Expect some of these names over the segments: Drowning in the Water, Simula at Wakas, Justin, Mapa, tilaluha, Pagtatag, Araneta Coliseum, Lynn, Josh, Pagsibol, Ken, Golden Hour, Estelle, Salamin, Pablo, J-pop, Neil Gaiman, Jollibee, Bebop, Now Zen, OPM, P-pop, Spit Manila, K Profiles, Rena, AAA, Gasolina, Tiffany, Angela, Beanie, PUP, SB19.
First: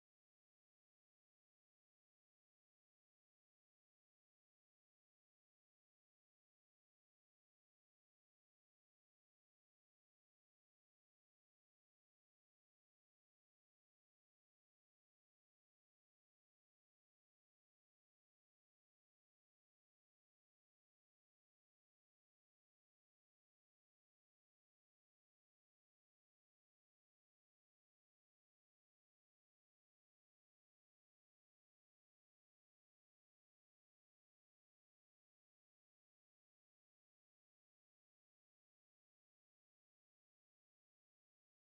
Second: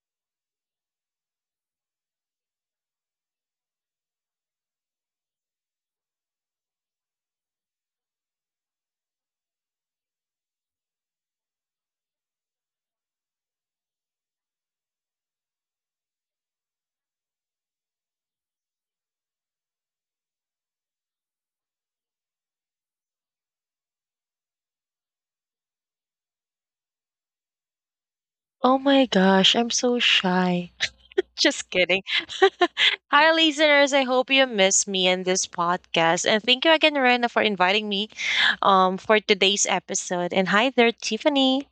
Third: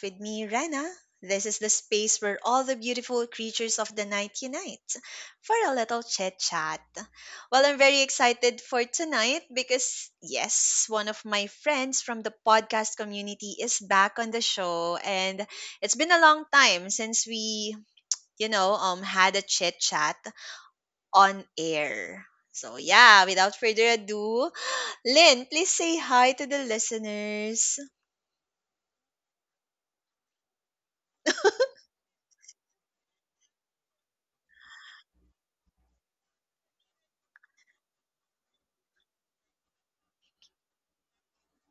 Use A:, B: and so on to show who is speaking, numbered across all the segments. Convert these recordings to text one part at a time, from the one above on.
A: with me, Rena. This is the space where all the beautiful creatures of the night unite for a little chit chat. Well, I'm very excited for tonight because, yes, one of my friends from the podcast community is back on the show, and it's been a long time since we had a chit chat on air. So, yeah, without further ado, Lynn, please say hi to the listeners.
B: Oh my gosh, I'm so shy. Just kidding. Hi, listeners. I hope you miss me in this podcast. And thank you again, Rena, for inviting me for today's episode. And hi there, Tiffany.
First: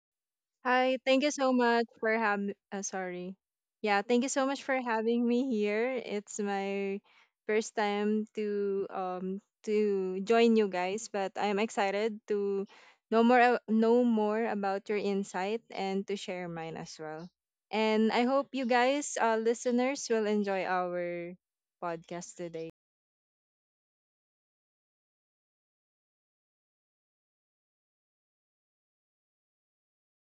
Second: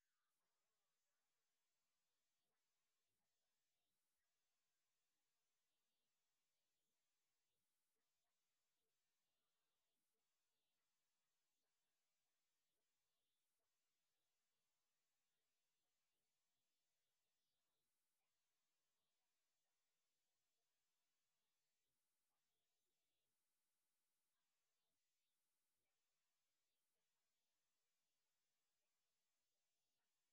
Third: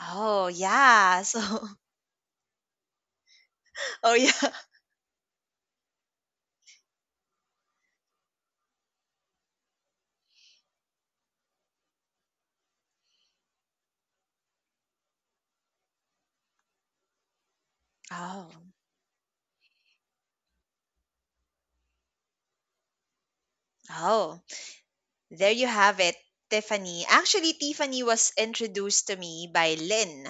A: Oh,
C: Hi,
A: yeah.
C: thank you
A: So,
C: so much for having sorry. Yeah,
A: oh,
C: thank you
A: yeah.
C: so much for having me here. It's my first time to join you guys, but I'm excited to know more about your insight and to share mine as well. And I
A: Oh,
C: hope you guys, listeners, will enjoy our podcast today.
A: oh, there you have it, Tiffany. Actually, Tiffany was introduced to me by Lynn.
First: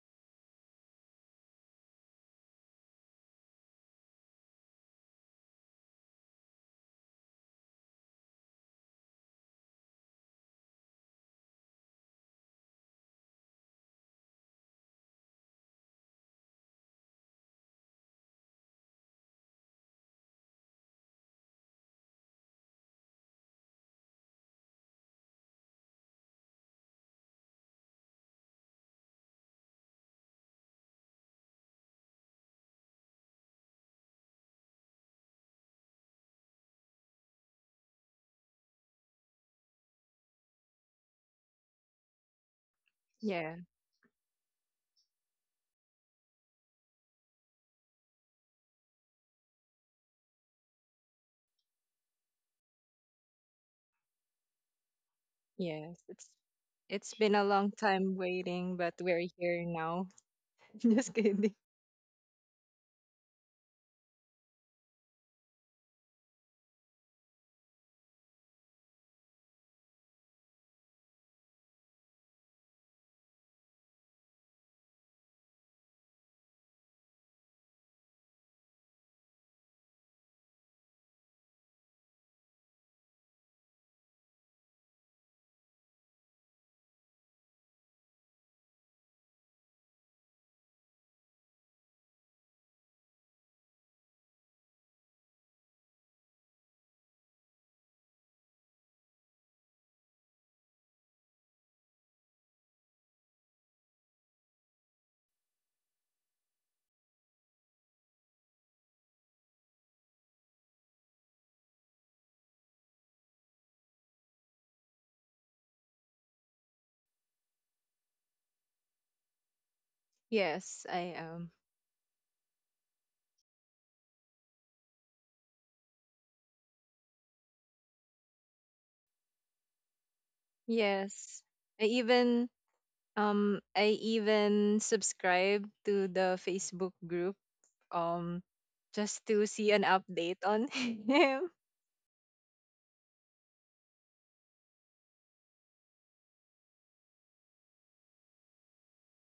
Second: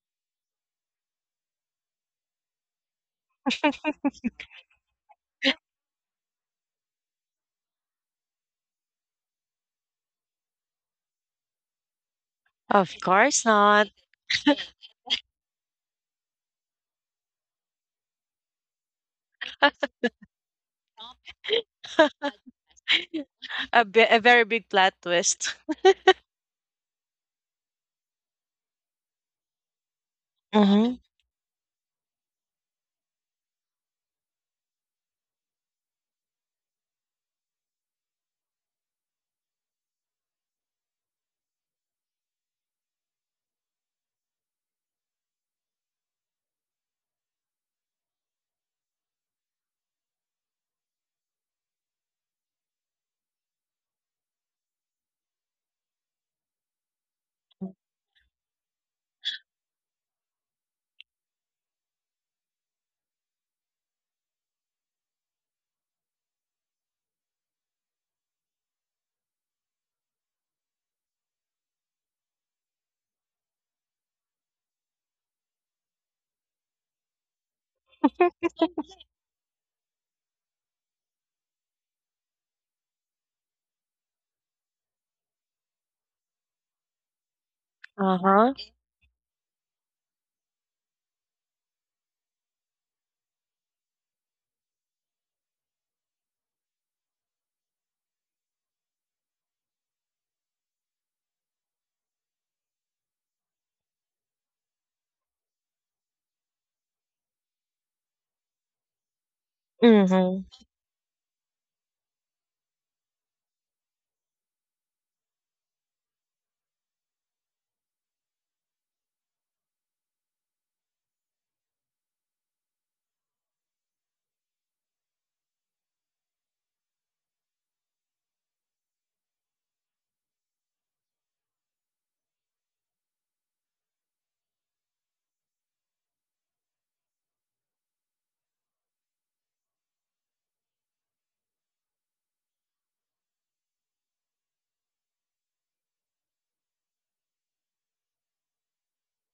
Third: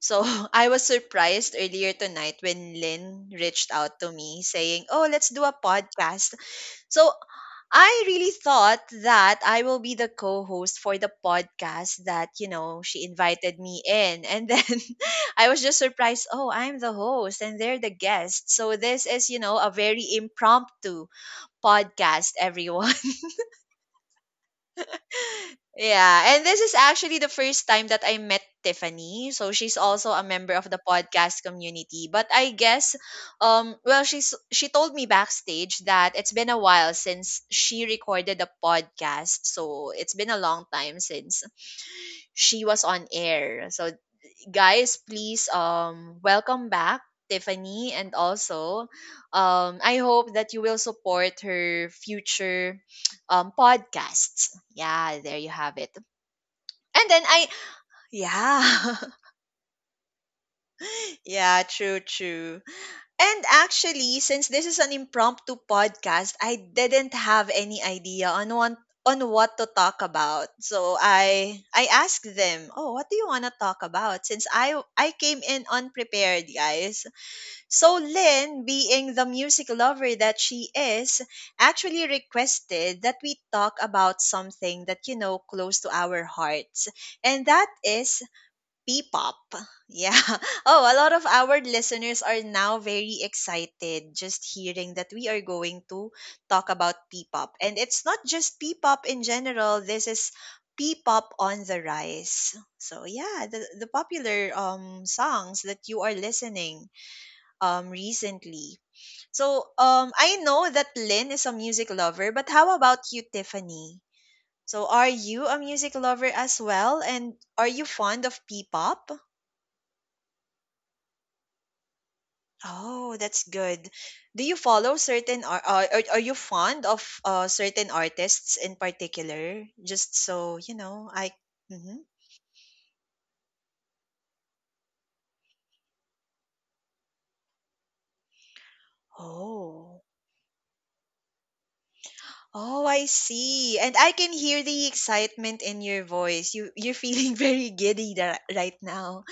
A: So, I was surprised earlier tonight when Lynn reached out to me saying, "Oh, let's do a podcast." So I really thought that I will be the co-host for the podcast that
B: Of
A: she
B: course
A: invited me
B: not.
A: in. And then I was just surprised. Oh, I'm the host and they're the guest. So this is a very impromptu podcast, everyone.
B: A very big plot twist.
A: Yeah, and this is actually the first time that I met Tiffany. So she's also a member of the
B: Mm-hmm.
A: podcast community. But I guess well, she told me backstage that it's been a while since she recorded a podcast. So it's been a long time since she was on
C: Yeah,
A: air. So guys, please welcome back Tiffany, and also I hope that you will support her future podcasts. Yeah, there you have it.
C: yes, it's
A: And
C: it's
A: then
C: been a long time waiting, but
A: yeah,
C: we're here now. Just kidding.
A: yeah, true, true. And actually, since this is an impromptu podcast, I didn't have any idea on one on what to talk about. So I asked them, "Oh, what do you want to talk about?" Since I came in unprepared, guys. So Lynn, being the music lover that she is, actually requested that we talk about something that close to our hearts. And that is
B: Uh-huh.
A: P-pop. Yeah. Oh, a lot of our listeners are now very excited just hearing that we are going to talk about P-pop. And it's not just P-pop in general. This is P-pop on the rise. So, yeah, the popular songs that you are listening recently. So, I
B: Mm-hmm.
A: know that Lynn is a music lover, but how about you, Tiffany? So, are you a music lover as well? And are you fond of P-pop?
C: Yes, I am.
A: Oh, that's good. Do you follow are you fond of certain artists in particular? Just so, you know, I
C: Yes. I
A: Mhm.
C: even I even subscribe to the Facebook group um just to see an
A: Oh.
C: update on him.
A: Oh, I see. And I can hear the excitement in your voice. You're feeling very giddy right now.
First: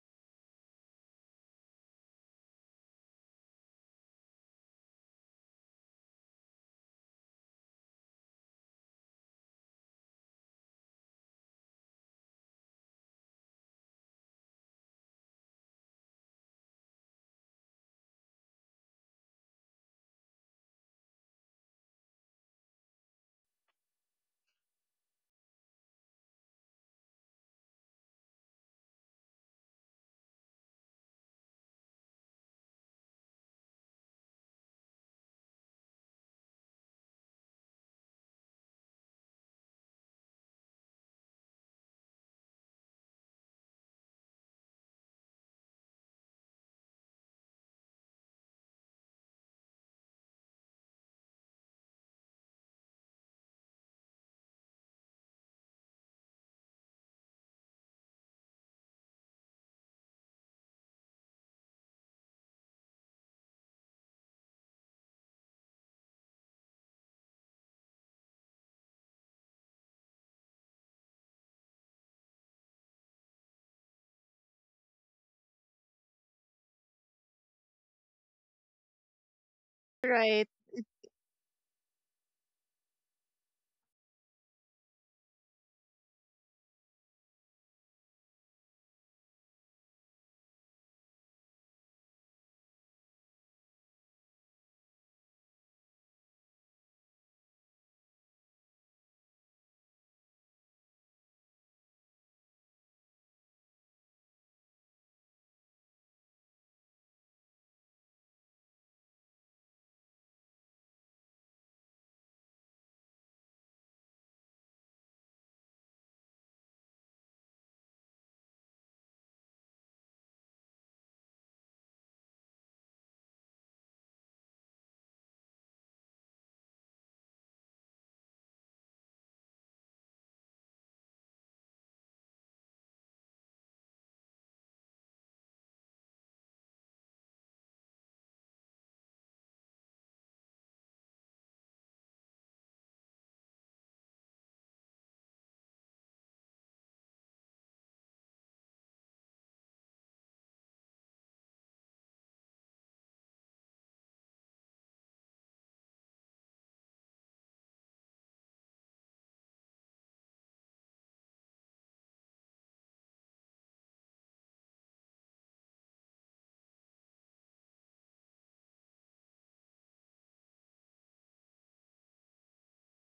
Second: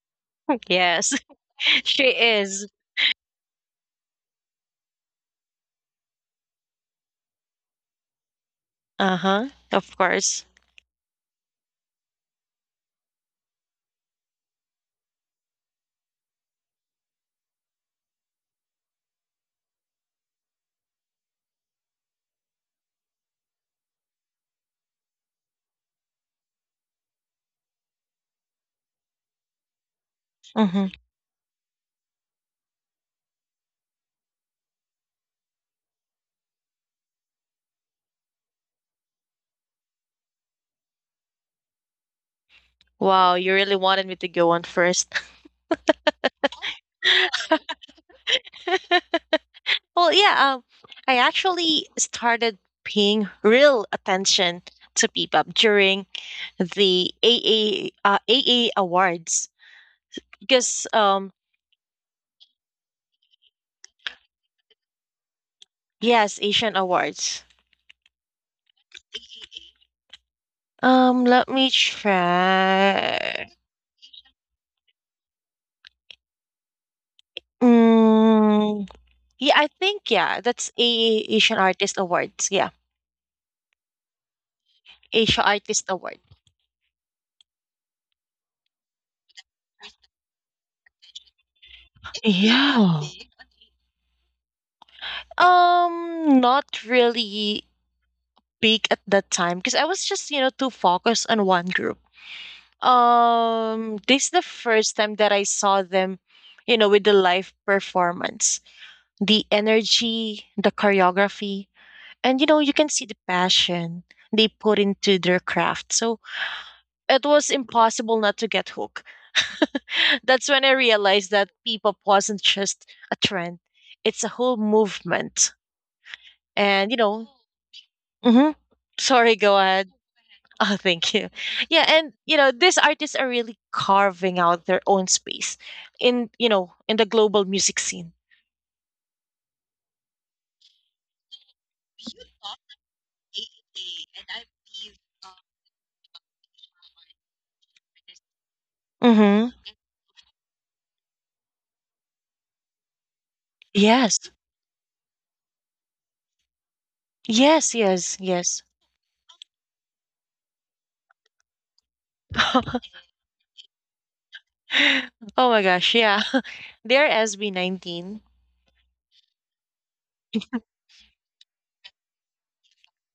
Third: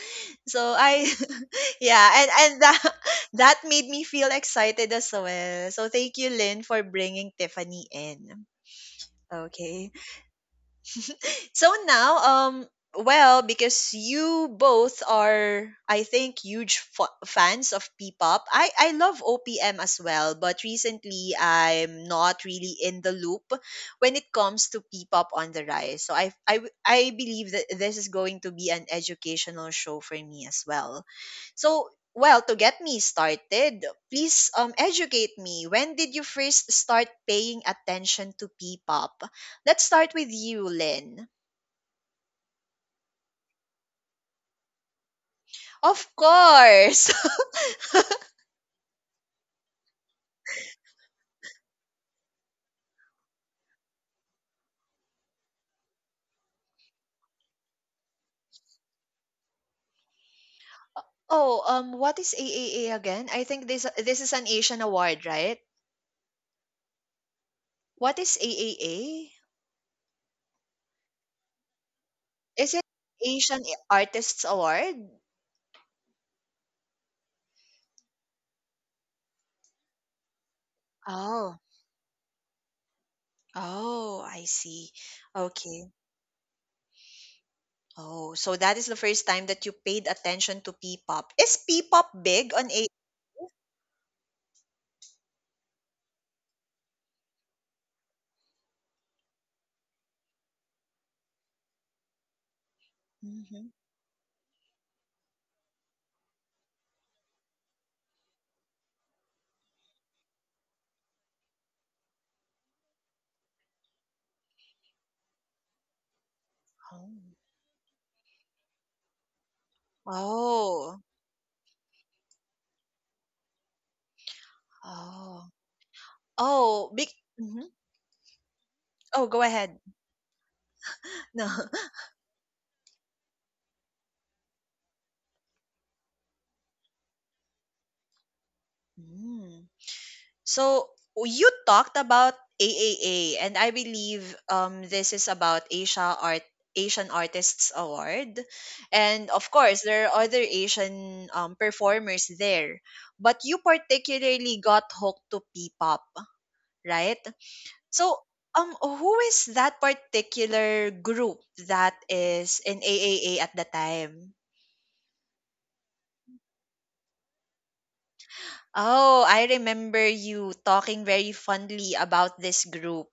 A: So I
B: Yes,
A: yeah,
B: she
A: and
B: is.
A: that, that made me feel excited as well. So thank you, Lynn, for bringing Tiffany in.
B: Uh-huh.
A: Okay.
B: Of course.
A: So now, um, well, because you both are, I think, huge fans of P-pop. I love OPM as well, but recently I'm not really in the loop when it comes to P-pop on the rise. So I believe that this is going to be an educational show for me as
B: Mm-hmm.
A: well. So, well, to get me started, please educate me. When did you first start paying attention to P-pop? Let's start with you, Lynn.
B: Wow, you really wanted me to go on first.
A: Of course.
B: Well, yeah, I actually started paying real attention to Bebop during the AA AA awards because
A: Oh, what is AAA again? I think this is an Asian award, right?
B: yes, Asian awards.
A: What is AAA?
B: Let me
A: Is it
B: try.
A: Asian Artists Award?
B: Mm, yeah, I think yeah,
C: Right.
B: that's AA Asian
A: Oh,
B: Artist Awards. Yeah,
A: oh, I see.
B: Asia
A: Okay.
B: Artist Award.
A: Oh, so that is the first time that you paid attention to P-pop. Is P-pop big on A?
B: Yeah. Not really big at that time, because I was just, you know, too focused on one group.
A: Mhm.
B: This is the first time that I saw them, you know, with the live performance. The energy, the choreography, and you know, you can see the passion they put into their craft. So
A: Oh,
B: it was impossible not to get hooked. That's when I realized that P-pop wasn't just a trend; it's a whole
A: oh, oh,
B: movement. And
A: oh,
B: you
A: big.
B: know,
A: Mhm.
B: hmm
A: Oh,
B: sorry,
A: go
B: go
A: ahead.
B: ahead. Oh, thank you. Yeah, and you know, these artists are really carving out their own space in the global music scene.
A: No. So you talked about AAA, and I believe this is about Asian Artists Award, and of
B: Mm-hmm.
A: course there are other Asian performers there, but you
B: Yes.
A: particularly got hooked to P-pop, right?
B: Yes,
A: So
B: yes, yes.
A: who is that particular group that is in AAA at the time?
B: Oh my gosh, yeah. They're SB19.
A: Oh, I remember you talking very fondly about this group.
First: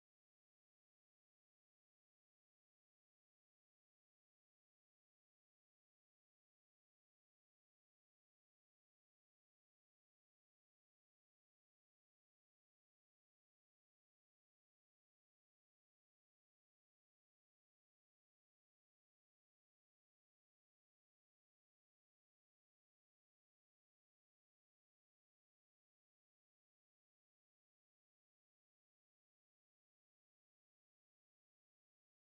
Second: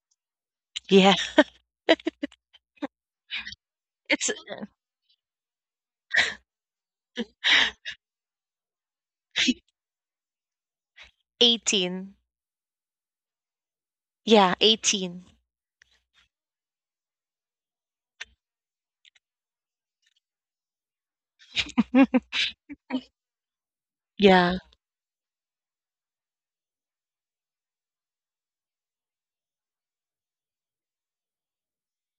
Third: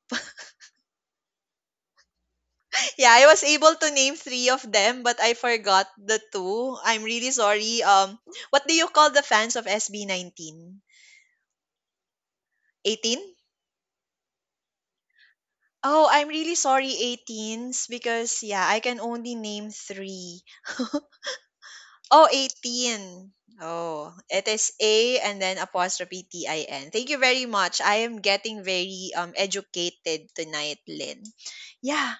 B: Yeah.
A: Yeah, I was able to name
B: It's
A: three of them, but I forgot the two. I'm really sorry. What do you call the fans of SB19?
B: 18.
A: 18?
B: Yeah, 18.
A: Oh, I'm really sorry, 18s, because yeah, I can only name three. Oh, 018. Oh, it
B: Yeah.
A: is A and then apostrophe TIN. Thank you very much. I am getting very educated tonight, Lynn. Yeah,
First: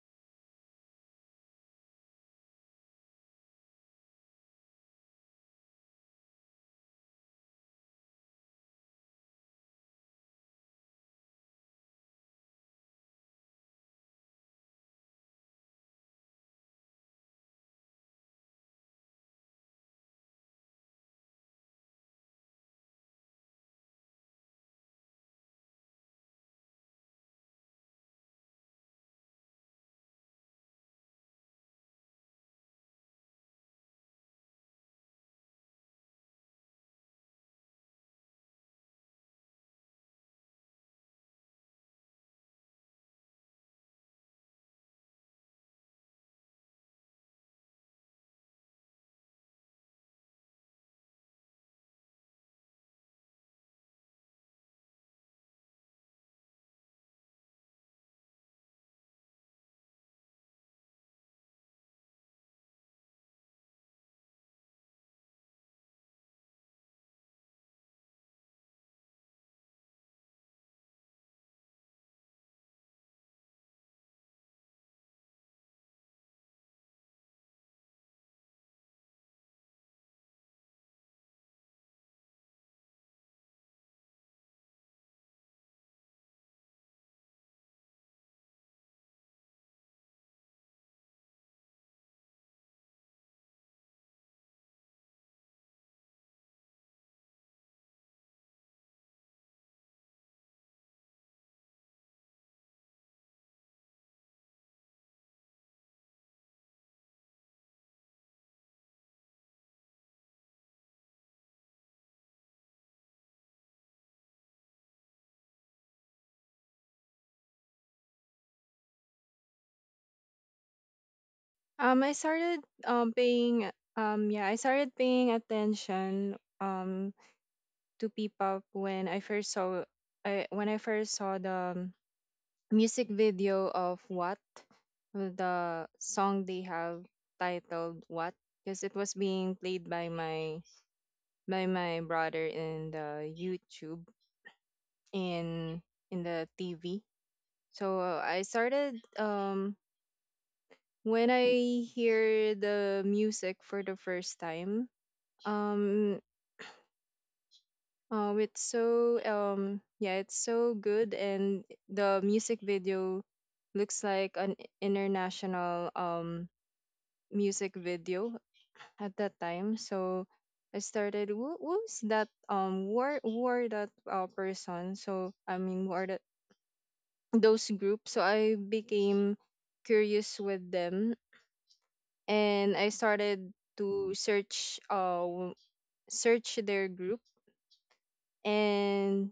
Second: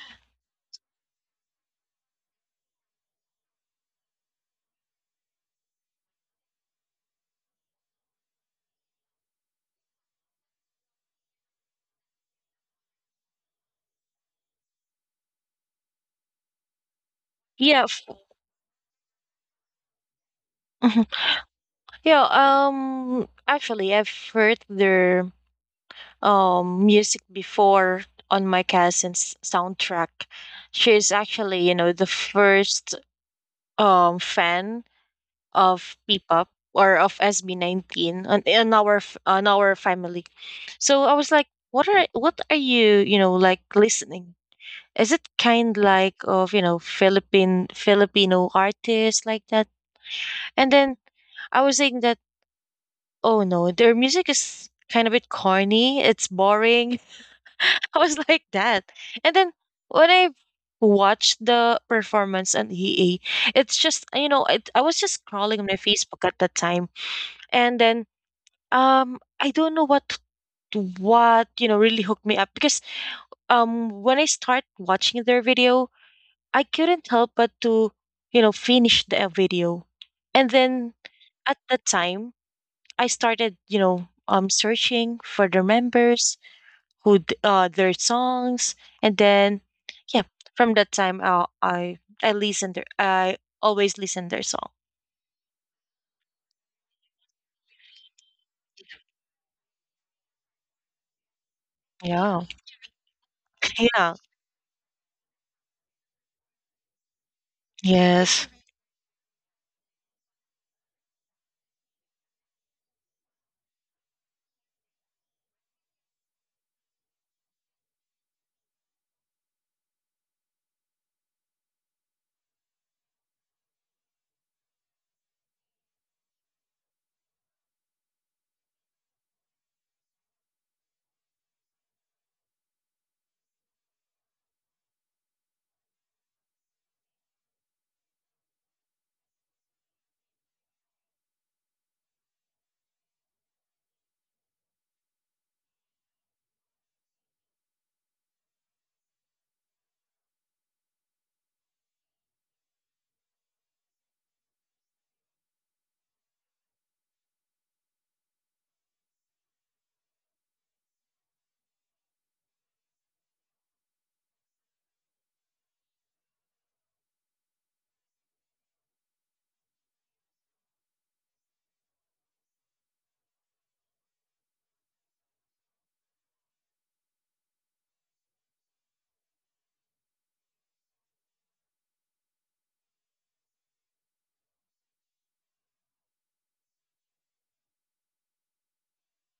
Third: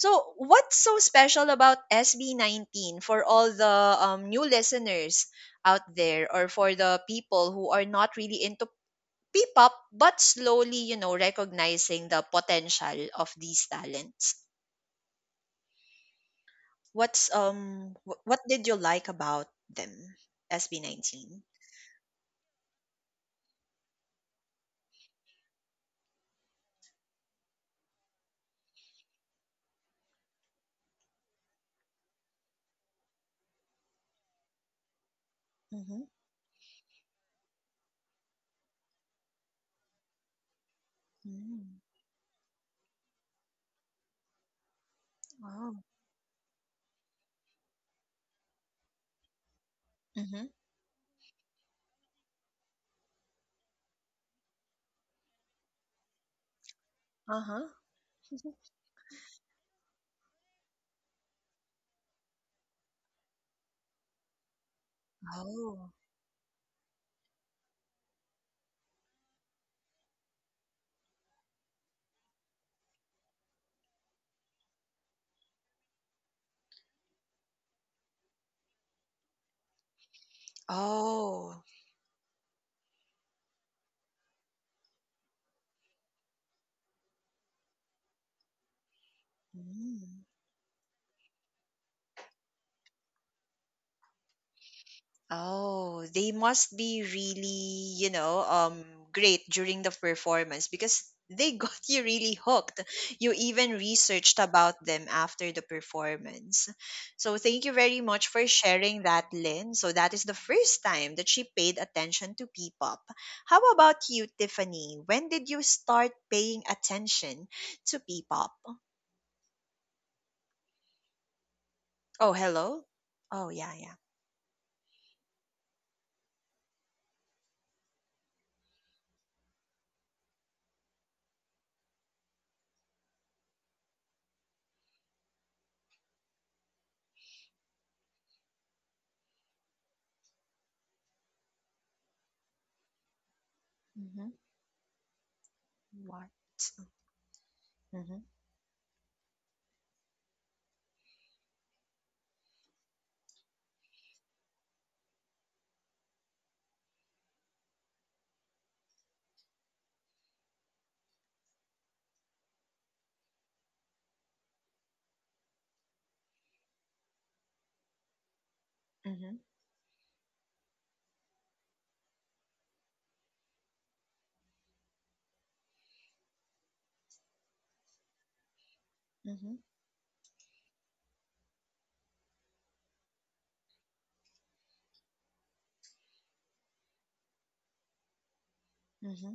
A: so, what's so special about SB19 for all the new listeners out there, or for the people who are not really into P-pop but slowly, recognizing the potential of these talents? What's
B: Yeah.
A: what did you like about them?
B: Mhm.
A: SB19.
B: Yeah, actually I've heard their music before on my cousin's soundtrack. She's actually, you know, the first fan of
A: Mhm.
B: P-pop or of SB19 on our family. So I was like,
A: Mm.
B: what are you, you know, like listening? Is it kind
A: Wow.
B: like of, you know, Philippine Filipino artists like that?
A: Mhm.
B: And then I was saying that, oh no, their music is kind of a bit corny. It's boring.
A: Uh-huh.
B: I was like that. And then when I watched the performance on EA, it's just, you know, I was just scrolling on my
A: Oh.
B: Facebook at that time, and then I don't know what you know really hooked me up, because when I start watching their video, I couldn't help but to, you know, finish the video, and then at
A: Oh.
B: that time I started, you know, searching for their members, their songs, and then yeah,
A: Mm.
B: from that time I always listen their song.
A: Oh, they must be really, great during the performance because they got you really
B: Yeah.
A: hooked. You even
B: Yeah.
A: researched about them after the performance. So thank you very much
B: Yes.
A: for sharing that, Lynn. So that is the first time that she paid attention to P-pop. How about you, Tiffany? When did you start paying attention to P-pop?
C: Um I
A: Oh,
C: started
A: hello.
C: um
A: Oh,
C: paying
A: yeah, yeah.
C: yeah, I started paying attention to P-pop when I first saw the music video of What, the song they have titled What, because it was being played by my brother in the YouTube
A: Mm-hmm.
C: in in
A: What?
C: the TV. So,
A: Mm-hmm.
C: I started when I hear the music for the first time. Um, it's so good, and the music video looks like an international music video at
A: Mm-hmm.
C: that time. So I started who's that war that, person. So I mean who are that those groups. So I became
A: Mm-hmm.
C: curious with them, and I started to search search their group.
A: Mm-hmm.
C: And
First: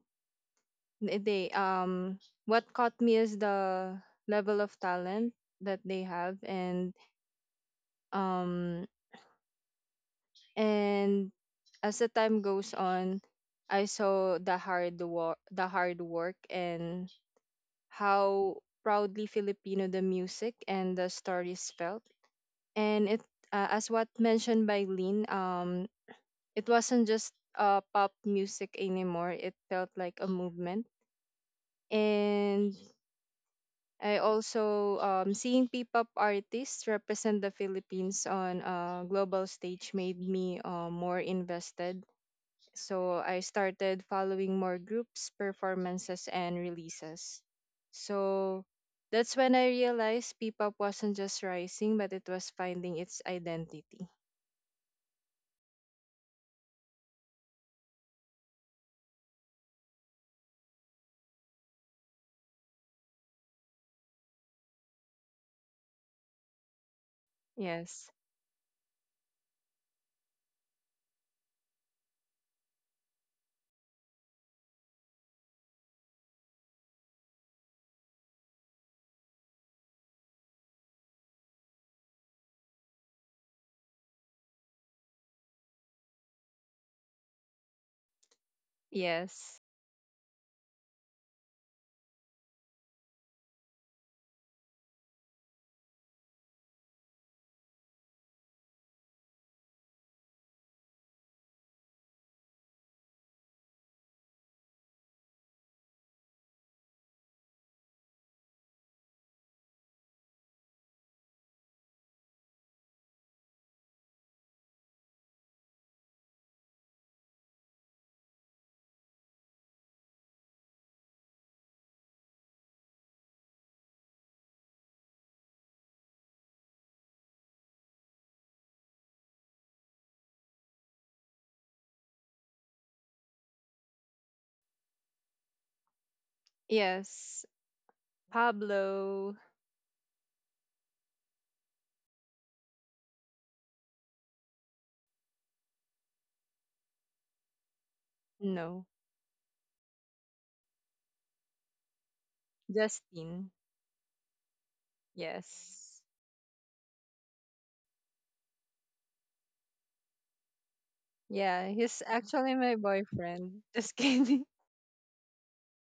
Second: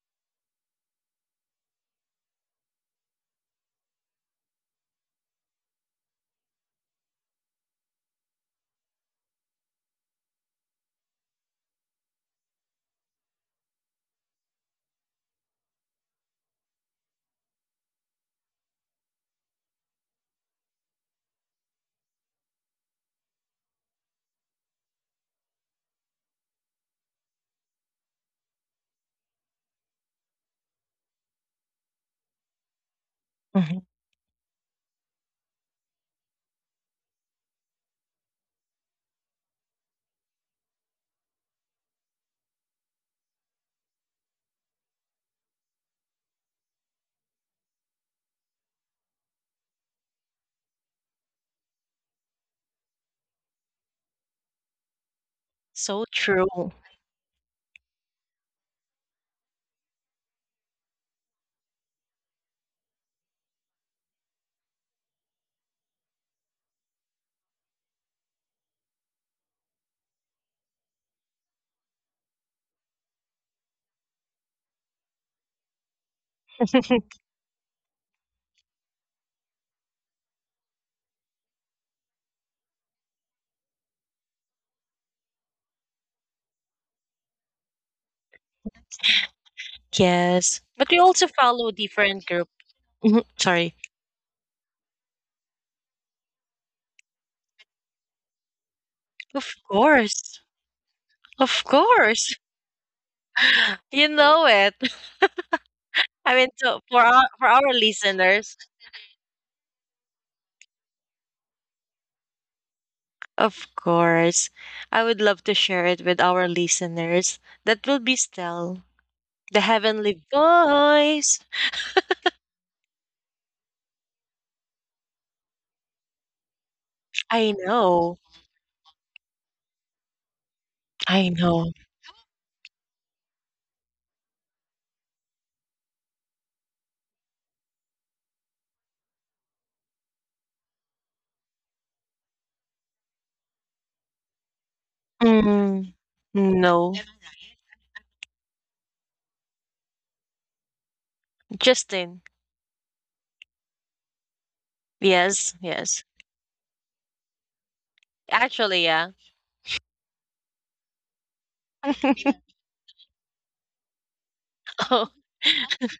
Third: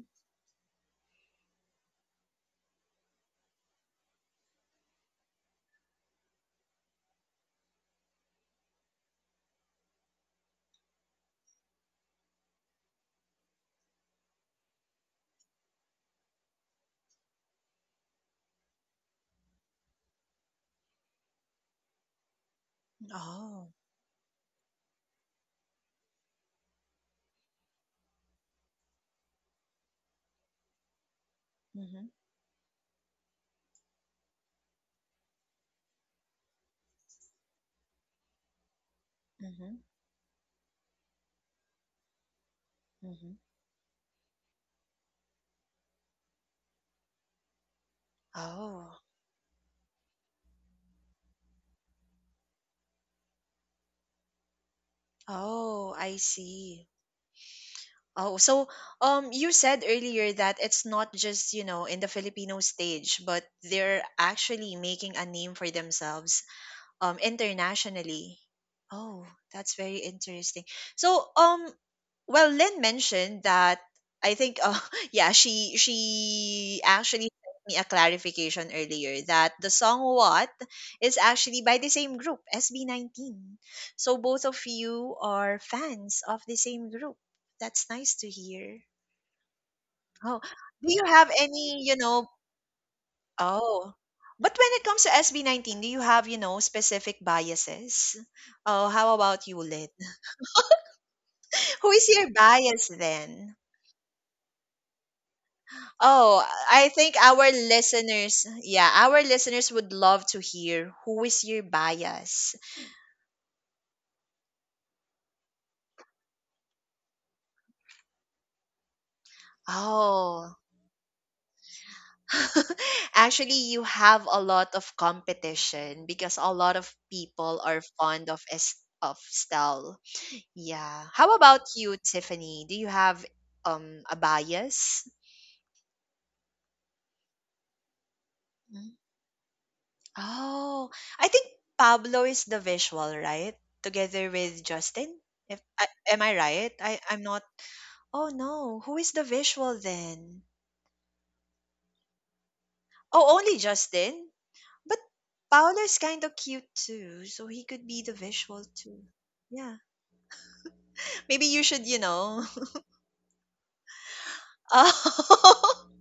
C: they, what caught me is the level of talent that they have. And um And as the time goes on, I saw the hard work, and how proudly Filipino the music and the stories felt. And it,
A: Oh.
C: uh, as what mentioned by Lynn, it wasn't just pop music anymore. It felt like a movement.
A: Mhm.
C: And
B: hmm
C: I also, seeing P-pop artists represent the Philippines on a global
A: Mhm.
C: stage made me more invested. So
A: Mhm.
C: I started following more groups, performances, and releases. So
A: Oh.
C: that's when I realized P pop wasn't just rising, but it was finding its identity.
A: Oh,
B: so
A: I
B: true.
A: see. Oh, so you said earlier that it's not just, in the Filipino stage, but they're actually making a name for themselves
C: Yes,
A: internationally. Oh, that's very interesting. So well, Lynn mentioned that I think yeah, she actually sent me a clarification earlier that the song What is actually by the same group SB19. So both of you are fans of the same group. That's nice to hear.
C: yes,
A: Oh,
B: Yes, but
A: do
B: we
A: you
B: also
A: have
B: follow
A: any, you
B: different
A: know,
B: group. Mhm. Sorry.
A: Oh, but when it comes to SB19, do you have specific biases? Oh, how about
B: Of
A: you, Lit?
B: course, of
A: Who is your
B: course.
A: bias then?
B: You know it. I
A: Oh,
B: mean, so
A: I
B: for
A: think
B: our for
A: our
B: our
A: listeners,
B: listeners,
A: yeah, our listeners would love to hear who is your bias.
B: of course, I would love to share it with our listeners. That will be still. The heavenly
A: Oh,
B: voice.
A: actually, you have a lot of competition because a lot of
B: I
A: people are
B: know.
A: fond of S of Stell. Yeah.
B: I
A: How about
B: know.
A: you, Tiffany? Do you have a bias?
C: yes.
A: Mm-hmm.
C: Pablo,
A: Oh, I think Pablo is the visual, right? Together with Justin. If I,
B: Mm,
A: am I right?
B: no.
A: I'm not. Oh no,
C: no,
A: who is the visual then?
B: Justin.
A: Oh,
C: Justin,
A: only Justin. But
B: Yes,
A: Paolo is
B: yes.
C: yes.
A: kind of cute too, so he could be the visual
B: Actually,
A: too.
B: yeah.
A: Yeah, maybe you
C: Yeah,
A: should, you
C: he's
A: know.
C: actually my boyfriend. Just kidding.
B: Oh.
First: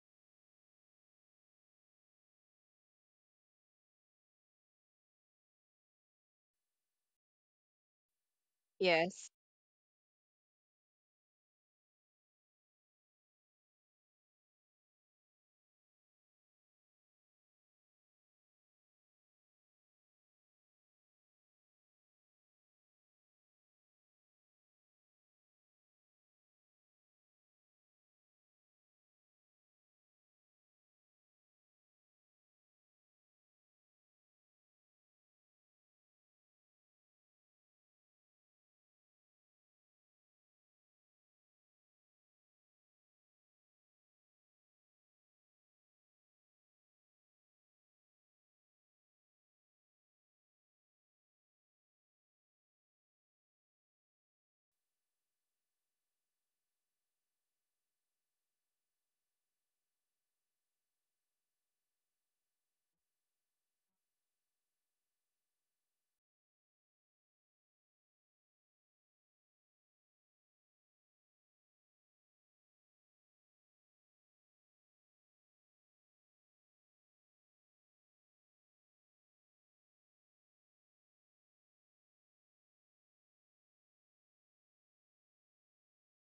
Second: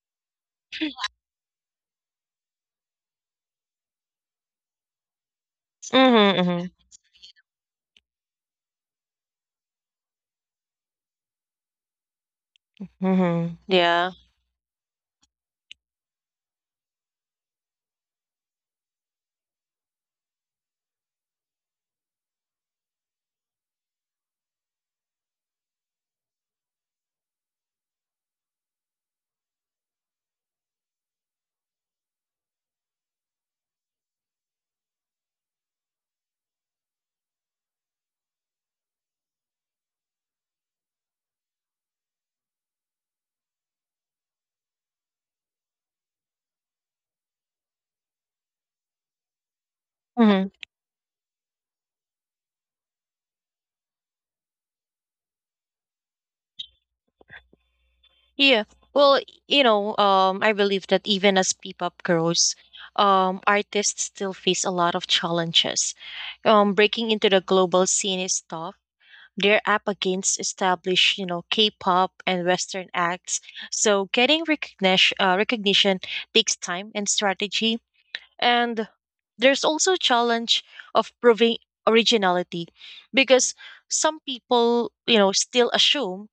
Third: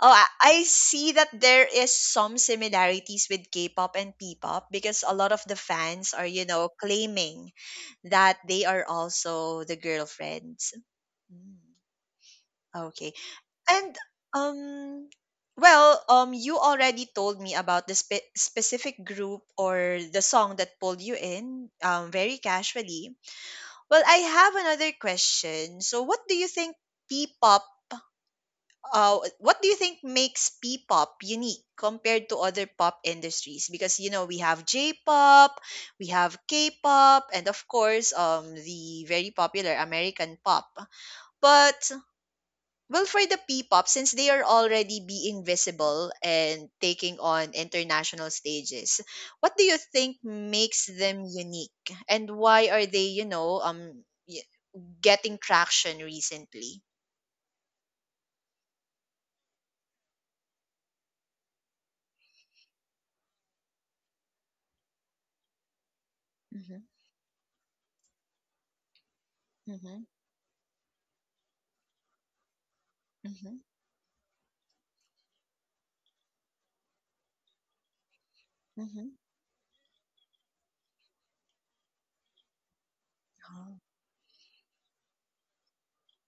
A: Oh, I see that there is some similarities with K-pop and P-pop because a lot of the fans are,
B: Mm-hmm. Hmm.
A: claiming that they are
C: Yes.
A: also the girlfriends. Mm, okay.
B: Hmm.
A: And
B: Yeah.
A: um well, you already told me about the specific group or the song that pulled you in very casually. Well, I have another question. So what do you think P-pop what do you think makes P-pop unique compared to other pop industries? Because we have J-pop, we have K-pop, and of course the very popular American pop. But well, for the P-pop, since they are already being visible and taking on international stages, what do you think
B: hmm
A: makes them unique, and why are they y- getting traction recently?
B: Yeah. Well, you know, I believe that even as P-pop grows, artists still face a lot of challenges.
A: Mm-hmm,
B: Breaking into the global scene is tough. They're up
A: mm-hmm,
B: against established, you know, K-pop and Western acts.
A: mm-hmm,
B: So getting recognition takes time and strategy. And
A: mm-hmm.
B: there's also challenge of proving originality, because some people, you know, still assume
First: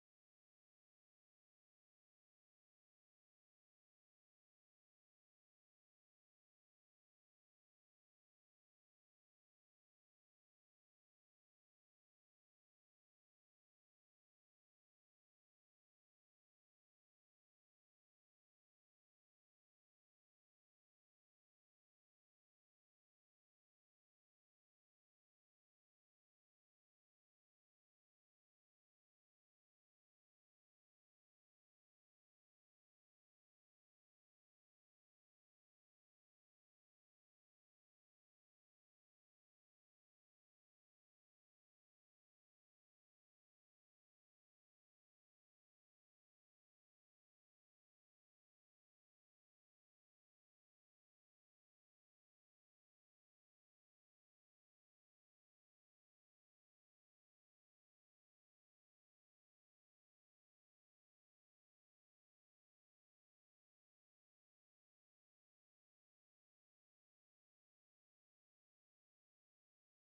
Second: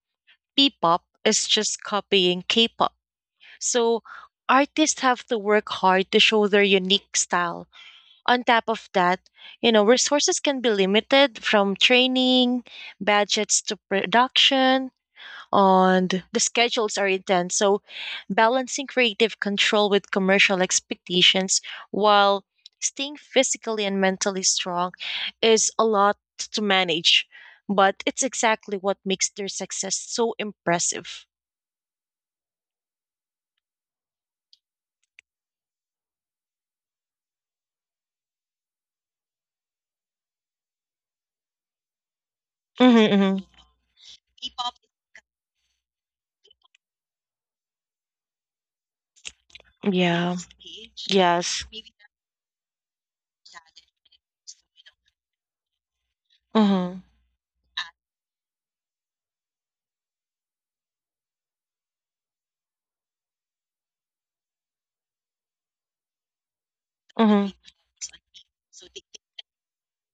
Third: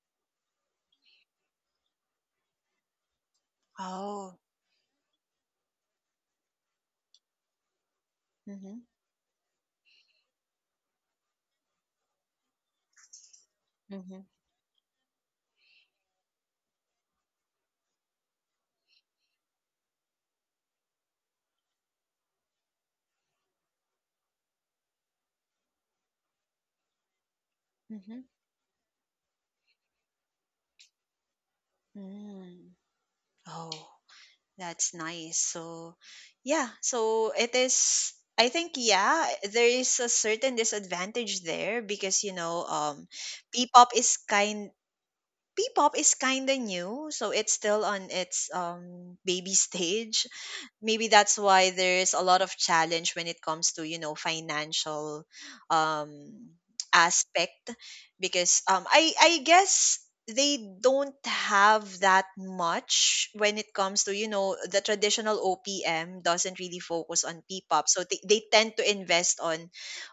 B: P-pop is just copying K-pop. So
A: Oh.
B: artists have to work hard to show their unique style. On top
A: Mhm.
B: of that, you know, resources can be limited, from training, budgets to
A: Mhm.
B: production, and the schedules are intense. So, balancing creative control with commercial expectations while staying physically and mentally strong is a lot to manage, but
A: Mhm.
B: it's exactly what makes their success so impressive.
A: Mm. Oh, that's nice. So, yeah. So it is. I think, yeah, there is a certain disadvantage there because,
B: Mm-hmm.
A: P-pop is kind. P-pop is kind. Of new, so it's still on its baby stage.
B: Yeah.
A: Maybe that's
B: Yes.
A: why there's a lot of challenge when it comes to, financial um
B: Mm-hmm,
A: aspect, because I guess they don't have that much when it comes to, the traditional OPM doesn't really focus on
B: mm-hmm.
A: P-pop, so they tend to invest on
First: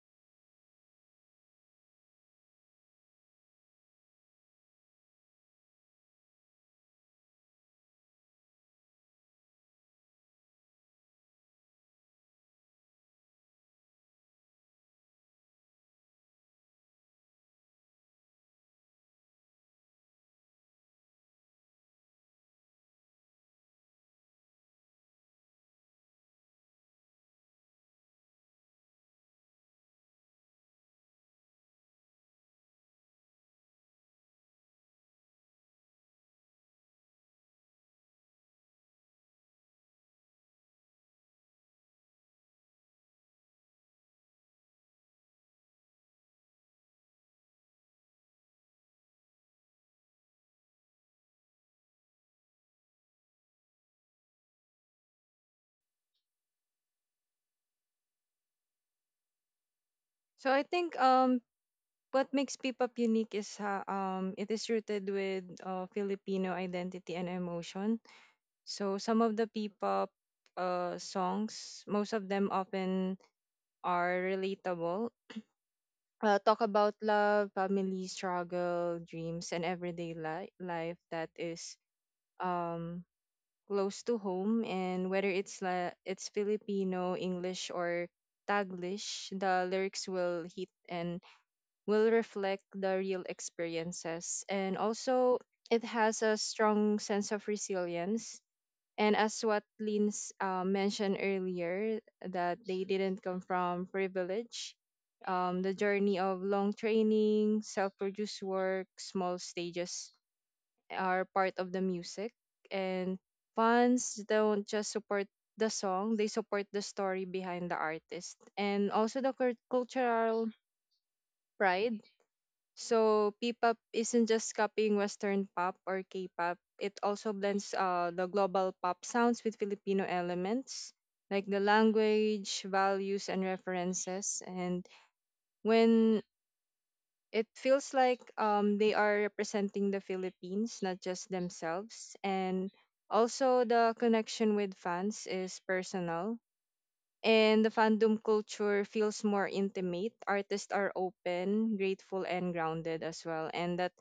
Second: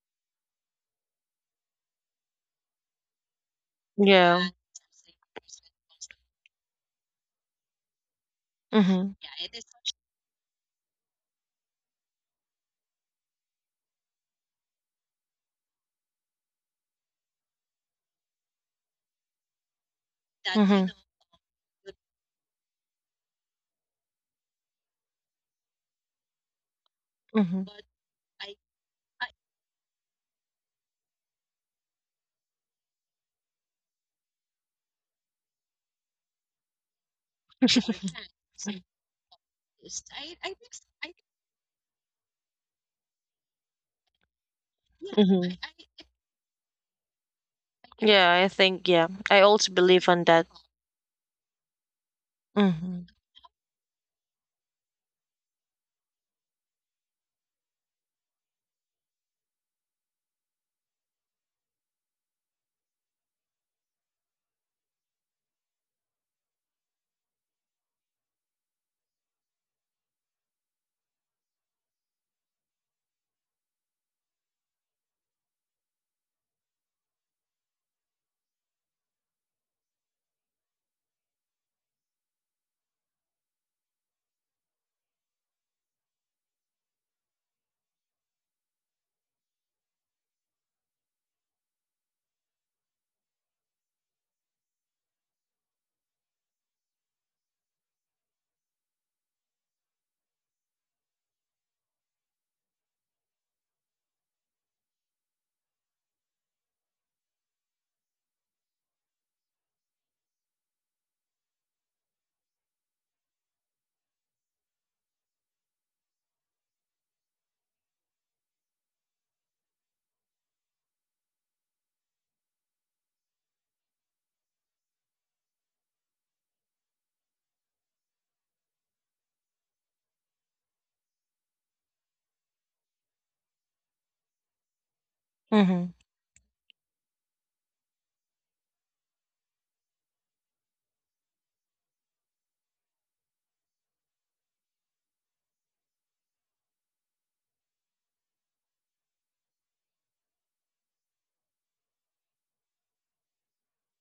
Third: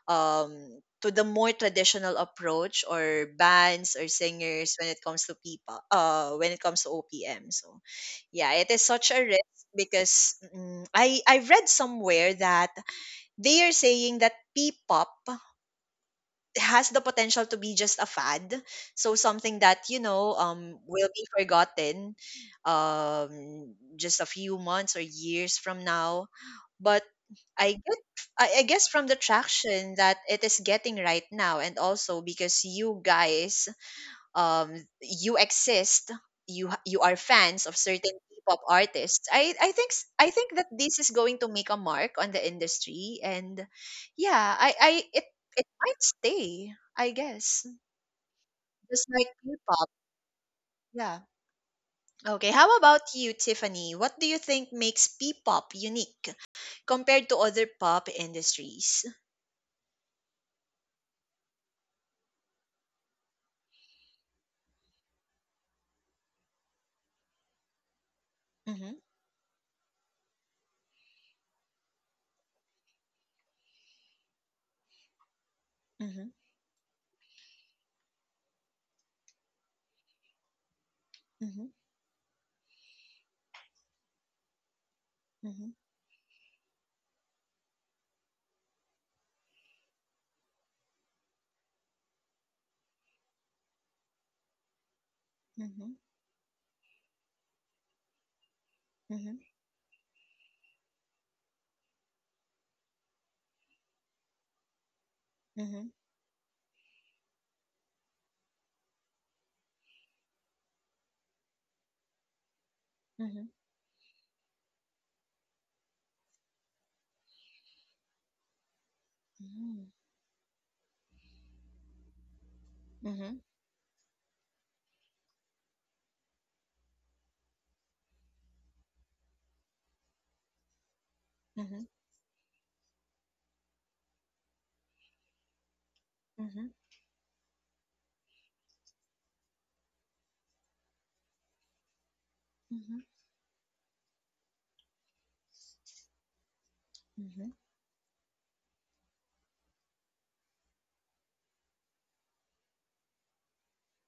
A: to the more traditional approach or bands or
B: Yeah.
A: singers when it comes to P-pop when it comes to OPM. So yeah, it is
B: Mm-hmm.
A: such a. Because, mm, I read somewhere that they are saying that P-pop has the potential to be just a fad, so something that
B: Mm-hmm.
A: will be forgotten, um just a few months or years from now. But
B: Mm-hmm.
A: I get I guess from the traction that it is getting right now, and also because you guys, um, you exist, you are fans
B: know
A: of
B: yeah.
A: certain K-pop artists. I think that this is going to make a mark on the industry, and yeah, I it
B: Mm-hmm.
A: it might stay, I guess,
B: Yeah, I think
A: just
B: yeah.
A: like
B: I also
A: K-pop.
B: believe on that.
A: Yeah. Okay. How
B: Mm-hmm.
A: about you, Tiffany? What do you think makes P-pop unique compared to other pop industries?
C: So I think what makes P-pop unique is it is rooted with Filipino identity and emotion.
A: Mm-hmm,
C: So some of the P-pop, songs, most of them often are relatable.
A: mm-hmm,
C: Talk about love, family struggle, dreams, and everyday life that
A: mm-hmm,
C: is um close to home. And whether it's Filipino, English, or Taglish, the lyrics will hit and will reflect the real experiences. And also, it
A: mm-hmm,
C: has a strong sense of resilience. And
A: mm-hmm,
C: as what Lynn's mentioned earlier, that they didn't come from privilege. The
A: mm-hmm,
C: journey of long training, self produced work, small stages are part of the music. And
A: mm-hmm,
C: fans don't just support the song, they support the story behind the artist. And also the
A: mm-hmm,
C: cultural pride,
A: mm-hmm,
C: so P-pop isn't just copying Western pop or K-pop. It also blends the global pop sounds with Filipino elements, like the
A: mm-hmm, mm-hmm,
C: language, values, and references. And
B: Mm-hmm.
C: when
A: mm-hmm.
C: it feels like, they are representing the Philippines, not just themselves. And
A: Mm-hmm,
C: also the connection with fans is personal.
A: mm-hmm.
C: And the fandom culture feels more intimate. Artists are open, grateful, and grounded as well. And that,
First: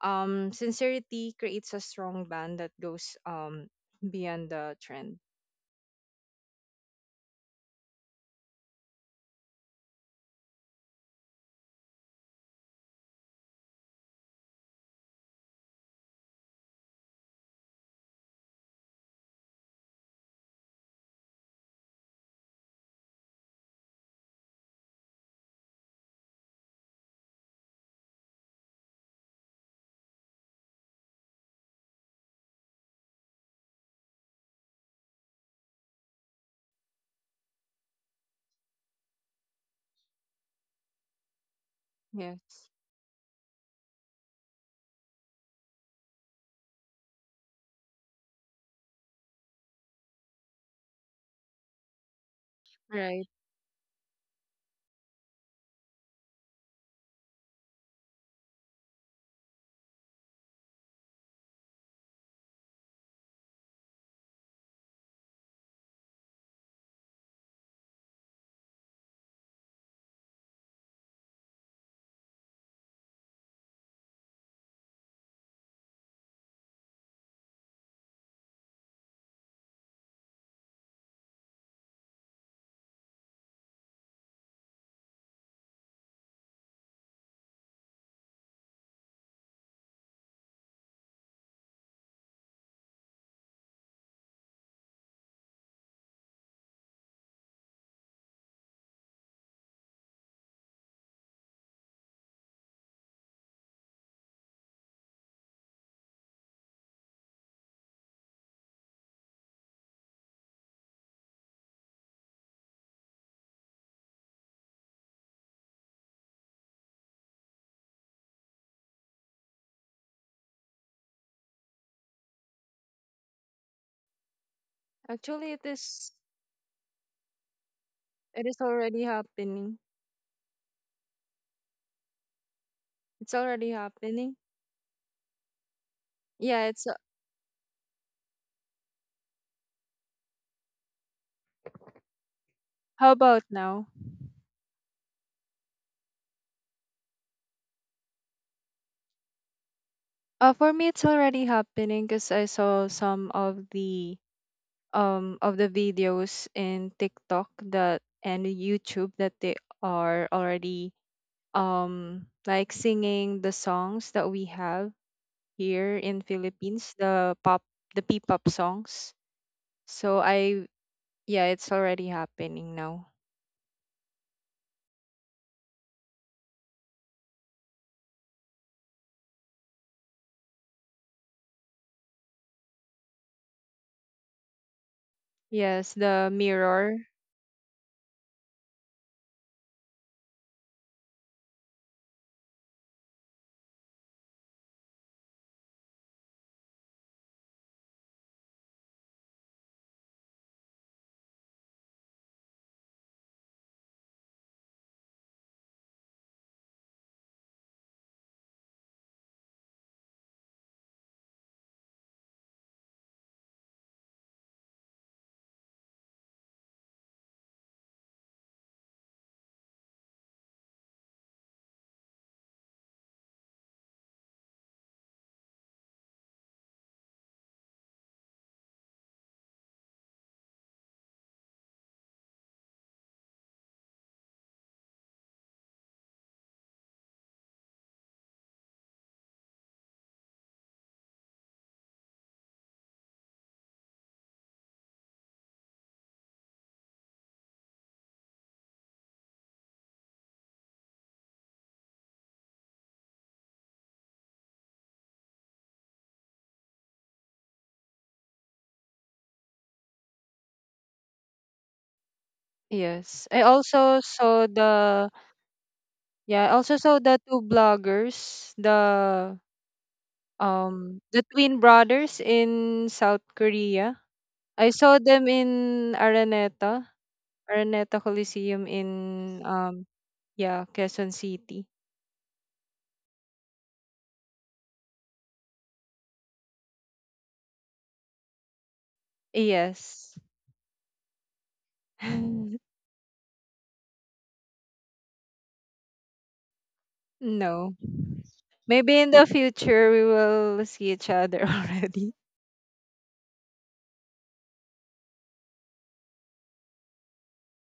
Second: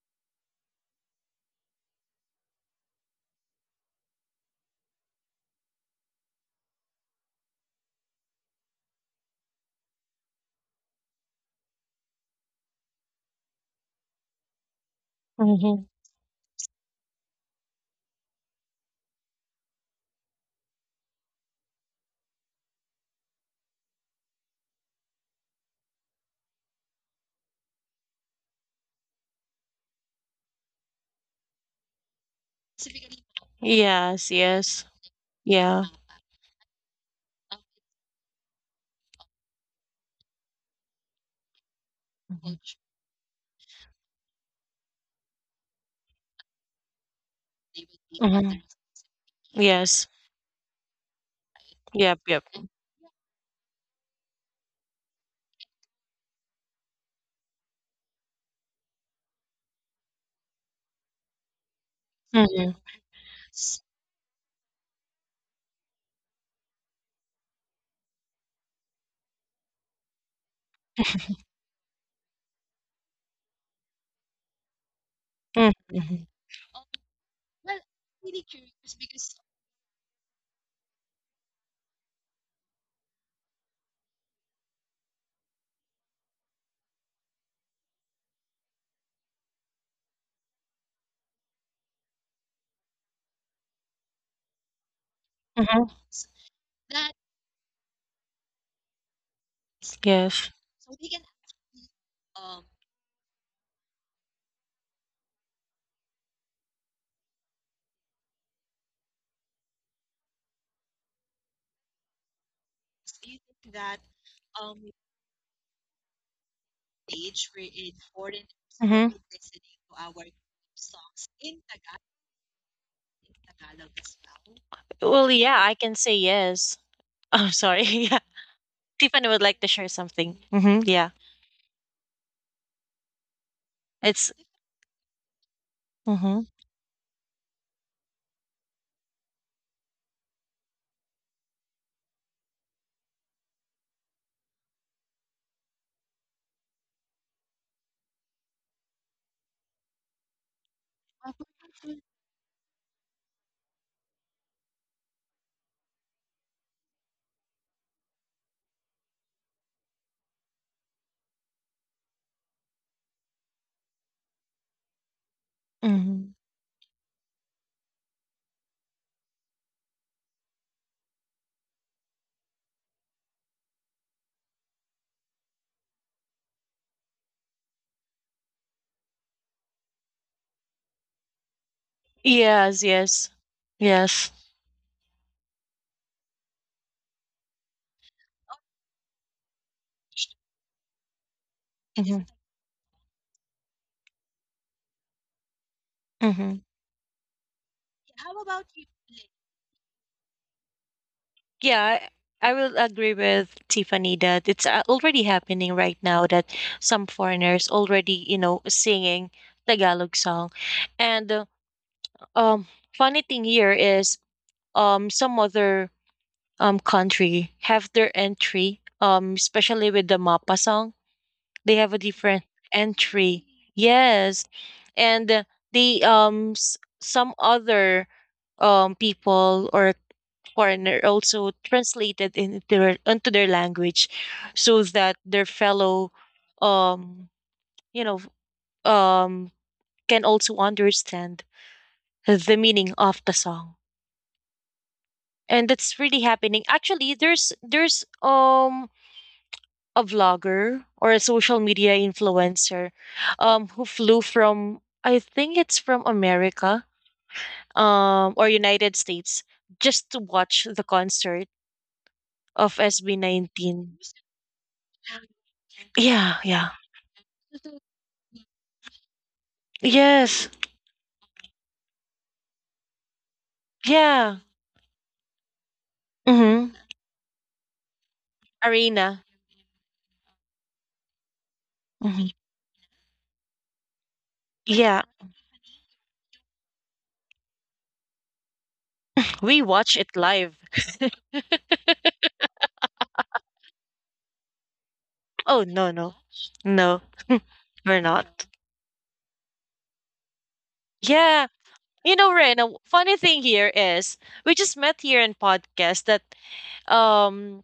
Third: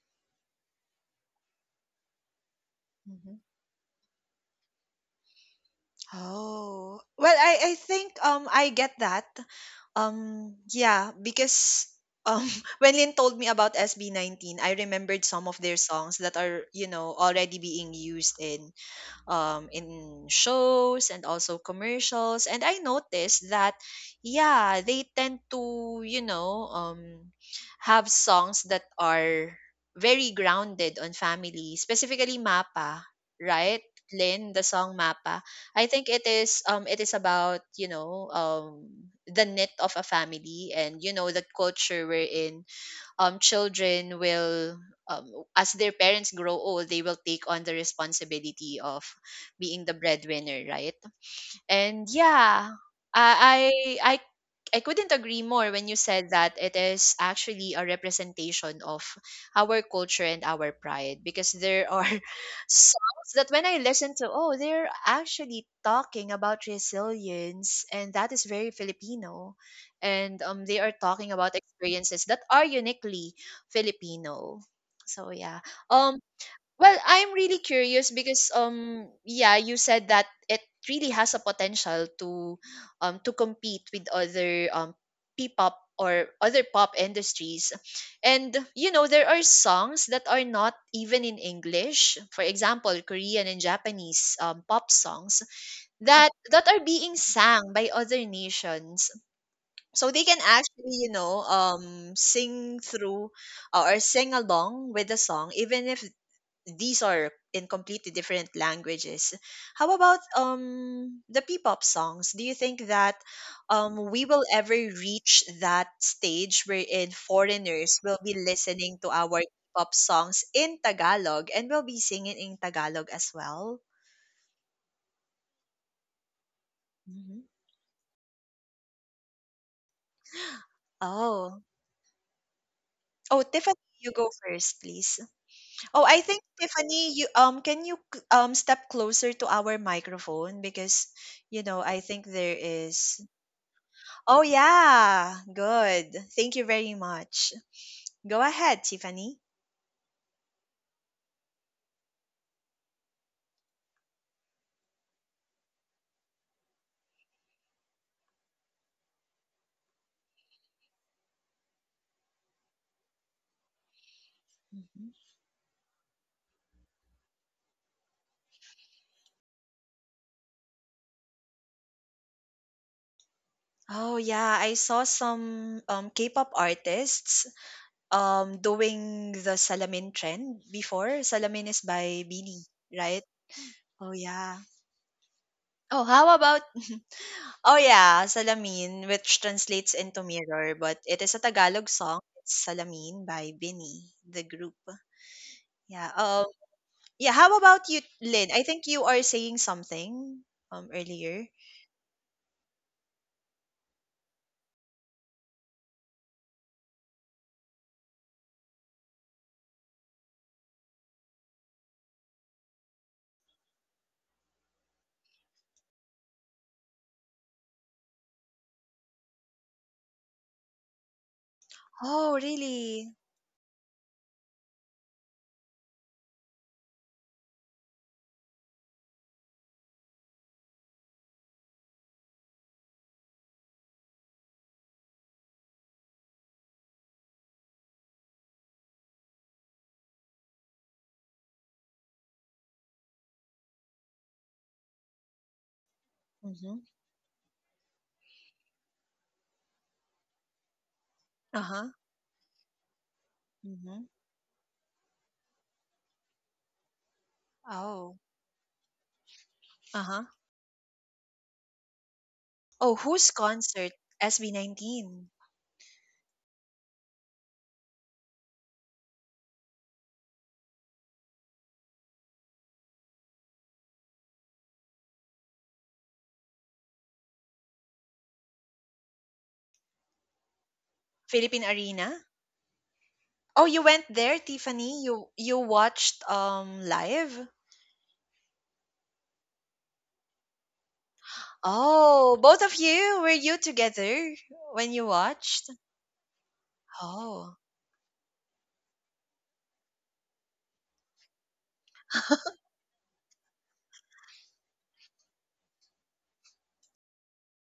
C: sincerity creates a strong bond that goes
A: Mhm.
C: beyond the trend.
A: Oh. Well, I get that. Yeah, because um when Lynn told me about SB19, I remembered some of their
B: Mm-hmm.
A: songs that are, already being used in shows and also commercials. And I noticed that, yeah, they tend to, have songs that are very grounded on family, specifically Mapa, right?
B: Yes,
A: Lynn, the
B: yes.
A: song Mapa.
B: Yeah.
A: I think it is about, you know, the knit of a family and you know the culture we're in
C: Yes,
A: um, Children will as their parents grow old they will take on the
B: Mm-hmm.
A: responsibility of being the
B: Yes.
A: breadwinner, right? And
B: Yep, yep.
A: yeah,
C: right.
A: I I I I couldn't agree more when you said that it is actually a representation of our culture and our pride, because there are
B: Mm-hmm.
A: songs that when I listen to, oh, they're actually talking about resilience, and that is very Filipino. And they are talking about experiences that are uniquely Filipino. So yeah. Um
B: Mm-hmm.
A: well, I'm really curious because yeah, you said that it really has a potential to compete with other P-pop or other pop industries. And you know, there are songs that are not even in English. For example, Korean and Japanese pop songs
B: Mm-hmm.
A: that are being sang by other nations. So they can
B: Yes.
A: actually, you know, sing through or sing along with the song even if these are in completely different languages. How about the P-pop songs? Do you think that we will ever reach that stage wherein foreigners will be listening
B: Mm-hmm.
A: to our P-pop songs in Tagalog and will be singing in Tagalog as well?
B: Well,
C: Actually,
B: yeah,
C: it
B: I can
C: is.
B: say yes.
A: Mhm.
B: Oh, sorry. Yeah.
C: It is already
B: Tiffany would like to
C: happening.
B: share something. Mm-hmm. Yeah.
A: Oh.
C: It's
A: Oh,
C: already
A: Tiffany, you go
C: happening.
B: It's.
A: first, please. Oh, I
B: Mm-hmm.
A: think
C: Yeah, it's.
A: Tiffany, you can you step closer to our microphone because you know, I think there
C: How
A: is
C: about now?
A: Oh, yeah. Good. Thank you very much. Go ahead, Tiffany.
C: For me, it's already happening because I saw some of the videos in TikTok that and YouTube that they are already, like, singing the songs that we have
A: Mhm.
C: here in
B: Mm-hmm.
C: Philippines, the P-pop songs. So I yeah, it's already happening now.
A: Oh yeah, I saw some K-pop artists doing the salamin trend before. Salamin is by Beanie,
B: Yes,
A: right?
B: yes.
A: Oh
B: Yes.
A: yeah.
C: Yes,
A: Oh,
C: the
A: how about
C: mirror.
A: oh yeah, Salamin, which translates into mirror, but it is a Tagalog
B: Mm-hmm.
A: song. It's Salamin by Beanie, the group. Yeah.
B: Mm-hmm.
A: Yeah, how about you, Lynn? I think you are saying something earlier.
B: Yeah, I will agree with Tiffany that it's already happening right now, that some foreigners already, you know, singing Tagalog song. And um funny thing here is some other country have their entry, especially with the Mappa song. They have a
A: Oh,
B: different
A: really?
B: entry. Yes. And the some other people or foreigner also translated into their language, so that their fellow, um you know, um can also understand the meaning of the song. And that's really happening.
A: Mm-hmm.
B: Actually, there's a vlogger or a social
A: Uh-huh.
B: media influencer, who
A: Mm-hmm.
B: flew from, I think it's from America,
A: Oh.
B: or United States, just to
A: Uh-huh.
B: watch the concert of
A: Oh,
C: Yes.
A: whose concert?
B: SB19.
A: SB19.
B: Yeah,
C: I
B: yeah.
C: also saw the two bloggers,
B: Yes.
C: the twin brothers in South Korea.
B: Yeah.
C: I saw them in
B: Mm-hmm.
C: Araneta Coliseum in,
B: Arena.
C: yeah, Quezon City.
A: Philippine Arena?
B: hmm
A: Oh, you went there,
B: Yeah.
A: Tiffany? You watched live?
B: We watch it
C: Yes.
B: live.
A: Oh, both of you? Were you together when you
B: Oh,
A: watched?
B: no, no. No,
A: Oh.
C: No.
B: we're not.
C: Maybe in the future we will see each other
B: Yeah.
C: already.
B: You know, Ren, a funny thing here is we just met here in podcast, that um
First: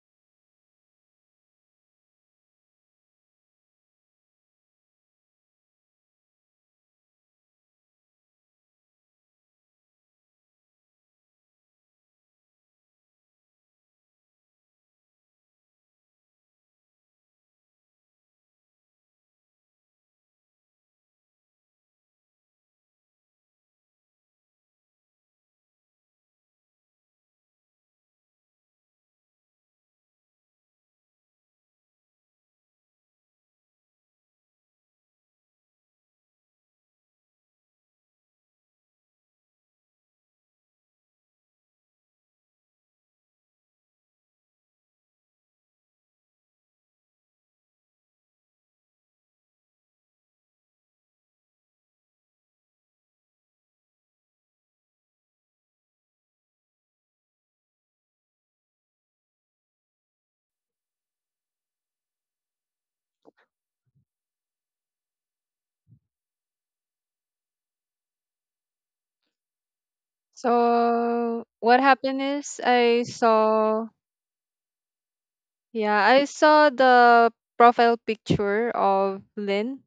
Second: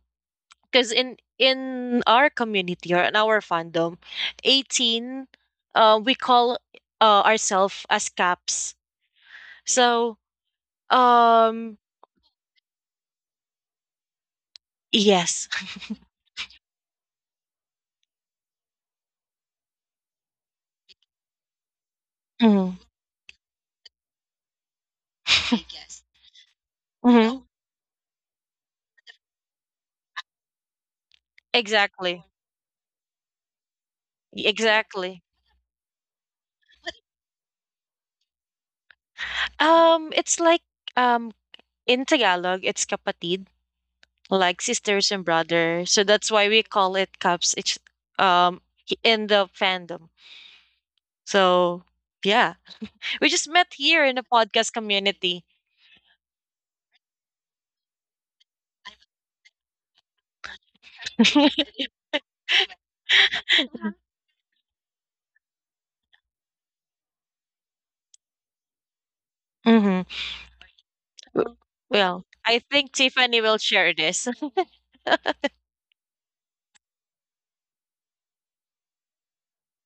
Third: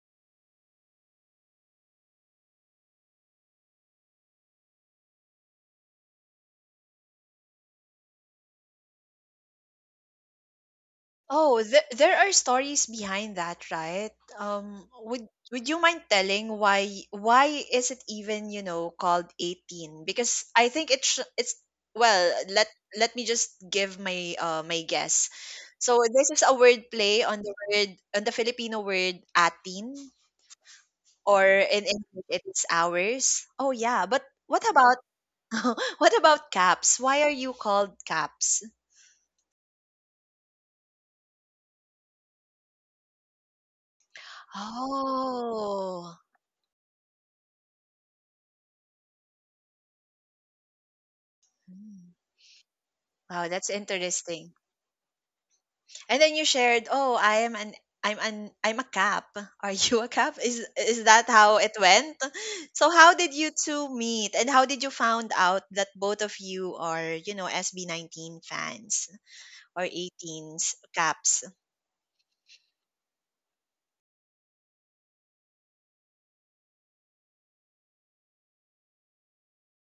B: because in our community, or in our fandom, 18, we call, ourselves as caps. So
A: Oh,
B: um
A: there are stories behind that, right?
B: yes.
A: Would you mind telling why is it even, you know, called 18? Because I think it sh it's well,
B: hmm
A: let me just give my my guess. So this is a word play on
B: hmm
A: the word on the Filipino word atin, or in
B: Exactly.
A: English it is hours. Oh yeah, but what about
B: Exactly.
A: what about caps? Why are you called caps?
B: It's like, um in Tagalog, it's kapatid, like sisters and brother. So
A: Oh.
B: that's why we call it cups. It's, um in the fandom. So
A: Hmm.
B: yeah, we just
A: Wow, that's
B: met here in the
A: interesting.
B: podcast community.
A: And then you shared, "Oh, I'm an I'm a cap. Are you a cap?" Is that how it went? So how did you two meet and how did you found out that both of you are, you know, SB19 fans or
B: hmm
A: 18s
C: So
A: caps?
C: what happened
B: Well,
C: is,
B: I think Tiffany will share this.
C: I saw the profile picture of Lynn,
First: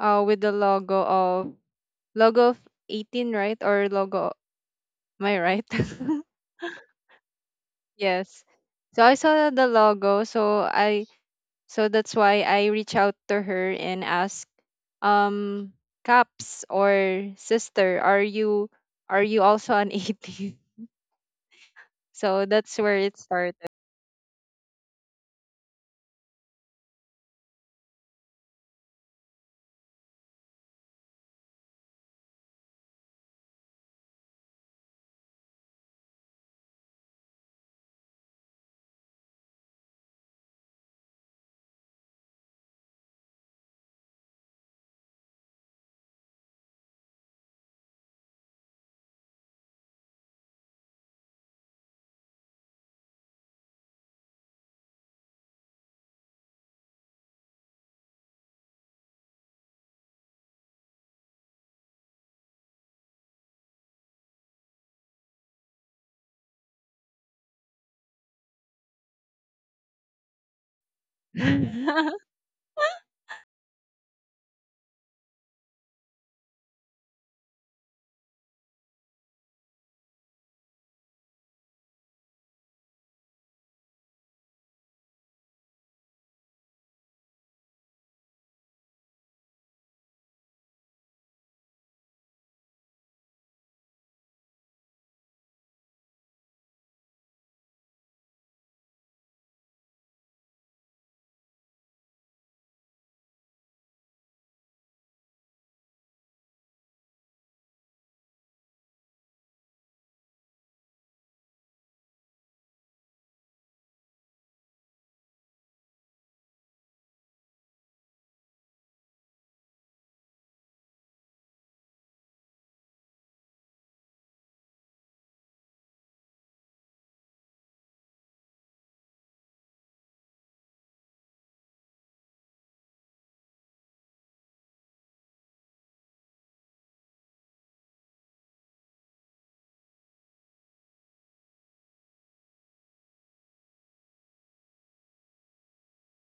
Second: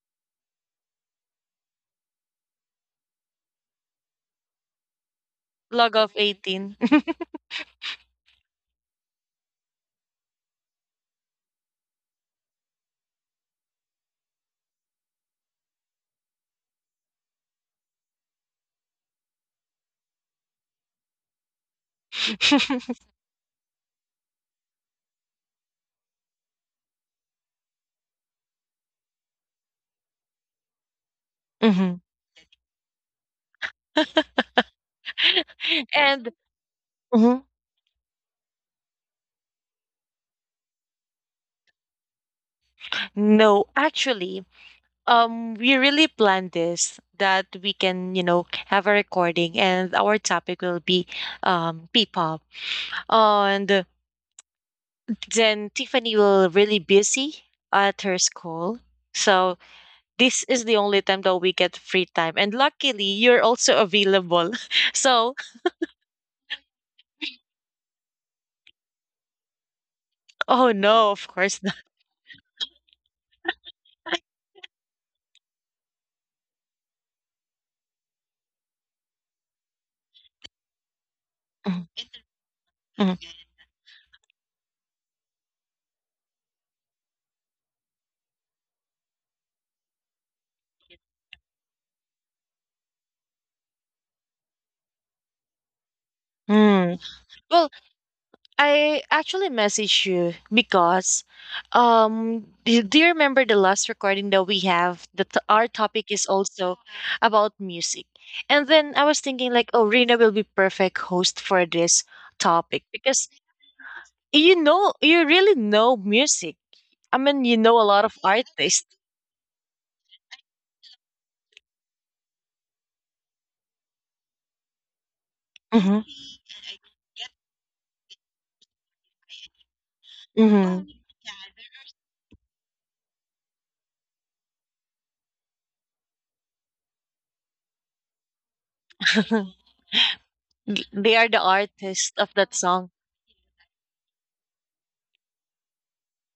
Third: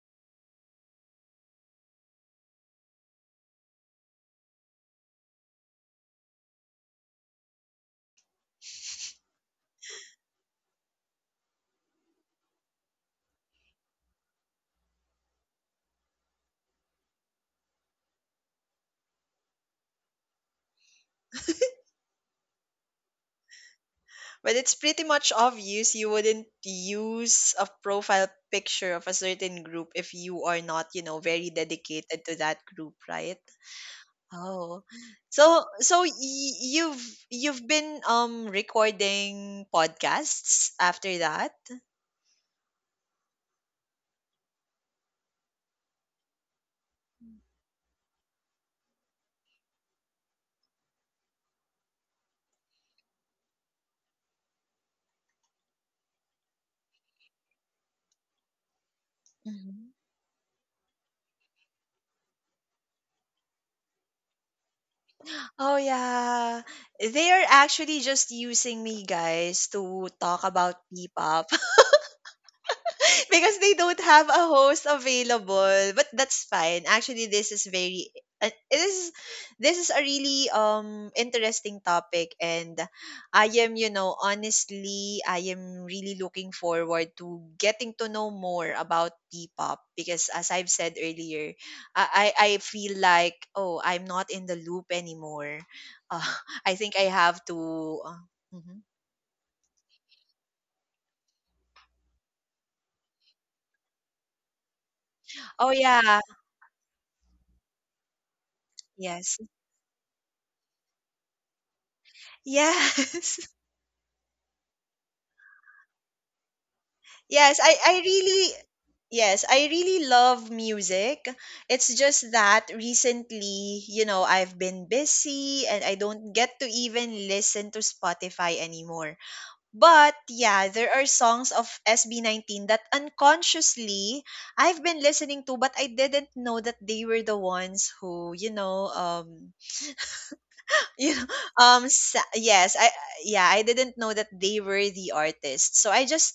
C: with the logo of 18, right? Or logo, am I right?
B: Log of 18.
C: Yes. So I saw the logo, so I so that's why I reach out to her and ask, um Caps or sister, are you, also an 18? So that's where it started.
A: But it's pretty much obvious you wouldn't use a profile picture of a certain group if you are not, you know, very
B: Mhm.
A: dedicated to that group, right? Oh. So so
B: And Mhm.
A: you've been recording podcasts after that?
B: No, actually, we really planned this, that we can, you know, have a recording, and our topic will be P-pop. And then Tiffany will really busy at her school. So
A: Mhm.
B: this is the only time that we get free time. And luckily, you're also available. So,
A: Oh yeah. They are actually just using me guys to talk
B: oh
A: about
B: no, of
A: P-pop
B: course.
A: because they don't have a host available, but that's fine. Actually, this is very it is this is a really interesting
B: Mhm,
A: topic, and
B: mhm,
A: I am, you know, honestly I am really looking forward to getting to know more about P-pop, because as I've said earlier, I feel like oh I'm not in the loop anymore. uh, I think
B: mm.
A: I have to
B: Well,
A: uh, mhm.
B: I actually messaged you because, do you remember the last recording that we have? That our
A: Oh yeah.
B: topic is also about music, and then I was
A: Yes
B: thinking like, oh, Rina will be perfect host for this topic, because
A: yes.
B: you know, you really know music. I mean, you
A: Yes,
B: know a
A: I
B: lot of
A: really
B: artists.
A: yes, I really love music. It's just that recently, you know, I've been busy and I
B: Mm-hmm.
A: don't get to even listen to Spotify anymore. But yeah,
B: Mm-hmm.
A: there are songs of SB19 that unconsciously I've been listening to, but I didn't know that they were the ones who, you know, you
B: They
A: know,
B: are the artist of that
A: yes,
B: song.
A: I yeah, I didn't know that they were the artists. So I just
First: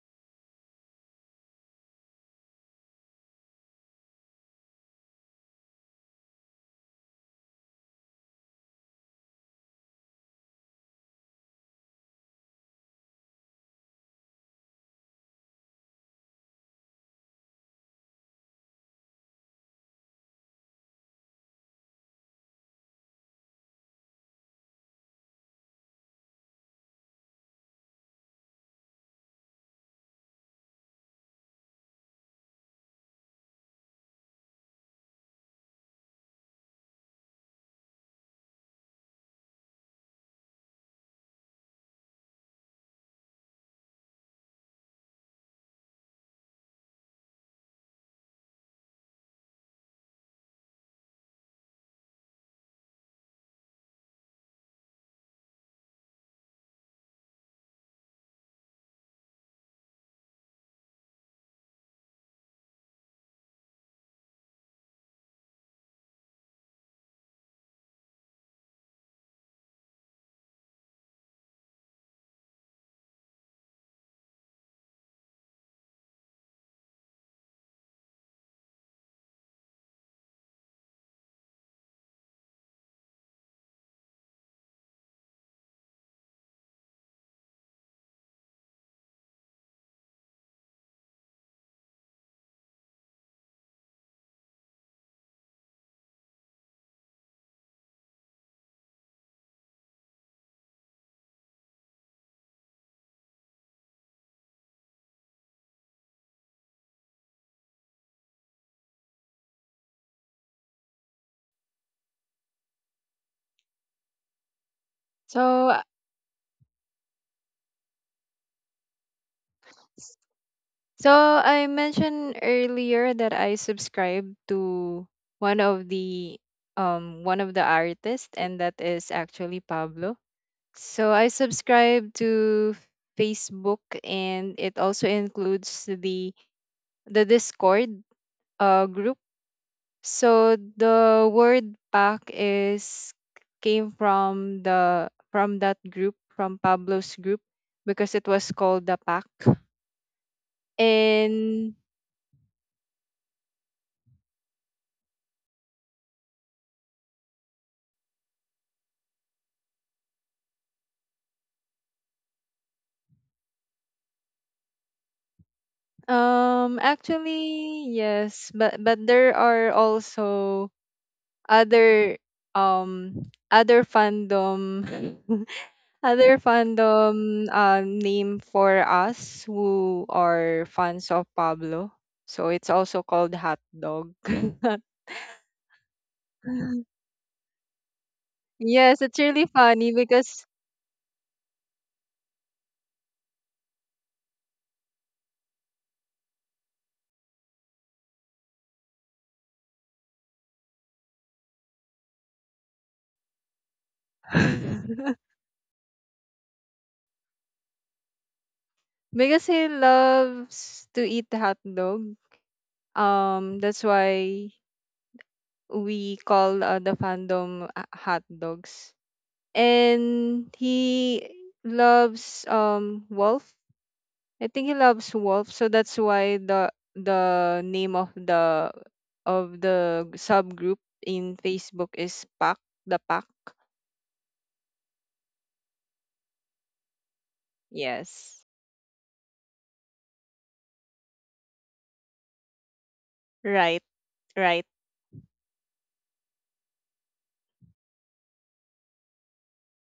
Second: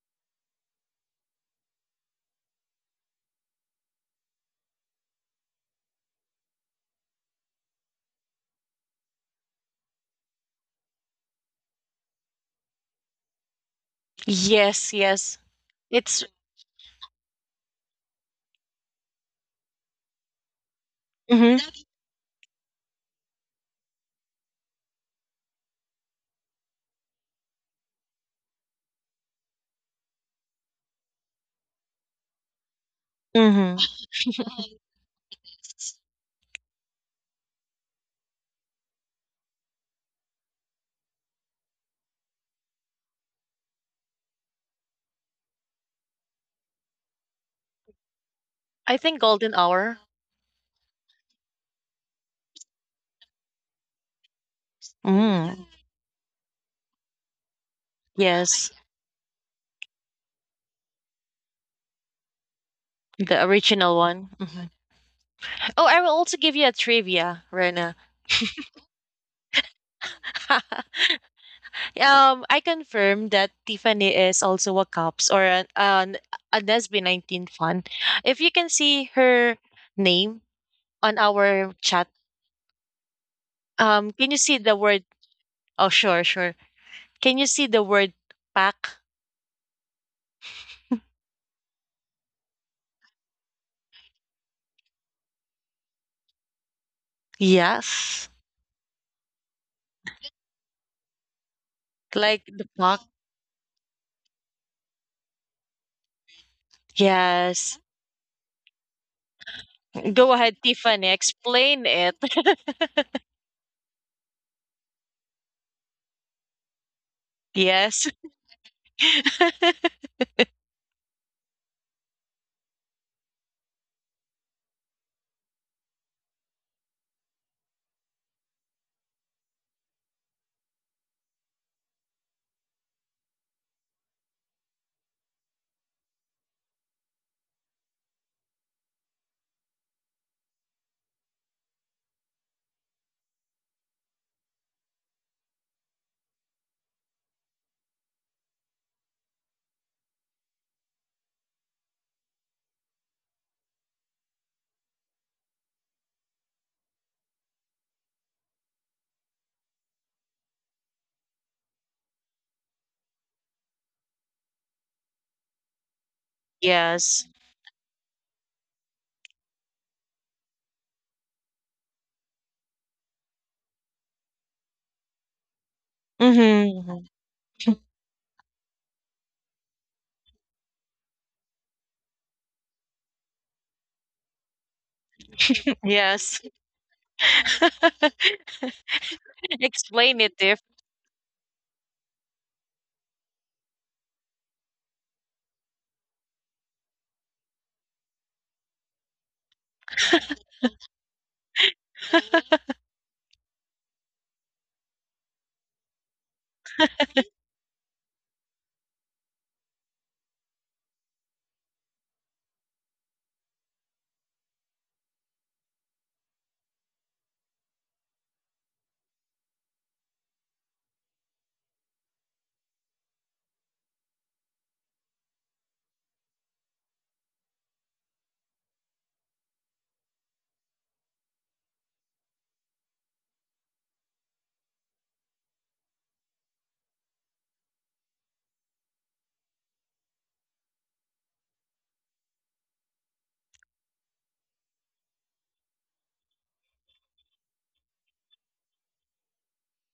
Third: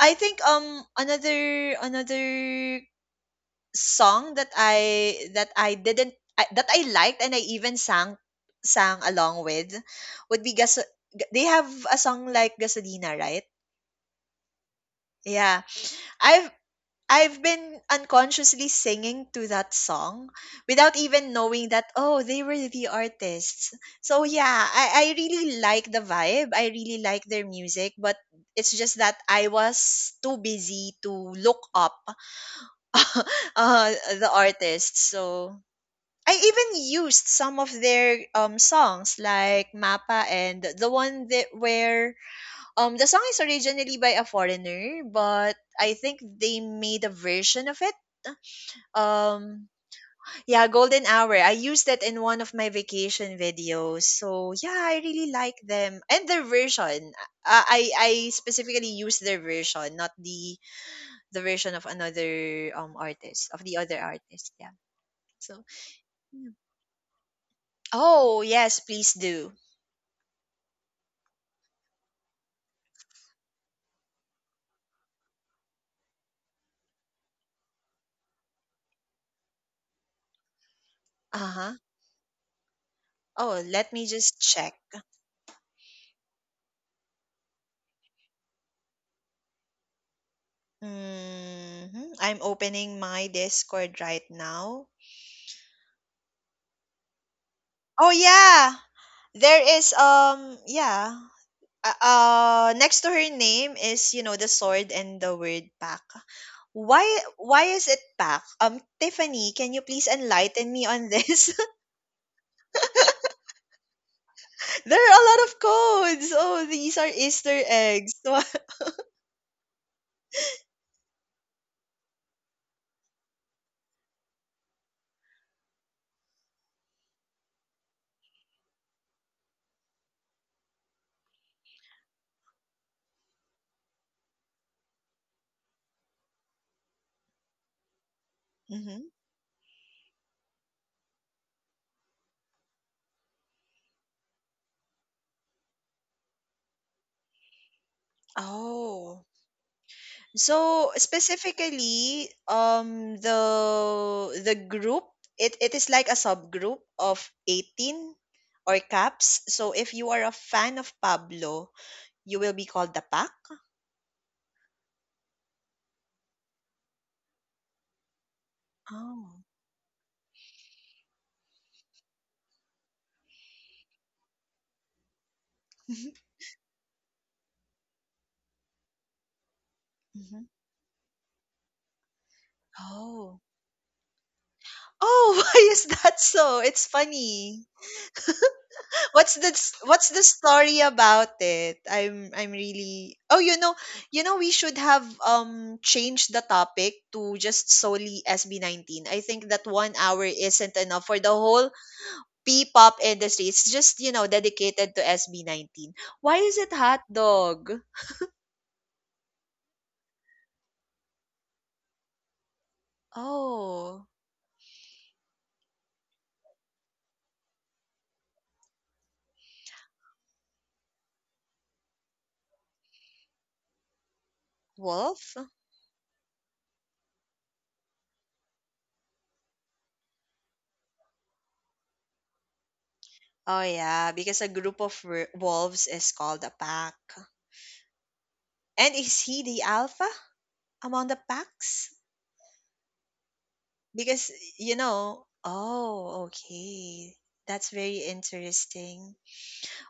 A: I think another another song that I didn't I, that I liked, and I even sang along with would be Gas they have a song like Gasolina, right?
B: Yes, yes.
A: Yeah.
B: It's.
A: I've I've been unconsciously singing to that song without even
B: Mm-hmm,
A: knowing that oh they were the artists. So yeah, I really like the vibe. I really like their music, but it's just that I was too busy to look up
B: mm-hmm.
A: uh, the artists. So I even used some of their songs like Mappa and the one that where the song is originally by a foreigner, but I think they made a version of it.
B: I think Golden
A: Um
B: Hour.
A: yeah, Golden Hour. I used that in one of my vacation videos. So yeah, I really like
B: Mm.
A: them and their version. I
B: Yes,
A: specifically used their version, not the version of another
B: the
A: artist of the
B: original
A: other
B: one.
A: artist.
B: Mhm.
A: Yeah. So
B: Oh, I will also give
A: Mm.
B: you a trivia, Rena.
A: Oh, yes, please do.
B: I confirm that Tiffany is also a cops, or an a Nesby 19 fan. If you can see her name on our
A: Uh-huh.
B: chat,
A: Oh, let me
B: can you
A: just
B: see
A: check.
B: the word? Oh, sure, sure. Can you see the word pack?
A: Hmm, I'm opening my Discord right now. Oh
B: Yes.
A: yeah, there is yeah. Uh,
B: Like the
A: uh
B: park.
A: next to her name is, you know, the sword and the word pack. Why why
B: Yes.
A: is it pack? Tiffany, can you please
B: Go ahead,
A: enlighten me
B: Tiffany.
A: on this?
B: Explain it.
A: there are a lot of
C: so uh,
A: codes. Oh, these are Easter
B: Yes.
A: eggs.
C: so I mentioned earlier that I subscribe to one of the one of the artists, and that is actually Pablo. So I subscribe to Facebook, and it also includes the Discord,
A: Mhm.
C: group. So the word pack is came from the from that group, from Pablo's group, because it was called the
A: Oh.
C: pack.
A: So
C: And
A: specifically, the group it is like a subgroup of 18 or caps. So if you are a fan of Pablo, you will be called the pack.
B: Yes.
C: Actually, yes, but there
A: Oh.
C: are also other, um other fandom,
A: Mhm.
C: other
B: Mm-hmm.
C: fandom name for us who
A: Mhm.
C: are fans of Pablo. So it's also called
A: Oh.
C: hot dog.
A: Oh, why is that
B: Yes.
A: so? It's funny.
C: Yes, it's
A: What's
C: really
A: the
C: funny
A: what's
B: Explain
A: the
B: it,
C: because
B: Tiff.
A: story about it? I'm really Oh, you know we should have changed the topic to just solely SB19. I think that 1 hour isn't enough for the whole P-pop industry. It's just, you know, dedicated to SB19. Why is it hot dog?
C: because he loves to eat hot dog. That's
A: Oh,
C: why we call, the fandom, hot dogs. And he loves wolf. I think he loves
A: wolf?
C: wolf, so that's why the name of the subgroup in Facebook is Pack the Pack.
A: Oh yeah, because a group of wolves is called a pack.
C: Yes,
A: And is he the alpha among the packs?
C: right,
A: Because,
C: right.
A: you know oh, okay. That's very interesting.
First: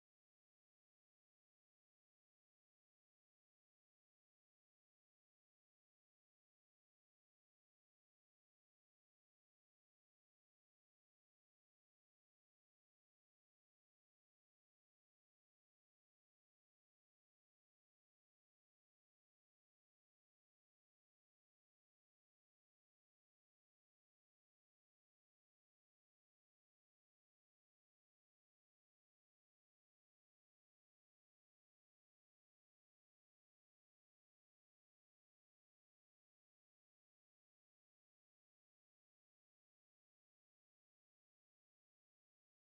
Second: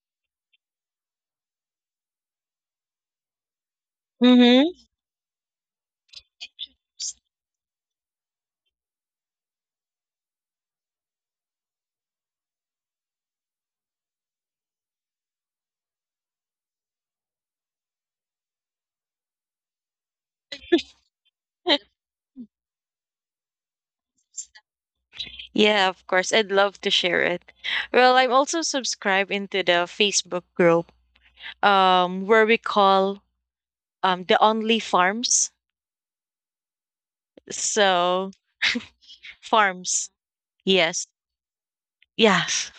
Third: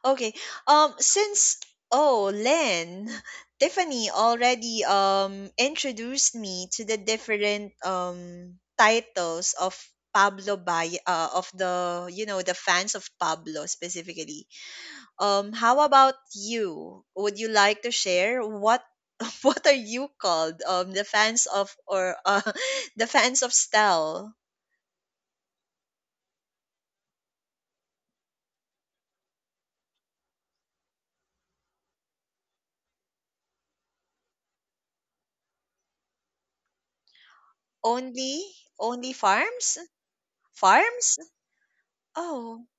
A: Okay. Since oh, Len, Tiffany already
B: Mm-hmm.
A: introduced me to the different titles of Pablo Bay, of the you know the fans of Pablo specifically. How about you? Would you like to share what what are you called? The fans of or the fans of Stel.
B: Yeah, of course. I'd love to share it. Well, I'm also subscribed into the Facebook group, where we call the only farms. So
A: Only only farms?
B: farms. Yes.
A: Farms? Oh.
B: Yes.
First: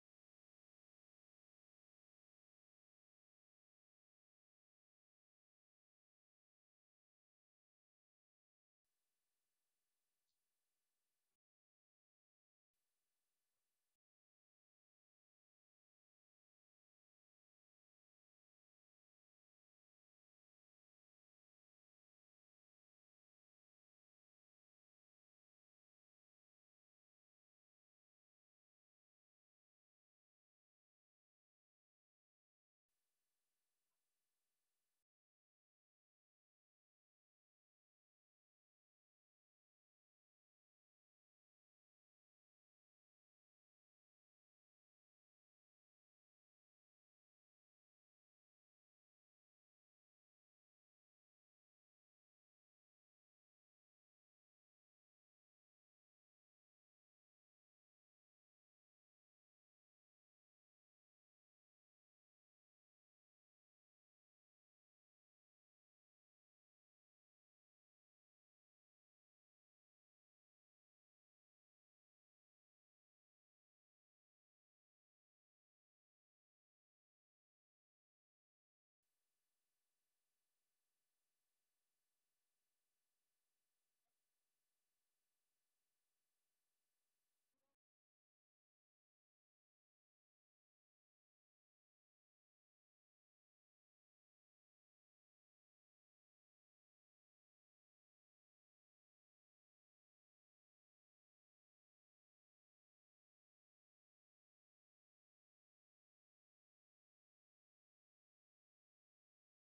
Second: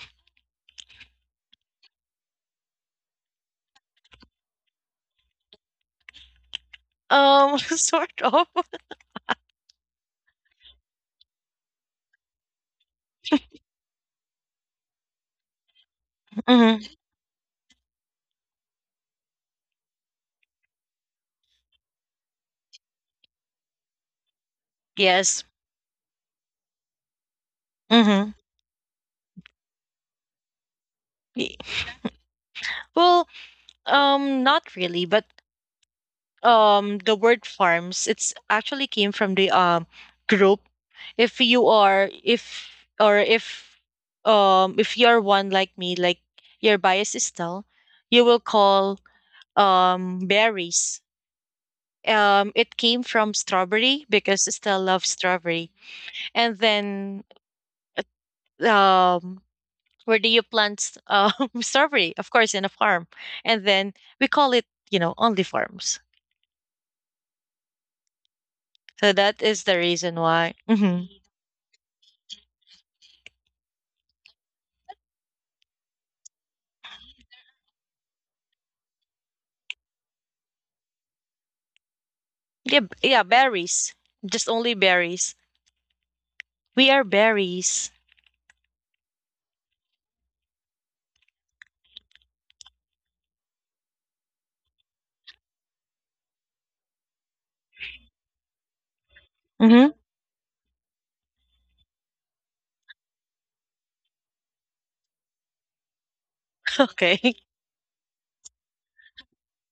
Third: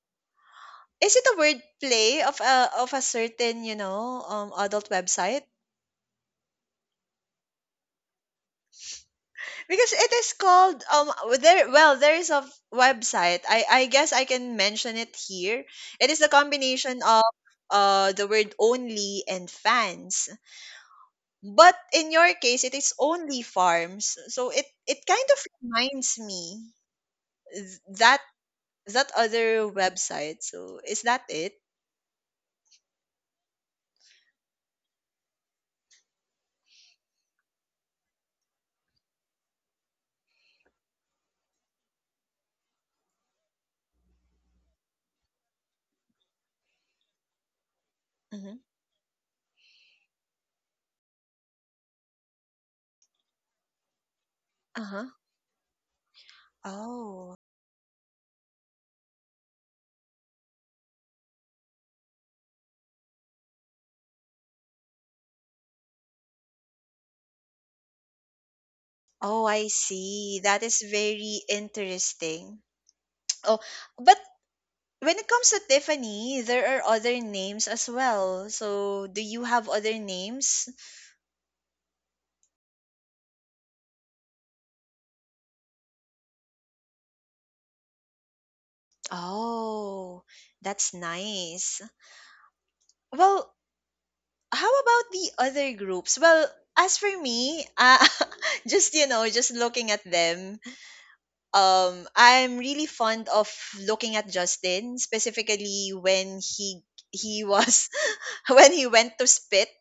A: Is it a word play of a certain, you know, adult website?
B: Sort of.
A: Because it is called there well, there is a website. I guess I can mention it here. It is a
B: hmm
A: combination of the word only and fans. But in your case it is only farms. So it kind of
B: Yes.
A: reminds me that
B: hmm
A: that other website. So is that
B: Ye-
A: it?
B: Well, not really, but the word farms, it's actually came from the group. If you are, if or if If you're one like me, like your bias is tell, you will
A: Mm-hmm.
B: call berries. It came from strawberry, because Estelle
A: Uh-huh.
B: loves strawberry. And then,
A: Oh.
B: um, where do you plant strawberry? Of course, in a farm, and then we call it, you know, only farms. So that
A: Oh,
B: is
A: I
B: the reason
A: see.
B: why.
A: That is
B: Hmm.
A: very interesting. Oh, but when it comes to Tiffany, there are other names as well. So, do you have other names?
B: Yeah, yeah, berries. Just only berries. We are berries.
A: Oh, that's nice. Well, how about the other groups? Well, as for me, just you know, just looking
B: hmm
A: at them, I'm really fond of looking at Justin specifically when
B: Okay.
A: he was when he went to spit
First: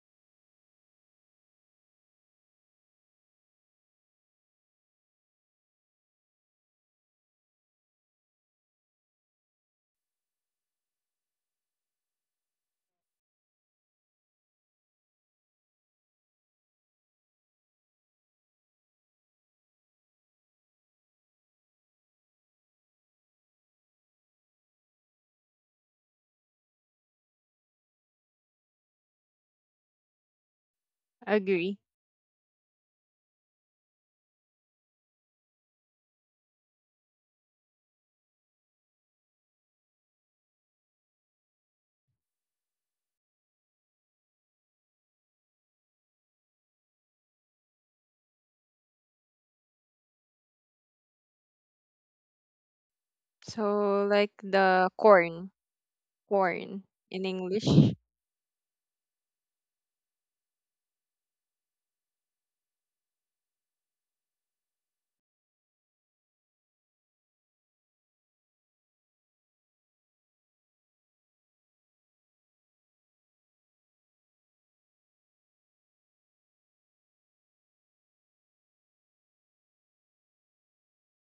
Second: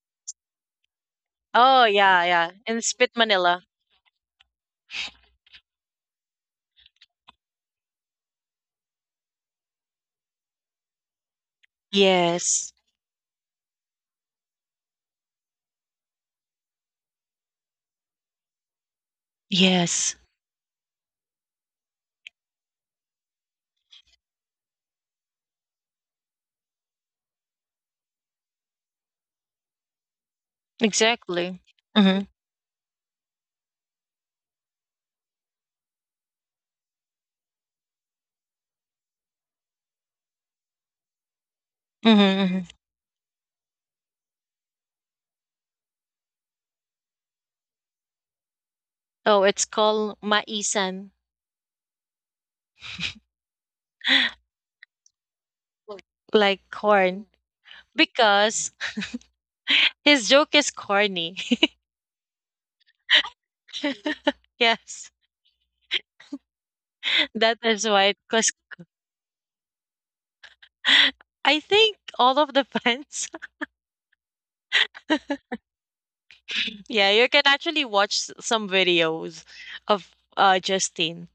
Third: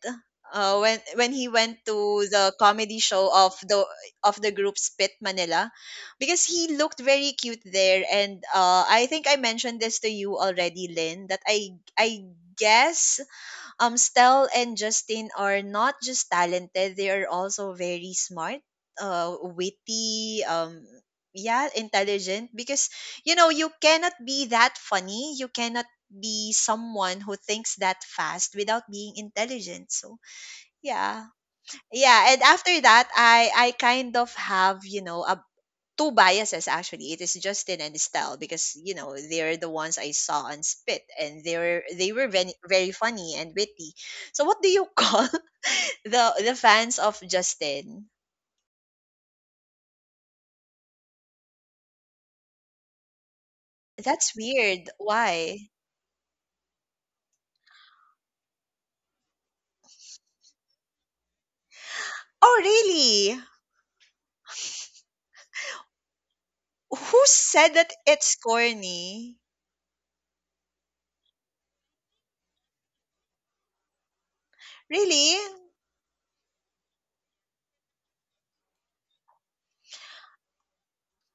A: when he went
B: Oh yeah,
A: to
B: yeah.
A: the
B: In
A: comedy
B: Spit
A: show
B: Manila.
A: of the group Spit Manila, because he looked very cute there, and I think I mentioned this to you already, Lynn, that I
B: Yes.
A: guess Stell and Justin are not just talented, they are also very smart,
B: Yes.
A: witty, yeah, intelligent, because you know, you cannot be that funny, you cannot be someone who thinks that fast without being intelligent. So, yeah.
B: Exactly.
C: Agree.
B: Hmm.
A: Yeah, and after that, I kind of have, you know, a two biases actually it is Justin and Estelle, because you know they're the ones I saw on Spit and they
B: Hmm.
A: were very,
B: Hmm.
A: very funny and witty. So what do you call the fans of Justin?
B: Oh, it's called maisan,
C: So like
A: That's weird,
C: the corn,
A: why
B: like
C: corn in
B: corn,
C: English.
B: because his joke is corny.
A: oh really
B: Yes,
A: who
B: that
A: said
B: is
A: that
B: why.
A: it's
B: Because
A: corny
B: I think all of the fans.
A: really
B: Yeah, you can actually watch some videos of Justin.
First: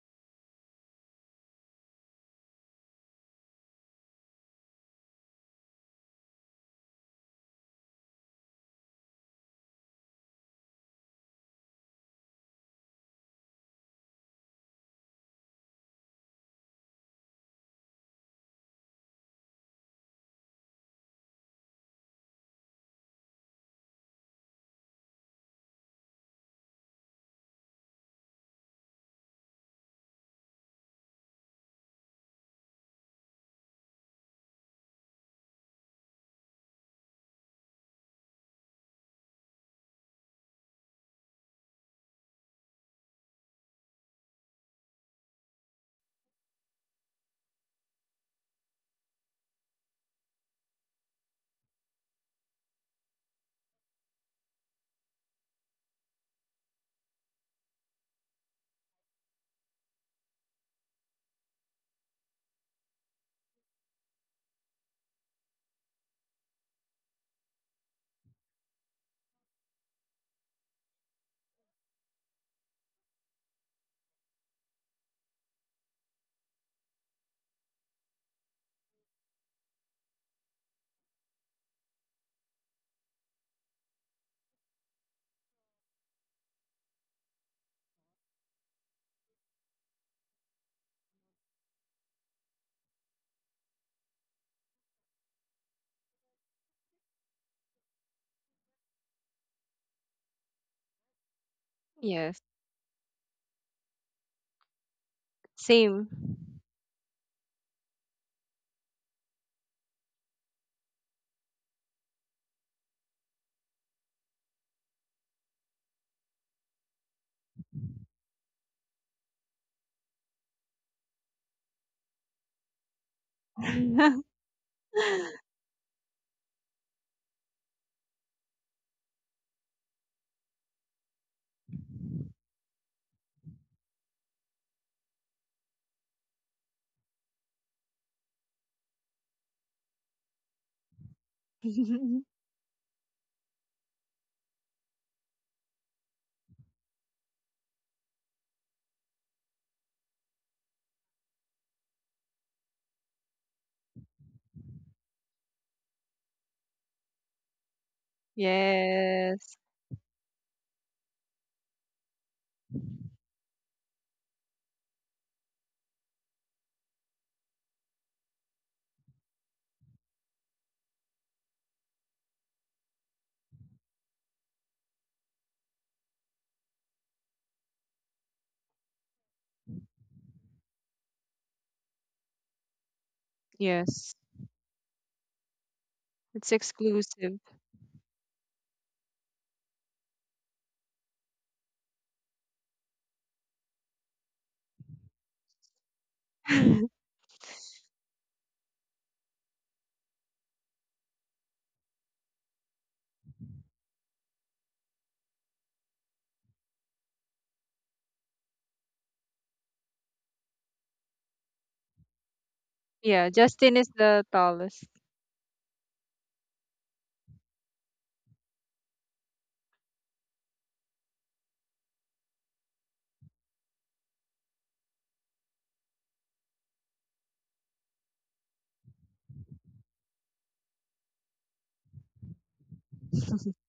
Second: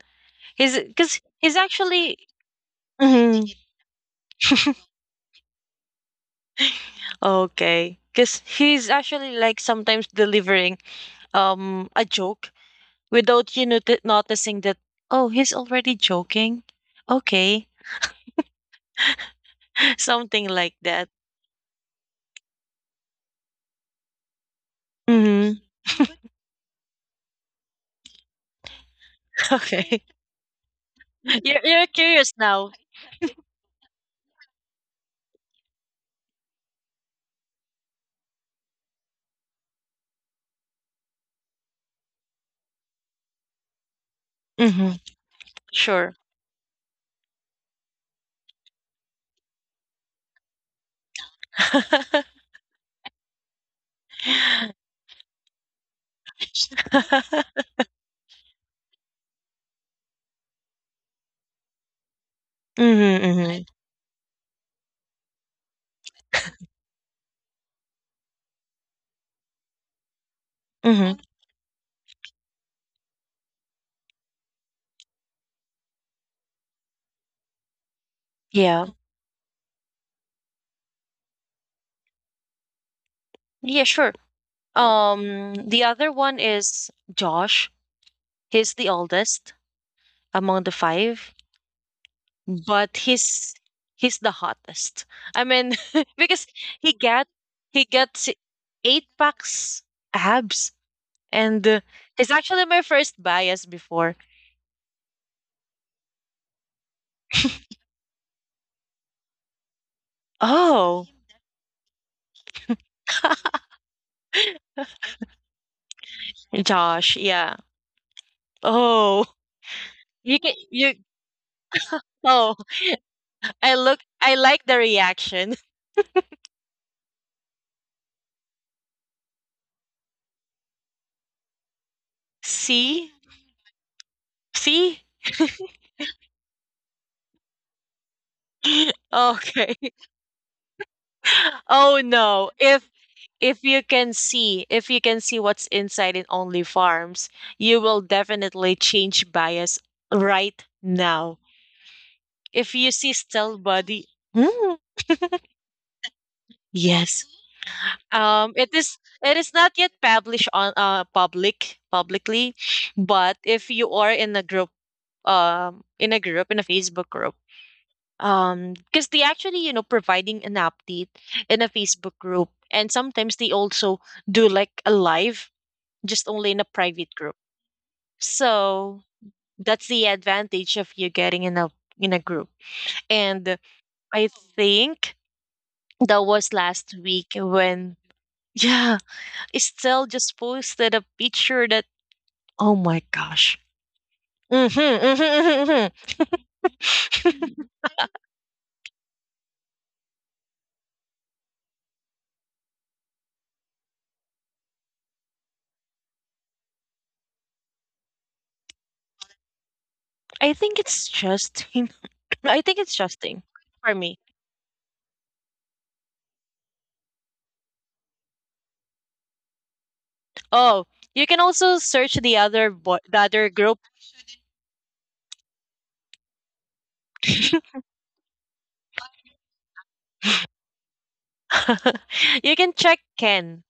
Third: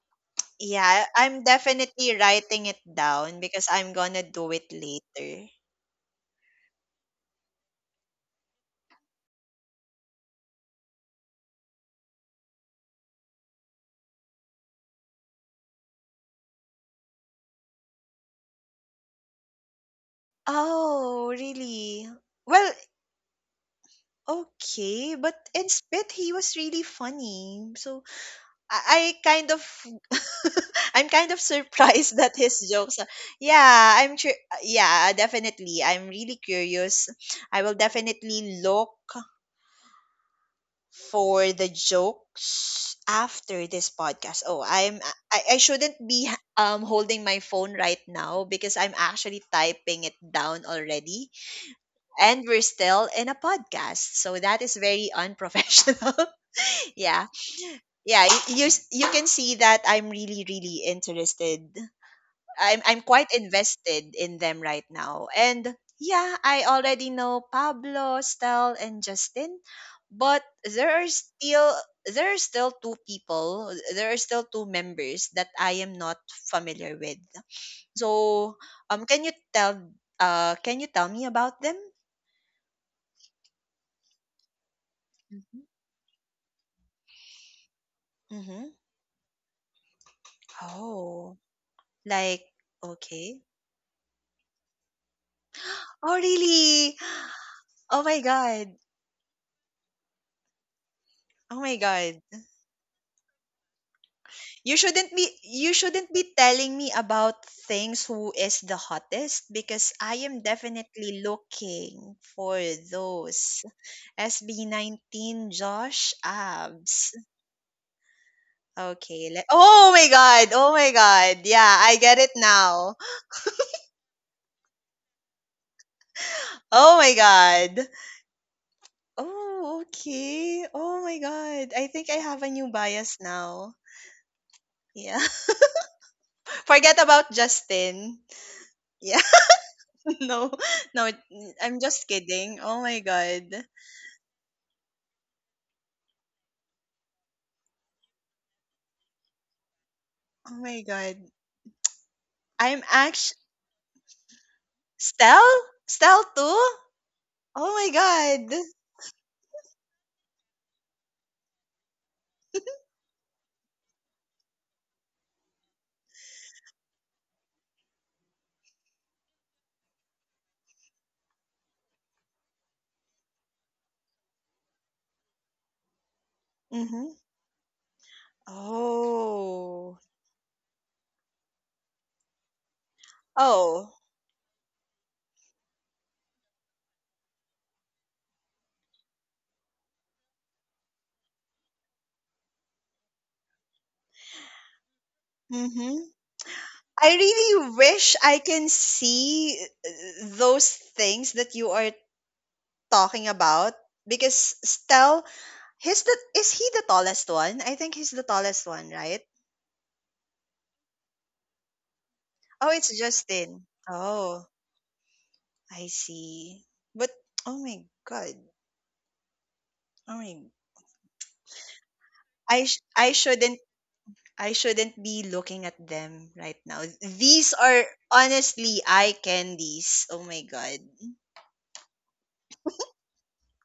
B: He's
A: yeah
B: Because
A: I'm
B: he's
A: definitely
B: actually.
A: writing it down
B: Mhm.
A: because I'm gonna do it later
B: Okay. Because he's actually like sometimes delivering a joke without you noticing that oh, he's already joking. Okay, something like that.
A: oh really well Okay, but
B: hmm
A: in Spit he was really funny. So I kind of
B: Okay,
A: I'm kind of
B: you're
A: surprised
B: curious
A: that his
B: now.
A: jokes are, yeah, I'm sure yeah, definitely. I'm really curious. I will definitely look for the jokes after this podcast. Oh,
B: hmm
A: I'm I shouldn't
B: Sure.
A: be holding my phone right now because I'm actually typing it down already
B: hmm
A: and we're still in a podcast. So that is very unprofessional. yeah. You can see that I'm really interested. I'm quite
B: hmm
A: invested in them right now, and yeah, I already know Pablo, Stel, and Justin, but there are
B: hmm
A: still there are still two people, there are still two members that I am not familiar with. So
B: Yeah.
A: um can you tell can you tell me about them?
B: Yeah, sure.
A: Mm-hmm.
B: The other one is Josh. He's
A: hmm
B: the oldest among the five,
A: oh, like,
B: but
A: okay,
B: he's the hottest. I mean,
A: oh
B: because he
A: really,
B: get he
A: oh my
B: gets
A: god.
B: eight packs abs,
A: Oh
B: and
A: my god.
B: he's
C: Yes,
B: actually my first bias before.
A: You
C: same.
A: shouldn't be telling me about things who is the hottest, because I am
B: Oh,
A: definitely looking for those SB19 Josh
B: Josh,
A: abs.
B: yeah. Oh,
A: Okay, let— Oh my
B: you
A: god.
B: can
A: Oh my
B: you.
A: god. Yeah, I get it
B: Oh,
A: now.
B: I look. I like the reaction.
A: Oh my god. Oh, okay. Oh my god. I think I have a new
B: See,
A: bias now.
B: see.
A: Yeah. Forget about Justin. Yeah.
B: Okay.
A: No, no, it- I'm
B: Oh
A: just
B: no.
A: kidding. Oh
B: If
A: my
B: if
A: god.
B: you can see, if you can see what's inside in Only Farms, you will definitely change bias
A: Oh
B: right
A: my god.
B: now. If
A: I'm
B: you see
A: actually—
B: still body, hmm,
A: Stell? Stell too?
B: yes.
A: Oh my
B: Um,
A: god.
B: it is it is
C: Yes,
B: not yet published on public publicly, but if you are in a group, in a group, in a Facebook group, because they actually, providing an update in a Facebook group, and sometimes they also do like a live just only in a private
A: Mm-hmm.
B: group. So that's
A: Oh.
B: the advantage of you getting in a, in a group. And
A: Oh.
C: yes.
B: I think that was
C: It's
B: last week
C: exclusive.
B: when yeah, Estelle just posted a picture that, oh my gosh. hmm hmm
A: Mm-hmm. I
B: hmm
A: really wish I can see those things that you are talking about, because Stell, his the is he the tallest one? I think he's the tallest one, right?
B: I think it's Justin. I
A: Oh,
B: think it's
A: it's
C: Yeah,
B: Justin,
A: Justin.
C: Justin is
B: for me.
C: the
A: Oh,
C: tallest.
A: I see. But oh my god. I mean,
B: Oh, you can also search the
A: I sh- I
B: the other
A: shouldn't
B: group.
A: I shouldn't be looking at them right now. These are honestly eye candies. Oh my god.
B: You can check Ken.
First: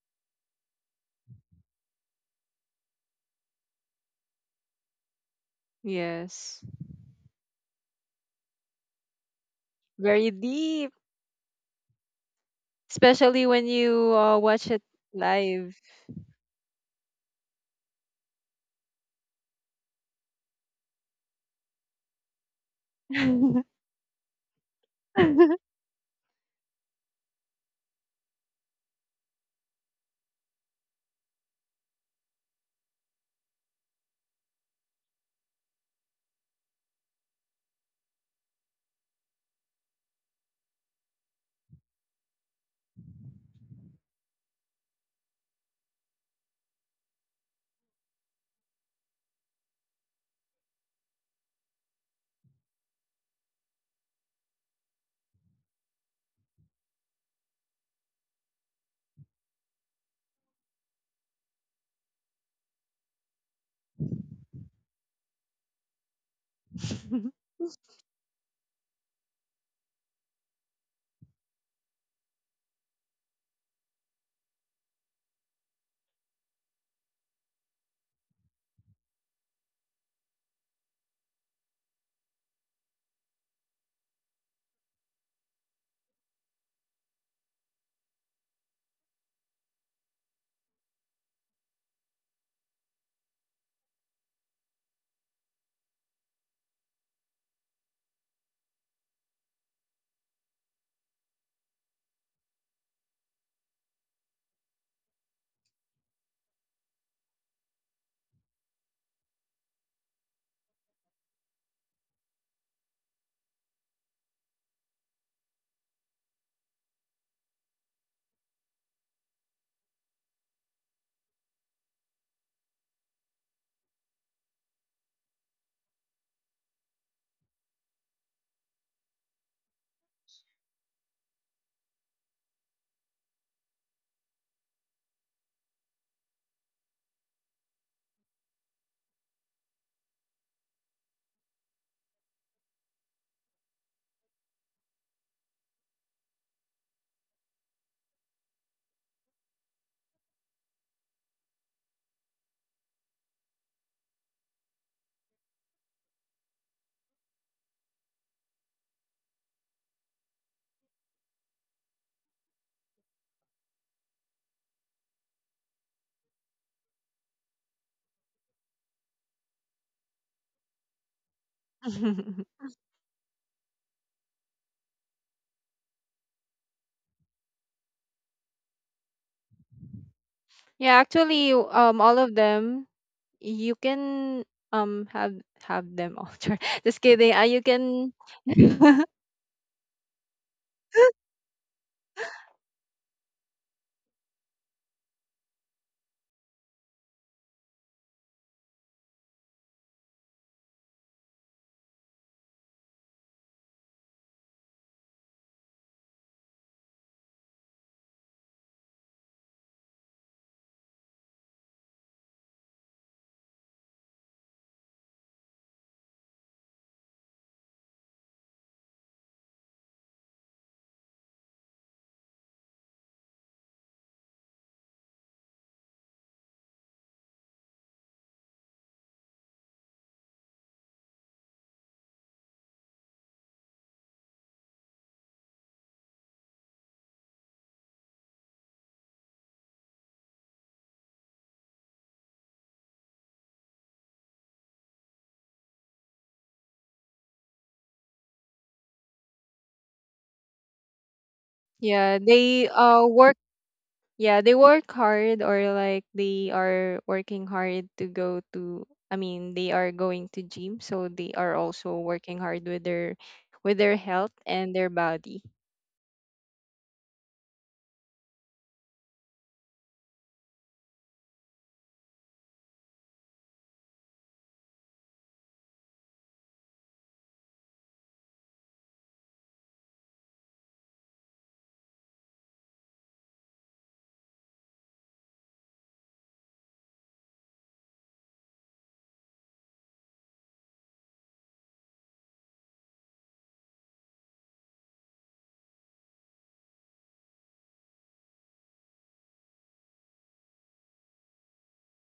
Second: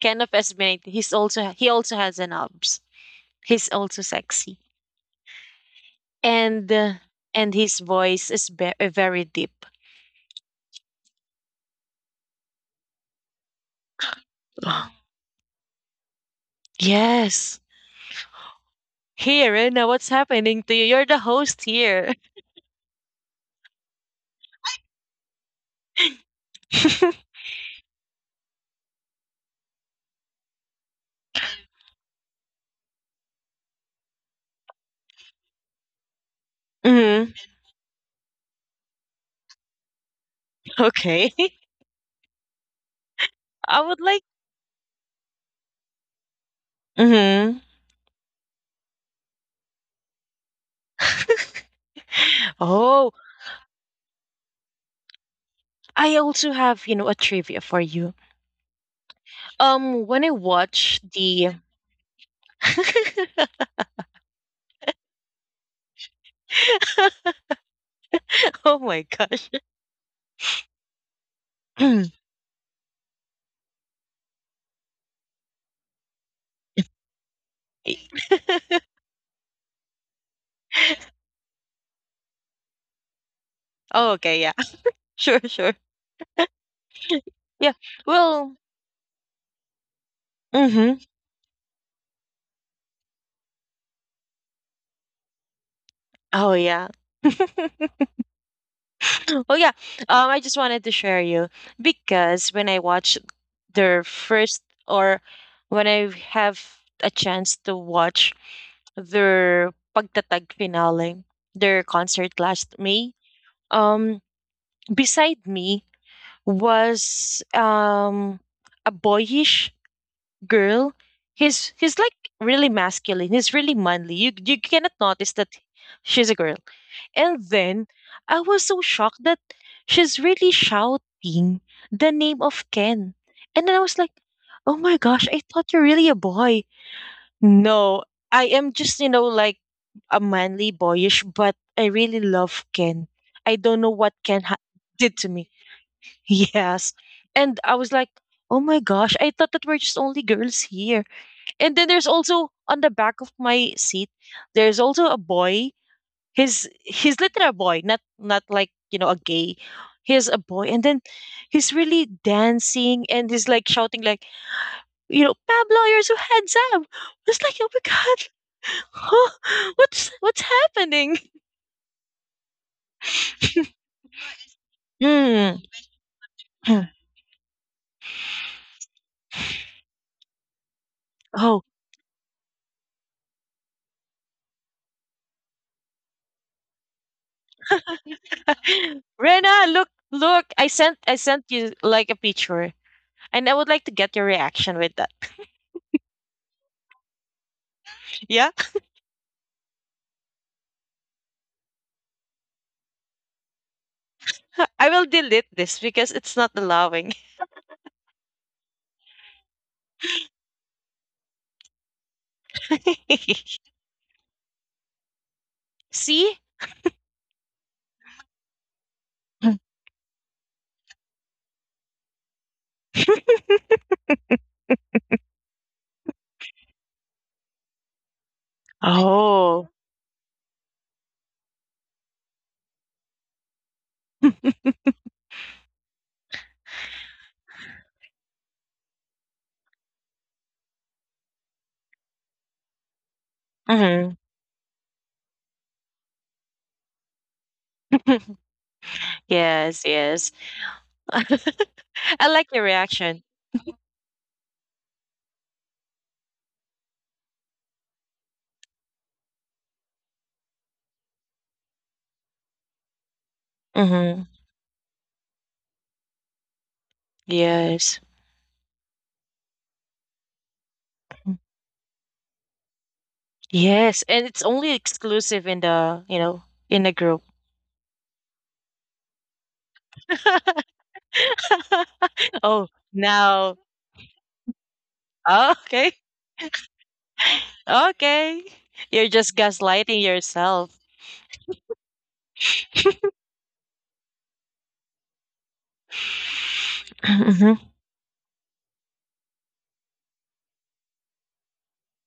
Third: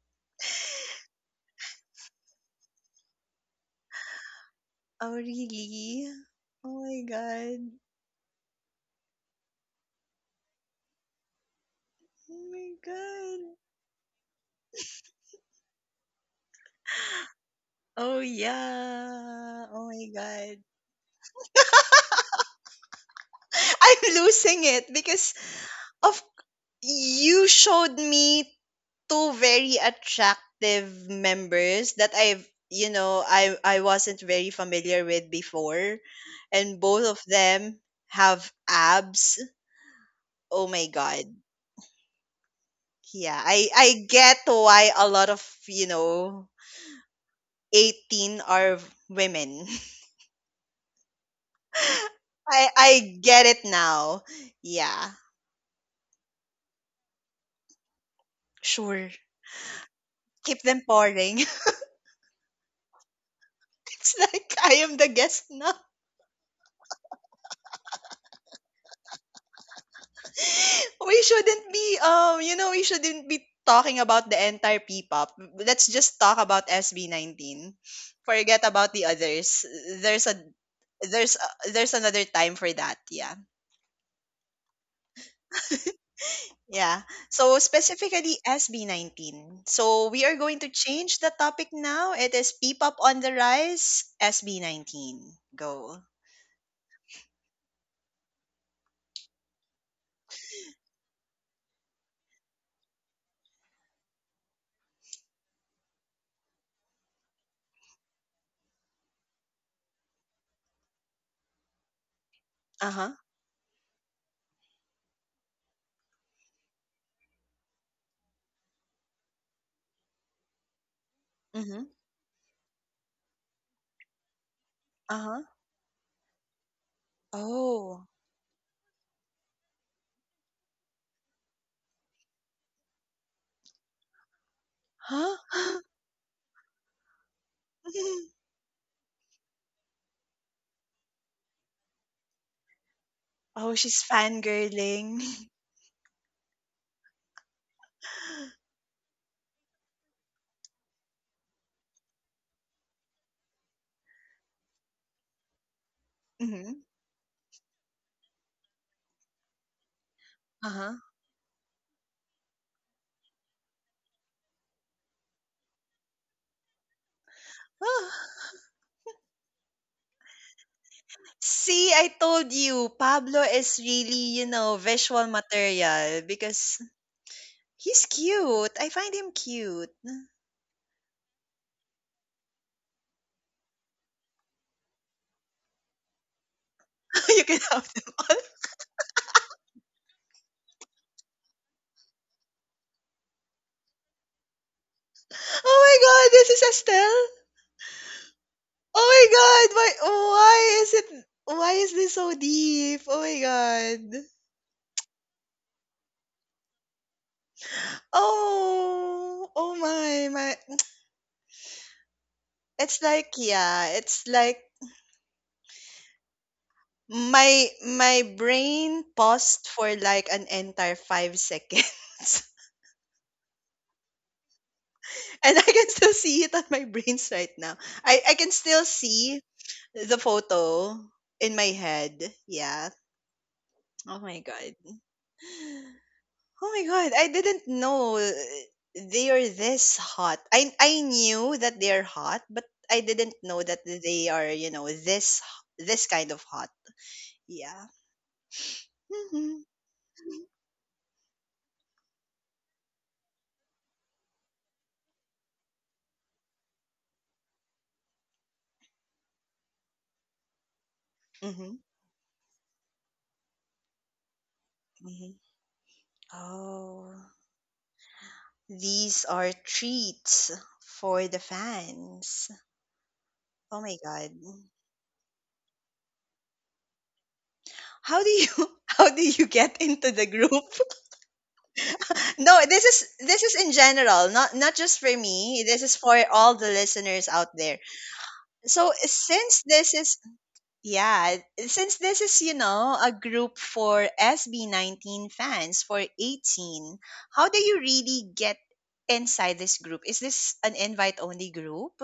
B: Ken of SB, he's also, he also has an abs. He's also sexy.
A: Oh really?
C: Yes.
B: And
A: Oh
B: uh,
A: my
B: and
A: god.
B: his voice is very deep.
C: Very deep,
A: Oh my
C: especially
A: god.
C: when you, watch it live.
B: Yes.
A: Oh
B: Hey,
A: yeah.
B: Rena!
A: Oh
B: What's
A: my god.
B: happening to you? You're the host here.
A: I'm losing it because of— you showed me two very attractive members that I've you know I wasn't very familiar with before, and both of
B: hmm
A: them have abs. Oh my
B: Okay.
A: god. Yeah, I
B: I would
A: I
B: like.
A: get why a lot of, you know,
B: hmm
A: 18 are women. I
B: Oh,
A: I get it now. Yeah.
B: I also have, you know, a trivia for you.
A: Sure.
B: When I
A: Keep them
B: watch
A: pouring.
B: the
A: It's like I am the guest now.
B: oh my gosh.
A: We shouldn't be talking about the entire P-pop. Let's just talk about SB19. Forget about the others. There's a there's another time for that. Yeah.
B: Oh, okay, yeah. Sure, sure.
A: Yeah. So
B: Yeah.
A: specifically
B: Well,
A: SB19. So we are going to
B: mm-hmm.
A: change the topic now. It is P-pop on the rise, SB19. Go.
B: Oh yeah. Oh yeah. I just wanted to share you, because when I watched their first, or when I have a chance to watch their pagtatag finale, their concert last May.
A: Uh-huh.
B: Um, Beside me was a boyish girl. He's
A: Mhm.
B: he's like really masculine. He's really manly. You cannot notice
A: Uh-huh.
B: that she's a girl. And then
A: Oh.
B: I was so shocked that she's really shouting the name of Ken. And then I was like, oh my gosh, I
A: Huh?
B: thought you're really a boy. No, I am just, you know, like a manly boyish, but I really love Ken. I
A: Oh,
B: don't know
A: she's
B: what did
A: fangirling.
B: to me. Yes. And I was like, oh my gosh, I thought that we're just only girls here. And then there's also on the back of my seat, there's also a boy. He's
A: Mhm.
B: he's literally a boy, not like, you know, a gay. He's a boy. And
A: Uh-huh.
B: then he's really dancing, and he's like shouting like, you know, Pablo, you're so handsome. It's like, oh my
A: Ah.
B: God. Huh? What's happening?
A: See, I told you, Pablo is really, you know, visual
B: Hmm.
A: material, because
B: Hmm.
A: he's cute. I find him cute.
C: Yeah, actually,
B: Oh,
C: all of them you can, um have have them all try. Just kidding.
A: You
C: You
A: can have.
C: can
B: Rena, look, look! I sent you like a picture, and I would like to get your reaction with that.
A: Oh my God, this is Estelle.
B: Yeah,
A: Oh my God, why? Why is it? Why is this so deep? Oh my God.
B: I will delete this because it's not allowing.
A: Oh, oh my, my. It's like yeah, it's like
B: See?
A: my brain paused for like an entire five seconds. And I can still see it on my brains right now. I can still see
B: Oh.
A: the photo in my head. Yeah. Oh my god. Oh my god. I didn't know they are this hot. I knew that they're hot, but I didn't know that
B: hmm
A: they are, you know, this kind of hot. Yeah. hmm
B: yes, yes. I
C: yeah,
B: like your reaction.
C: they work hard, or like they are working hard to go to, I mean, they are going to gym, so they are
A: hmm
C: also working hard with their
B: hmm
C: health and their
A: hmm
C: body.
A: Oh,
B: Yes.
A: these are treats for the fans. Oh my
B: Yes, and
A: god.
B: it's only exclusive in the, you know, in the group.
A: How do you how do you get into the group? No,
B: Oh,
A: this
B: now.
A: is in general, not not just for
B: Oh,
A: me. This
B: okay.
A: is for all the listeners out there.
B: Okay.
A: So
B: You're just gaslighting yourself.
A: yeah, since this is, you know, a group for SB19 fans for 18, how do you really get inside this group? Is this an invite only group?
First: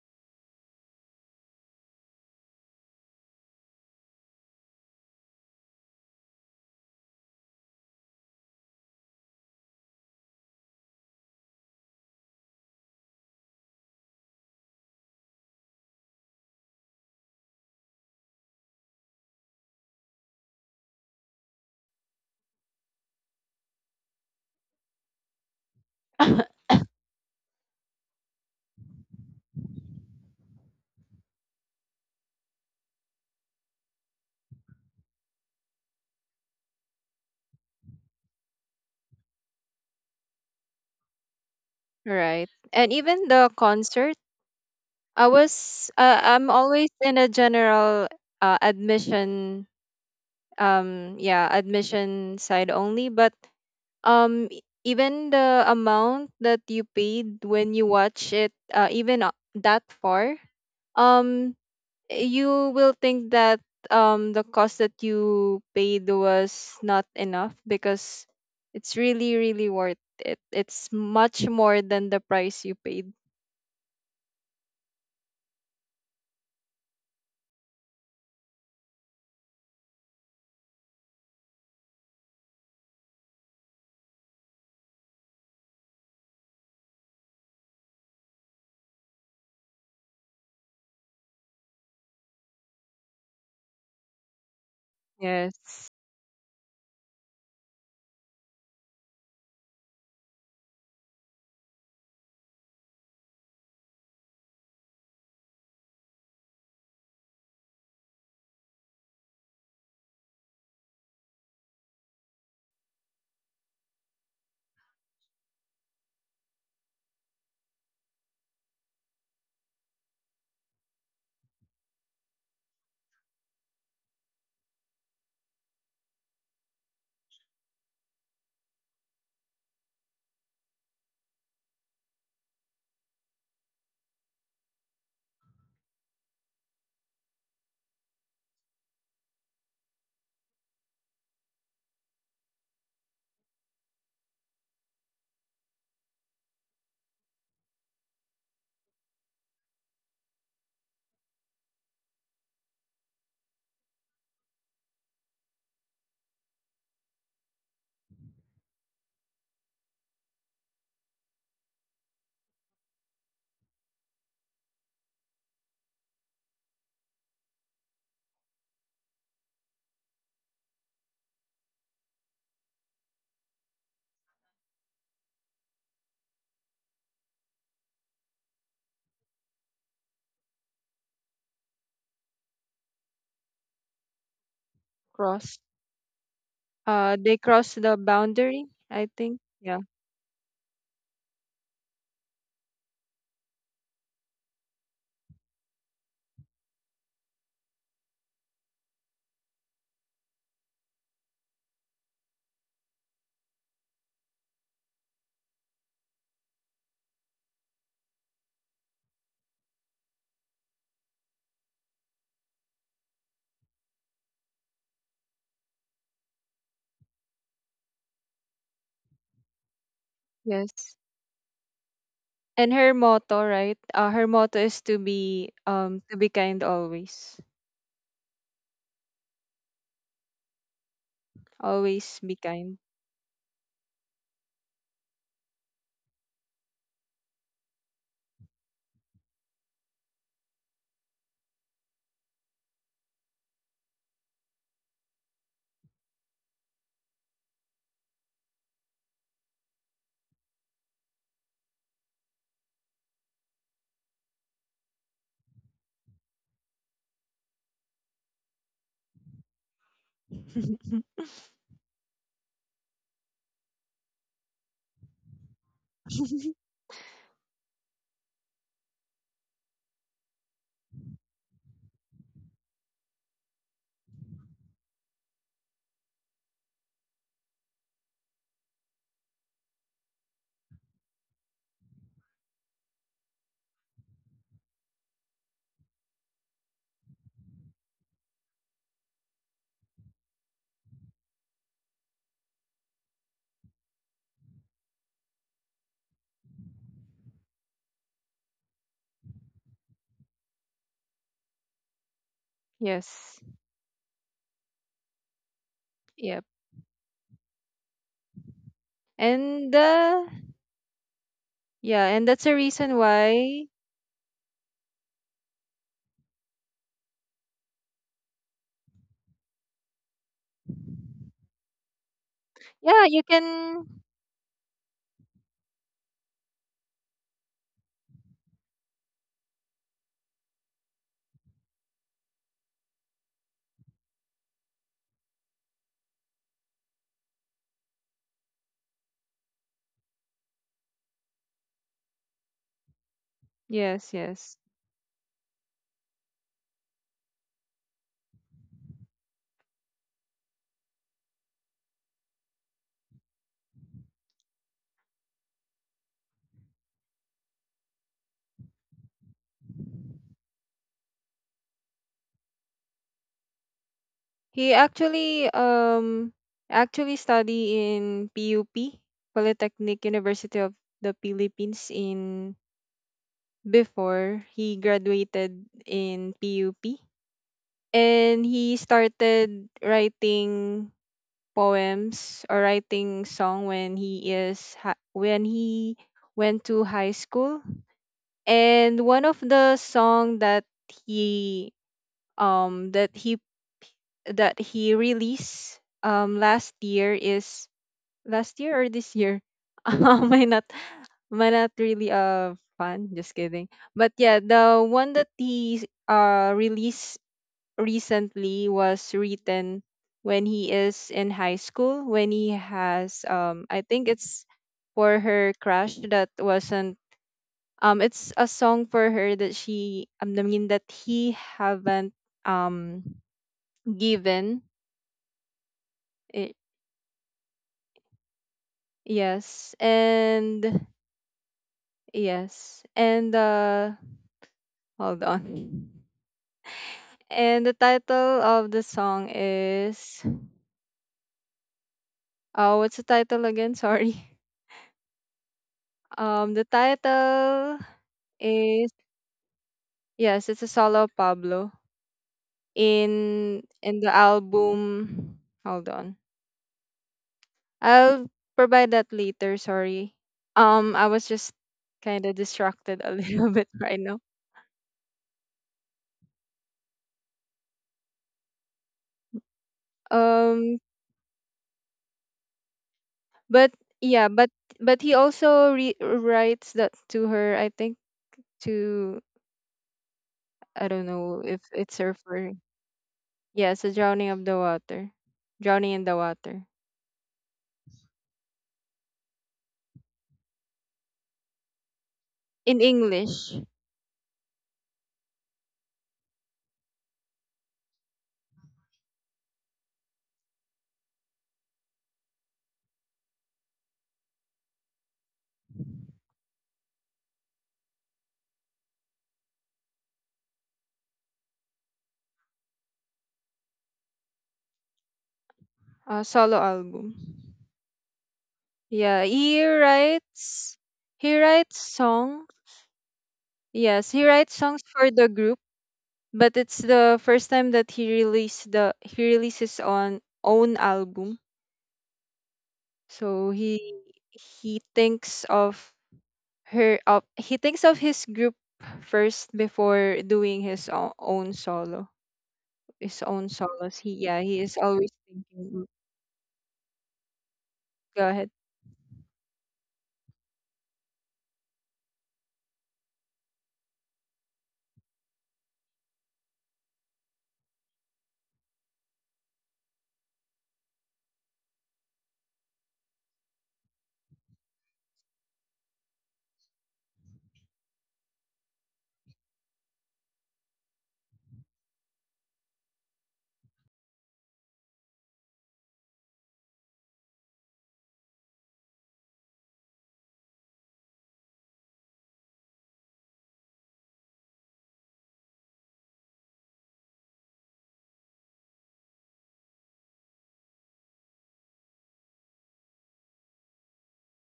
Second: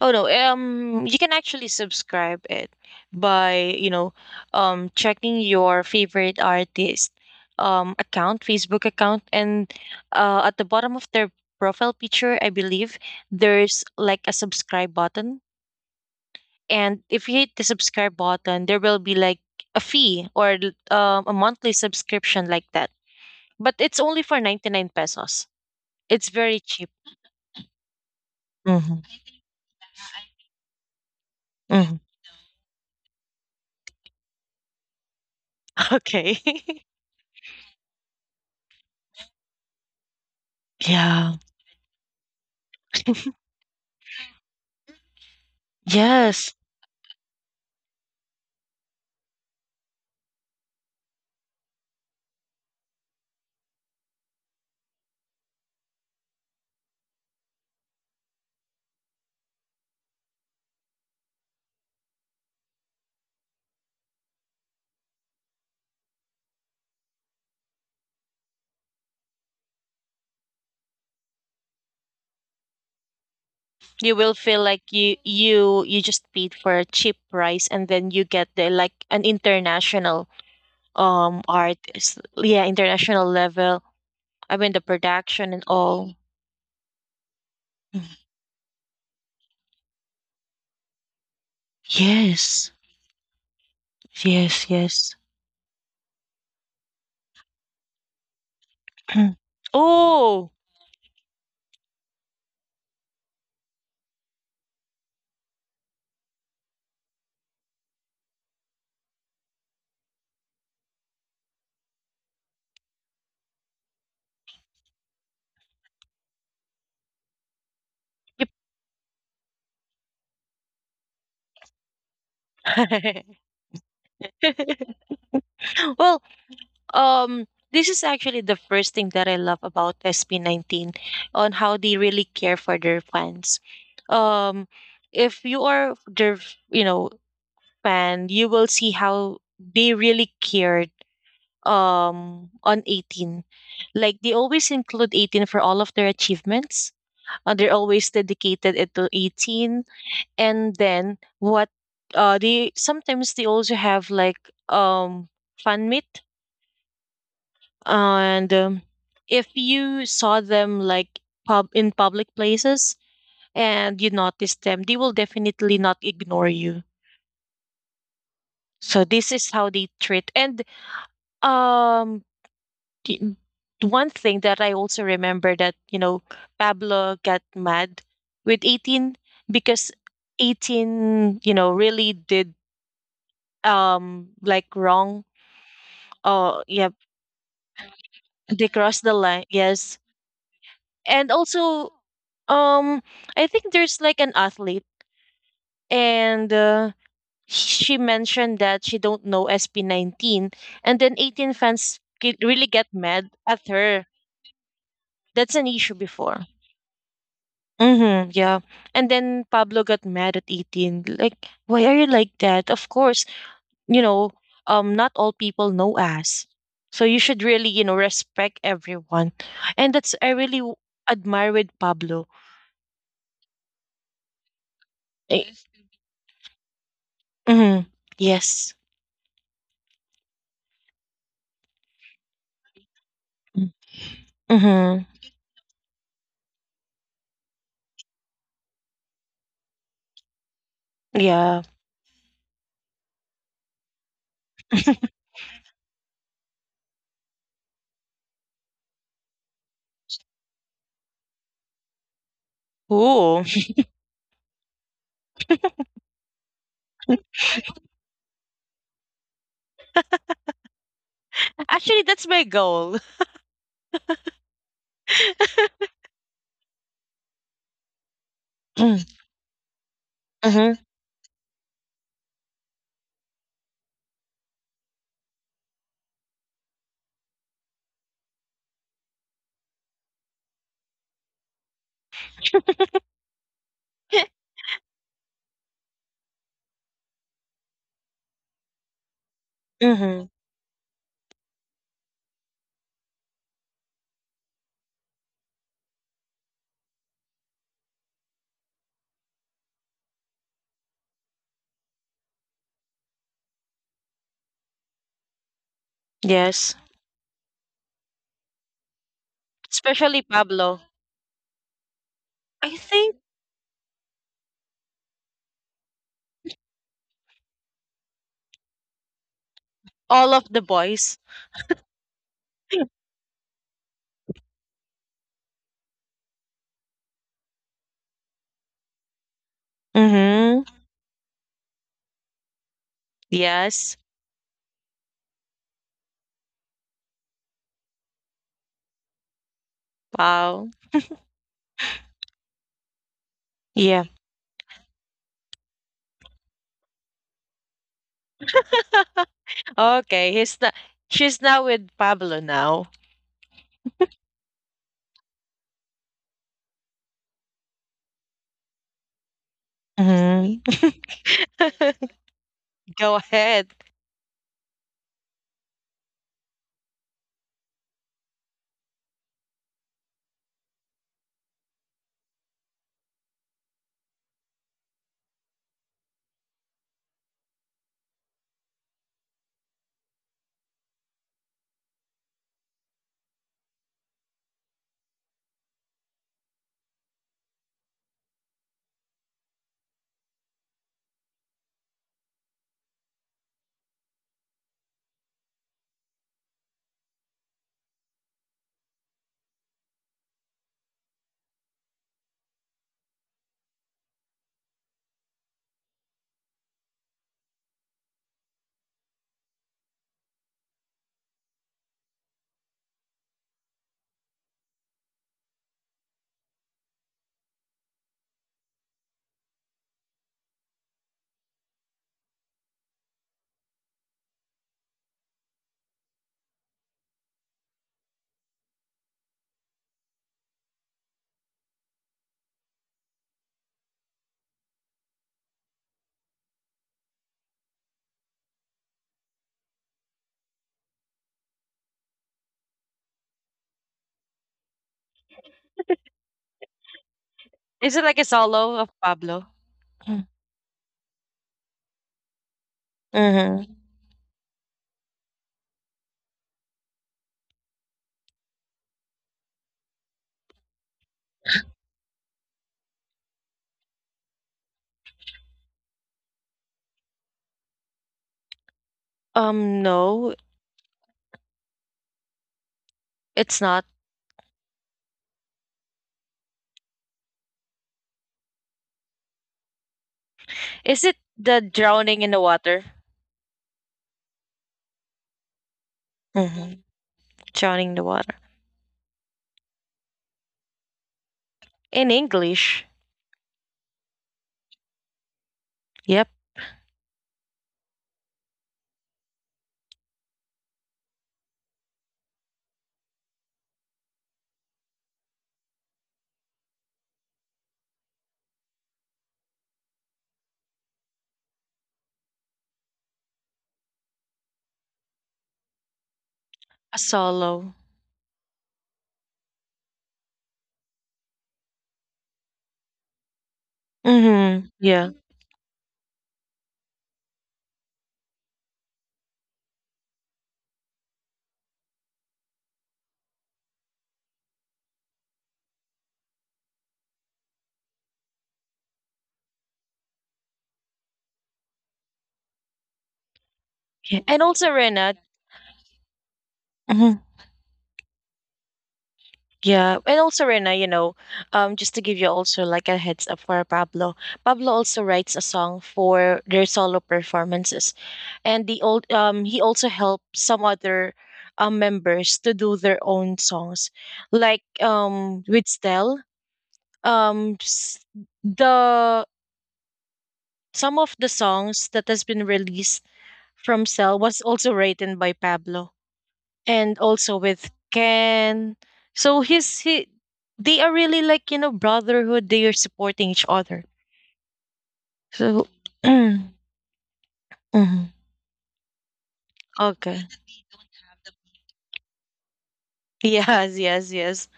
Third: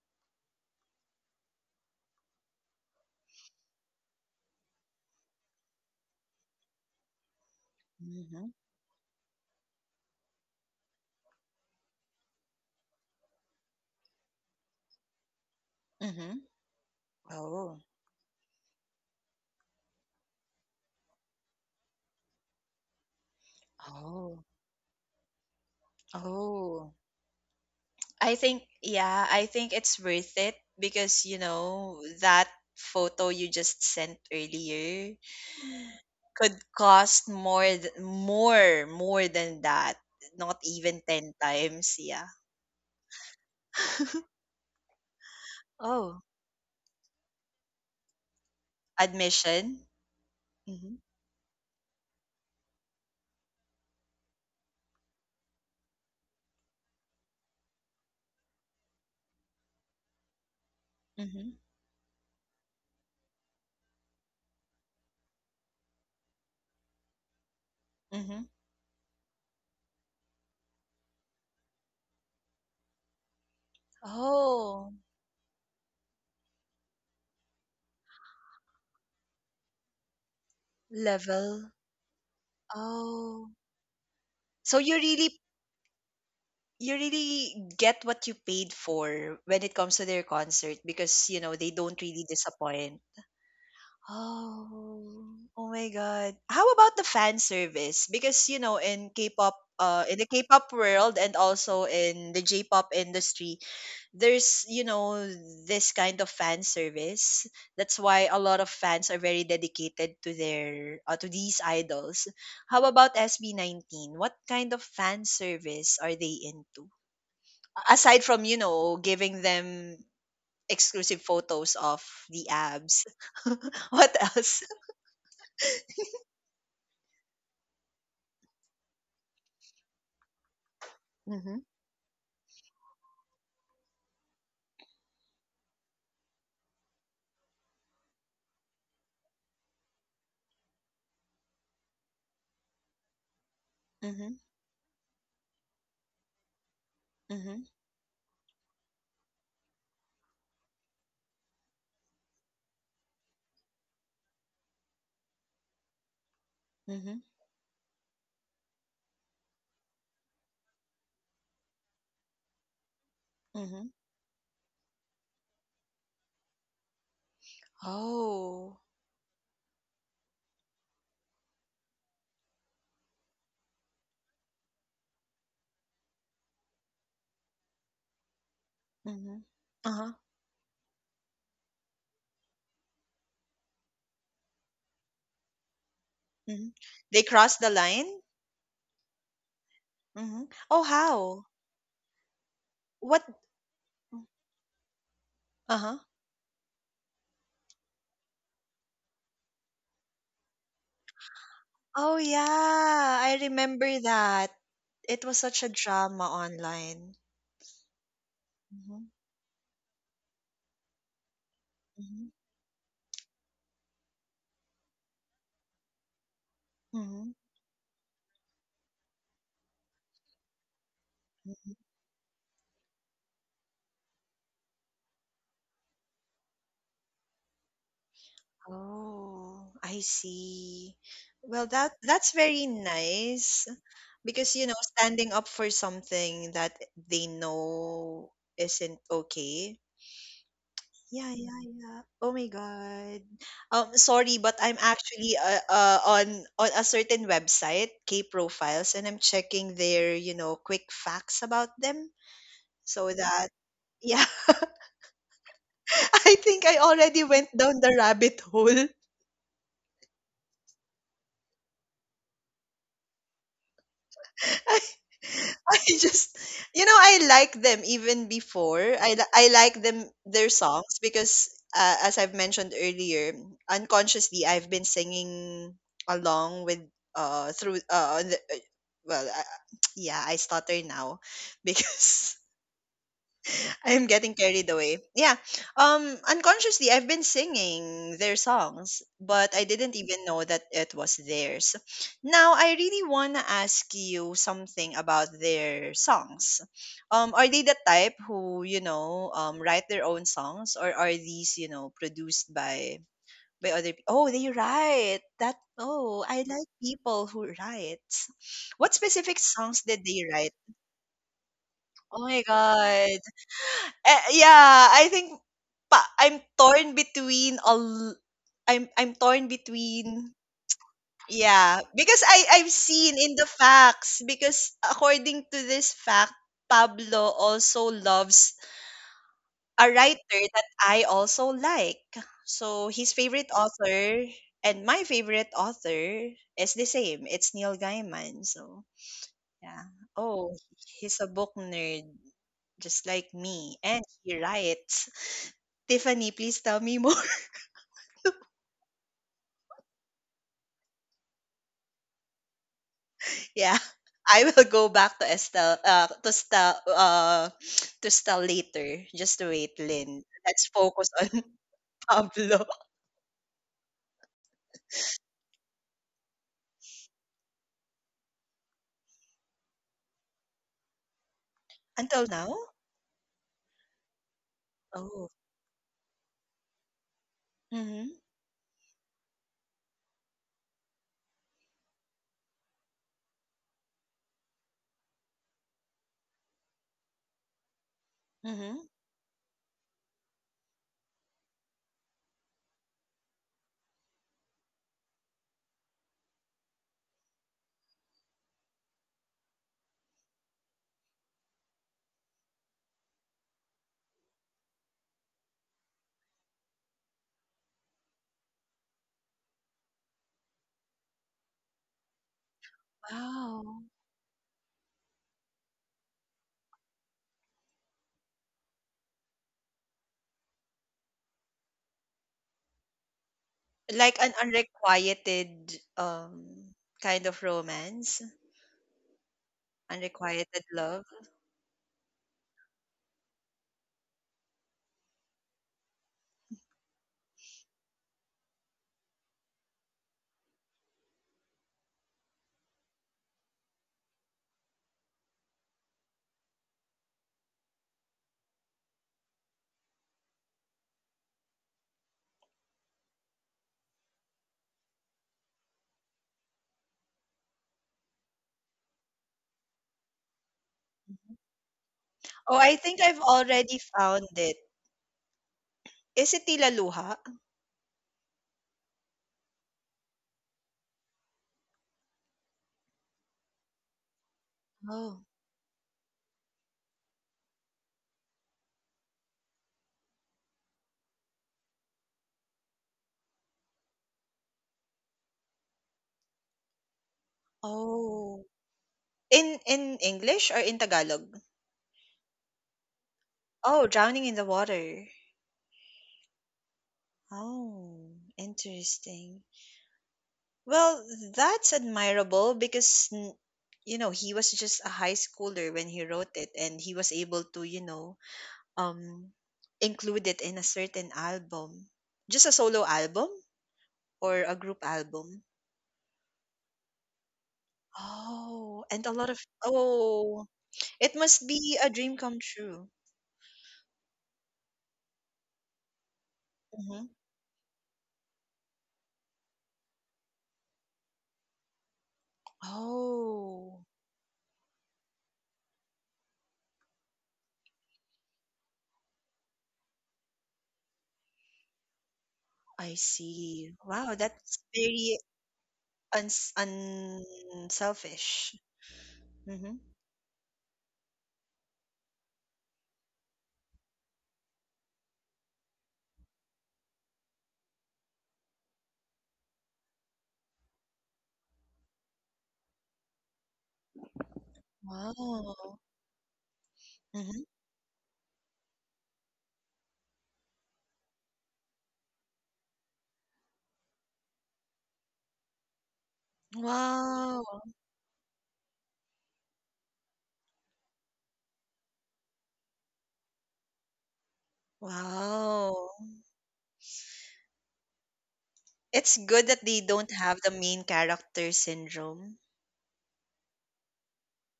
B: Oh no, you can actually subscribe it by, you know, checking your favorite artist, account,
A: Mhm.
B: Facebook account, and at the bottom of their profile picture, I believe there's like a subscribe button.
A: Mhm.
B: And if you hit the
A: Oh.
B: subscribe button, there will be like a a monthly subscription like that. But it's only for
A: Oh.
B: 99 pesos. It's very cheap.
A: Oh. I think
B: Mm-hmm.
A: yeah, I think it's worth it because you
B: hmm
A: know that photo you just sent earlier
B: Okay.
A: could cost more more than that. Not even
B: Yeah.
A: 10 times, yeah.
C: Right. And even the concert,
A: Oh,
C: I'm
B: Yes.
C: always in a general, admission,
A: Admission. Mhm.
C: yeah, admission side only, but even the amount that you paid when you watch it, even, that far, um
A: Mhm.
C: you will think that the cost that you paid was not enough, because
A: Mhm.
C: it's really, really worth it. It's much more than the price you paid.
B: You will feel like
A: Oh,
B: you just paid for a cheap price, and then you get the like an international,
A: level.
B: yeah, international
A: Oh.
B: level. I mean
A: So
B: the production and all.
A: you really get
B: Mm.
A: what you paid for when it comes to their concert, because you know they don't really
B: Yes,
A: disappoint.
B: yes, yes.
A: Oh, oh my
C: Yes.
A: God. How about the fan service? Because, you know, in K-pop, in the
B: Oh,
A: K-pop world and also in the J-pop industry, there's, you know, this kind of fan service. That's why a lot of fans are very dedicated to their, to these idols. How about SB19? What kind of fan service are they into? Aside
B: yep.
A: from, you know, giving them exclusive photos of the abs. What else?
B: Well, um this is actually the first thing that I love about SP19, on how they really care for their fans. um if you are you know, Japan, you will see how they really cared on 18. Like they
A: Mhm,
B: always include 18 for all of their achievements.
A: mhm,
B: They're always dedicated it to 18. And then what, they sometimes, they also have like um fun meet.
A: mhm,
B: And if you saw them like pub in public places
A: mhm.
B: and you notice them, they will definitely not ignore you.
A: Oh.
B: So this is how they treat. And um y- one thing that I also remember that, you know, Pablo got mad with 18,
A: Mhm.
B: because
A: Uh-huh.
B: 18, you know, really did like wrong.
C: cross
A: Mhm.
B: Yeah,
A: They
C: They
A: cross the
C: crossed the
A: line?
B: they
C: boundary,
B: crossed
C: I
B: the
C: think.
B: line.
C: Yeah.
B: Yes.
A: Mhm. Oh,
B: And
A: how?
B: also, um
A: What?
B: I think there's like an athlete,
A: Uh-huh.
B: and she mentioned that she don't know SP19. And then 18 fans
A: Oh, yeah.
B: really get mad
A: I
B: at
A: remember
B: her.
A: that. It was
B: That's an
A: such a
B: issue
A: drama
B: before.
A: online.
B: Mm-hmm, yeah. And
A: Mhm,
B: then Pablo got mad at 18. Like, why are you like
A: mhm,
B: that? Of course, you know, not all people know us. So you
A: mhm,
B: should really, you know, respect everyone. And that's, I
C: Yes,
B: admire with
A: mhm.
B: Pablo.
C: and her motto, right, her motto is to be
B: Eh,
C: um to be kind always.
B: mm-hmm, yes.
A: Oh, I see. Well, that
C: Always
A: that's
C: be
A: very
C: kind.
A: nice because, you know,
B: Mm-hmm,
A: standing up for something that they know isn't okay. Yeah,
B: yeah.
A: yeah, yeah. Oh my God. Sorry, but I'm actually on a certain website, K Profiles, and I'm checking their, you know, quick facts about them so
B: Ooh.
A: that— yeah, I think I already went down the rabbit hole.
B: Actually, that's my goal.
A: I, I just, you know, I like them even before. I like them, their
B: Mm-hmm,
A: songs, because as I've mentioned earlier, unconsciously, I've been singing along with, through, on the, well, yeah, I stutter now because I'm getting carried away. Yeah. Unconsciously I've been singing their songs, but I didn't
B: mm-hmm,
A: even know that it was theirs. Now I really want to ask you something about their songs. Are they the type who, you know, write their own songs, or are these, you know, produced
C: Yes.
A: by other people? Oh, they write. That— oh,
C: Yep.
A: I
B: yes.
A: like people who write. What specific
C: And
A: songs did
B: Especially
A: they write?
B: Pablo.
C: Yeah,
A: Oh
C: and that's
A: my
C: the
B: I
C: reason
B: think
A: god.
C: why.
A: Eh, yeah, I think I'm torn between I'm torn
B: all
A: between—
B: of the boys.
A: yeah, because I've
C: Yeah,
A: seen
C: you
A: in the
C: can.
A: facts, because according to this fact, Pablo also loves a writer
B: Mm-hmm.
A: that I also like. So his favorite
B: Yes.
A: author and my favorite author is the same. It's Neil Gaiman. So yeah. Oh,
B: Wow.
A: he's a book nerd just like me,
B: Yeah.
A: and
C: Yes,
A: he
C: yes.
A: writes— Tiffany, please tell me more.
B: Okay. He's not. She's not with Pablo now.
A: Yeah. I will go back to Estelle, to Stel, to Stel later, just to wait, Lynn. Let's focus on
B: Mm-hmm.
A: Pablo.
B: Go ahead.
C: He actually, actually study in PUP, Polytechnic University of the Philippines,
A: Until
C: in
A: now?
C: before he
A: Oh.
C: graduated in PUP.
A: Mm-hmm.
C: And he started writing poems or writing song when he is when he went to high school.
A: Mm-hmm.
C: And one of the song that he that he that he released last year is, last year or this year, I not am I not really fun, just kidding. But yeah, the one that he released recently was written when he is in high school, when he has,
A: Wow.
C: I think it's for her crush that wasn't, it's a song for her that she I mean that he haven't, um
A: Like an
C: given
A: unrequited
C: it,
A: kind of romance,
C: yes,
A: unrequited
C: and
A: love.
C: yes, and hold on. And the title of the song is, oh, what's the title again? Sorry. The title
B: Is it like a solo of
C: is,
B: Pablo?
C: yes, it's a solo Pablo in
B: Mm-hmm.
C: in the album. Hold on, I'll provide that later. Sorry. I was
A: Mm-hmm.
C: just kind of
A: Oh, I think
C: distracted a
A: I've
C: little bit
A: already
C: right now.
A: found it. Is it "tilaluha"?
B: Um, no,
C: Um,
B: it's
C: but
B: not.
C: yeah, but
A: Oh.
C: he also writes that to her. I think to I
B: Is
C: don't
B: it
C: know
B: the
C: if it's her,
B: drowning in the
C: for
B: water?
C: yes, a drowning of the water, drowning in the water,
B: Mm-hmm. Drowning in the water
A: Oh. In English or in Tagalog?
B: in English.
C: in English.
A: Oh, Drowning in the Water.
B: Yep.
A: Oh, interesting. Well, that's admirable because, n- you know, he was just a high schooler when he wrote it, and he was able to, you know, um, include it in a certain album. Just a solo album or a group album?
C: A solo
B: A
C: album.
B: solo.
A: Oh, and a lot
C: Yeah,
A: of, oh, it must
C: he
A: be
C: writes
A: a dream come
C: songs.
A: true.
C: Yes, he writes
B: Mhm.
C: songs
B: Yeah.
C: for the group, but it's
A: Hmm
C: the first time that he released, the he releases on own album. So
A: Oh,
C: he thinks of her of he thinks of his group first before doing his own solo,
A: I
C: his own
A: see.
C: solos.
A: Wow,
C: He
B: Yeah. And
C: Yeah,
A: that's
C: he
B: also
C: is
B: Rena,
C: always
A: very
C: thinking.
B: mhm,
C: Go
A: unselfish.
C: ahead.
A: Mm-hmm.
B: yeah, and also Rena, you know, just to give you also like a heads up for Pablo. Pablo also writes a song for their solo performances, and the old he also helped some other members to do their own songs, like with
A: Wow.
B: Stel.
A: Mhm.
B: Um, s- the some of the songs that has been released from Stel was also written by Pablo. And also
A: Wow.
B: with Ken. So his he, they are really like, you know, brotherhood. They are supporting each other. So
A: Wow.
B: mhm.
A: It's good that they don't
B: Okay,
A: have the main character syndrome.
B: yes, yes, yes.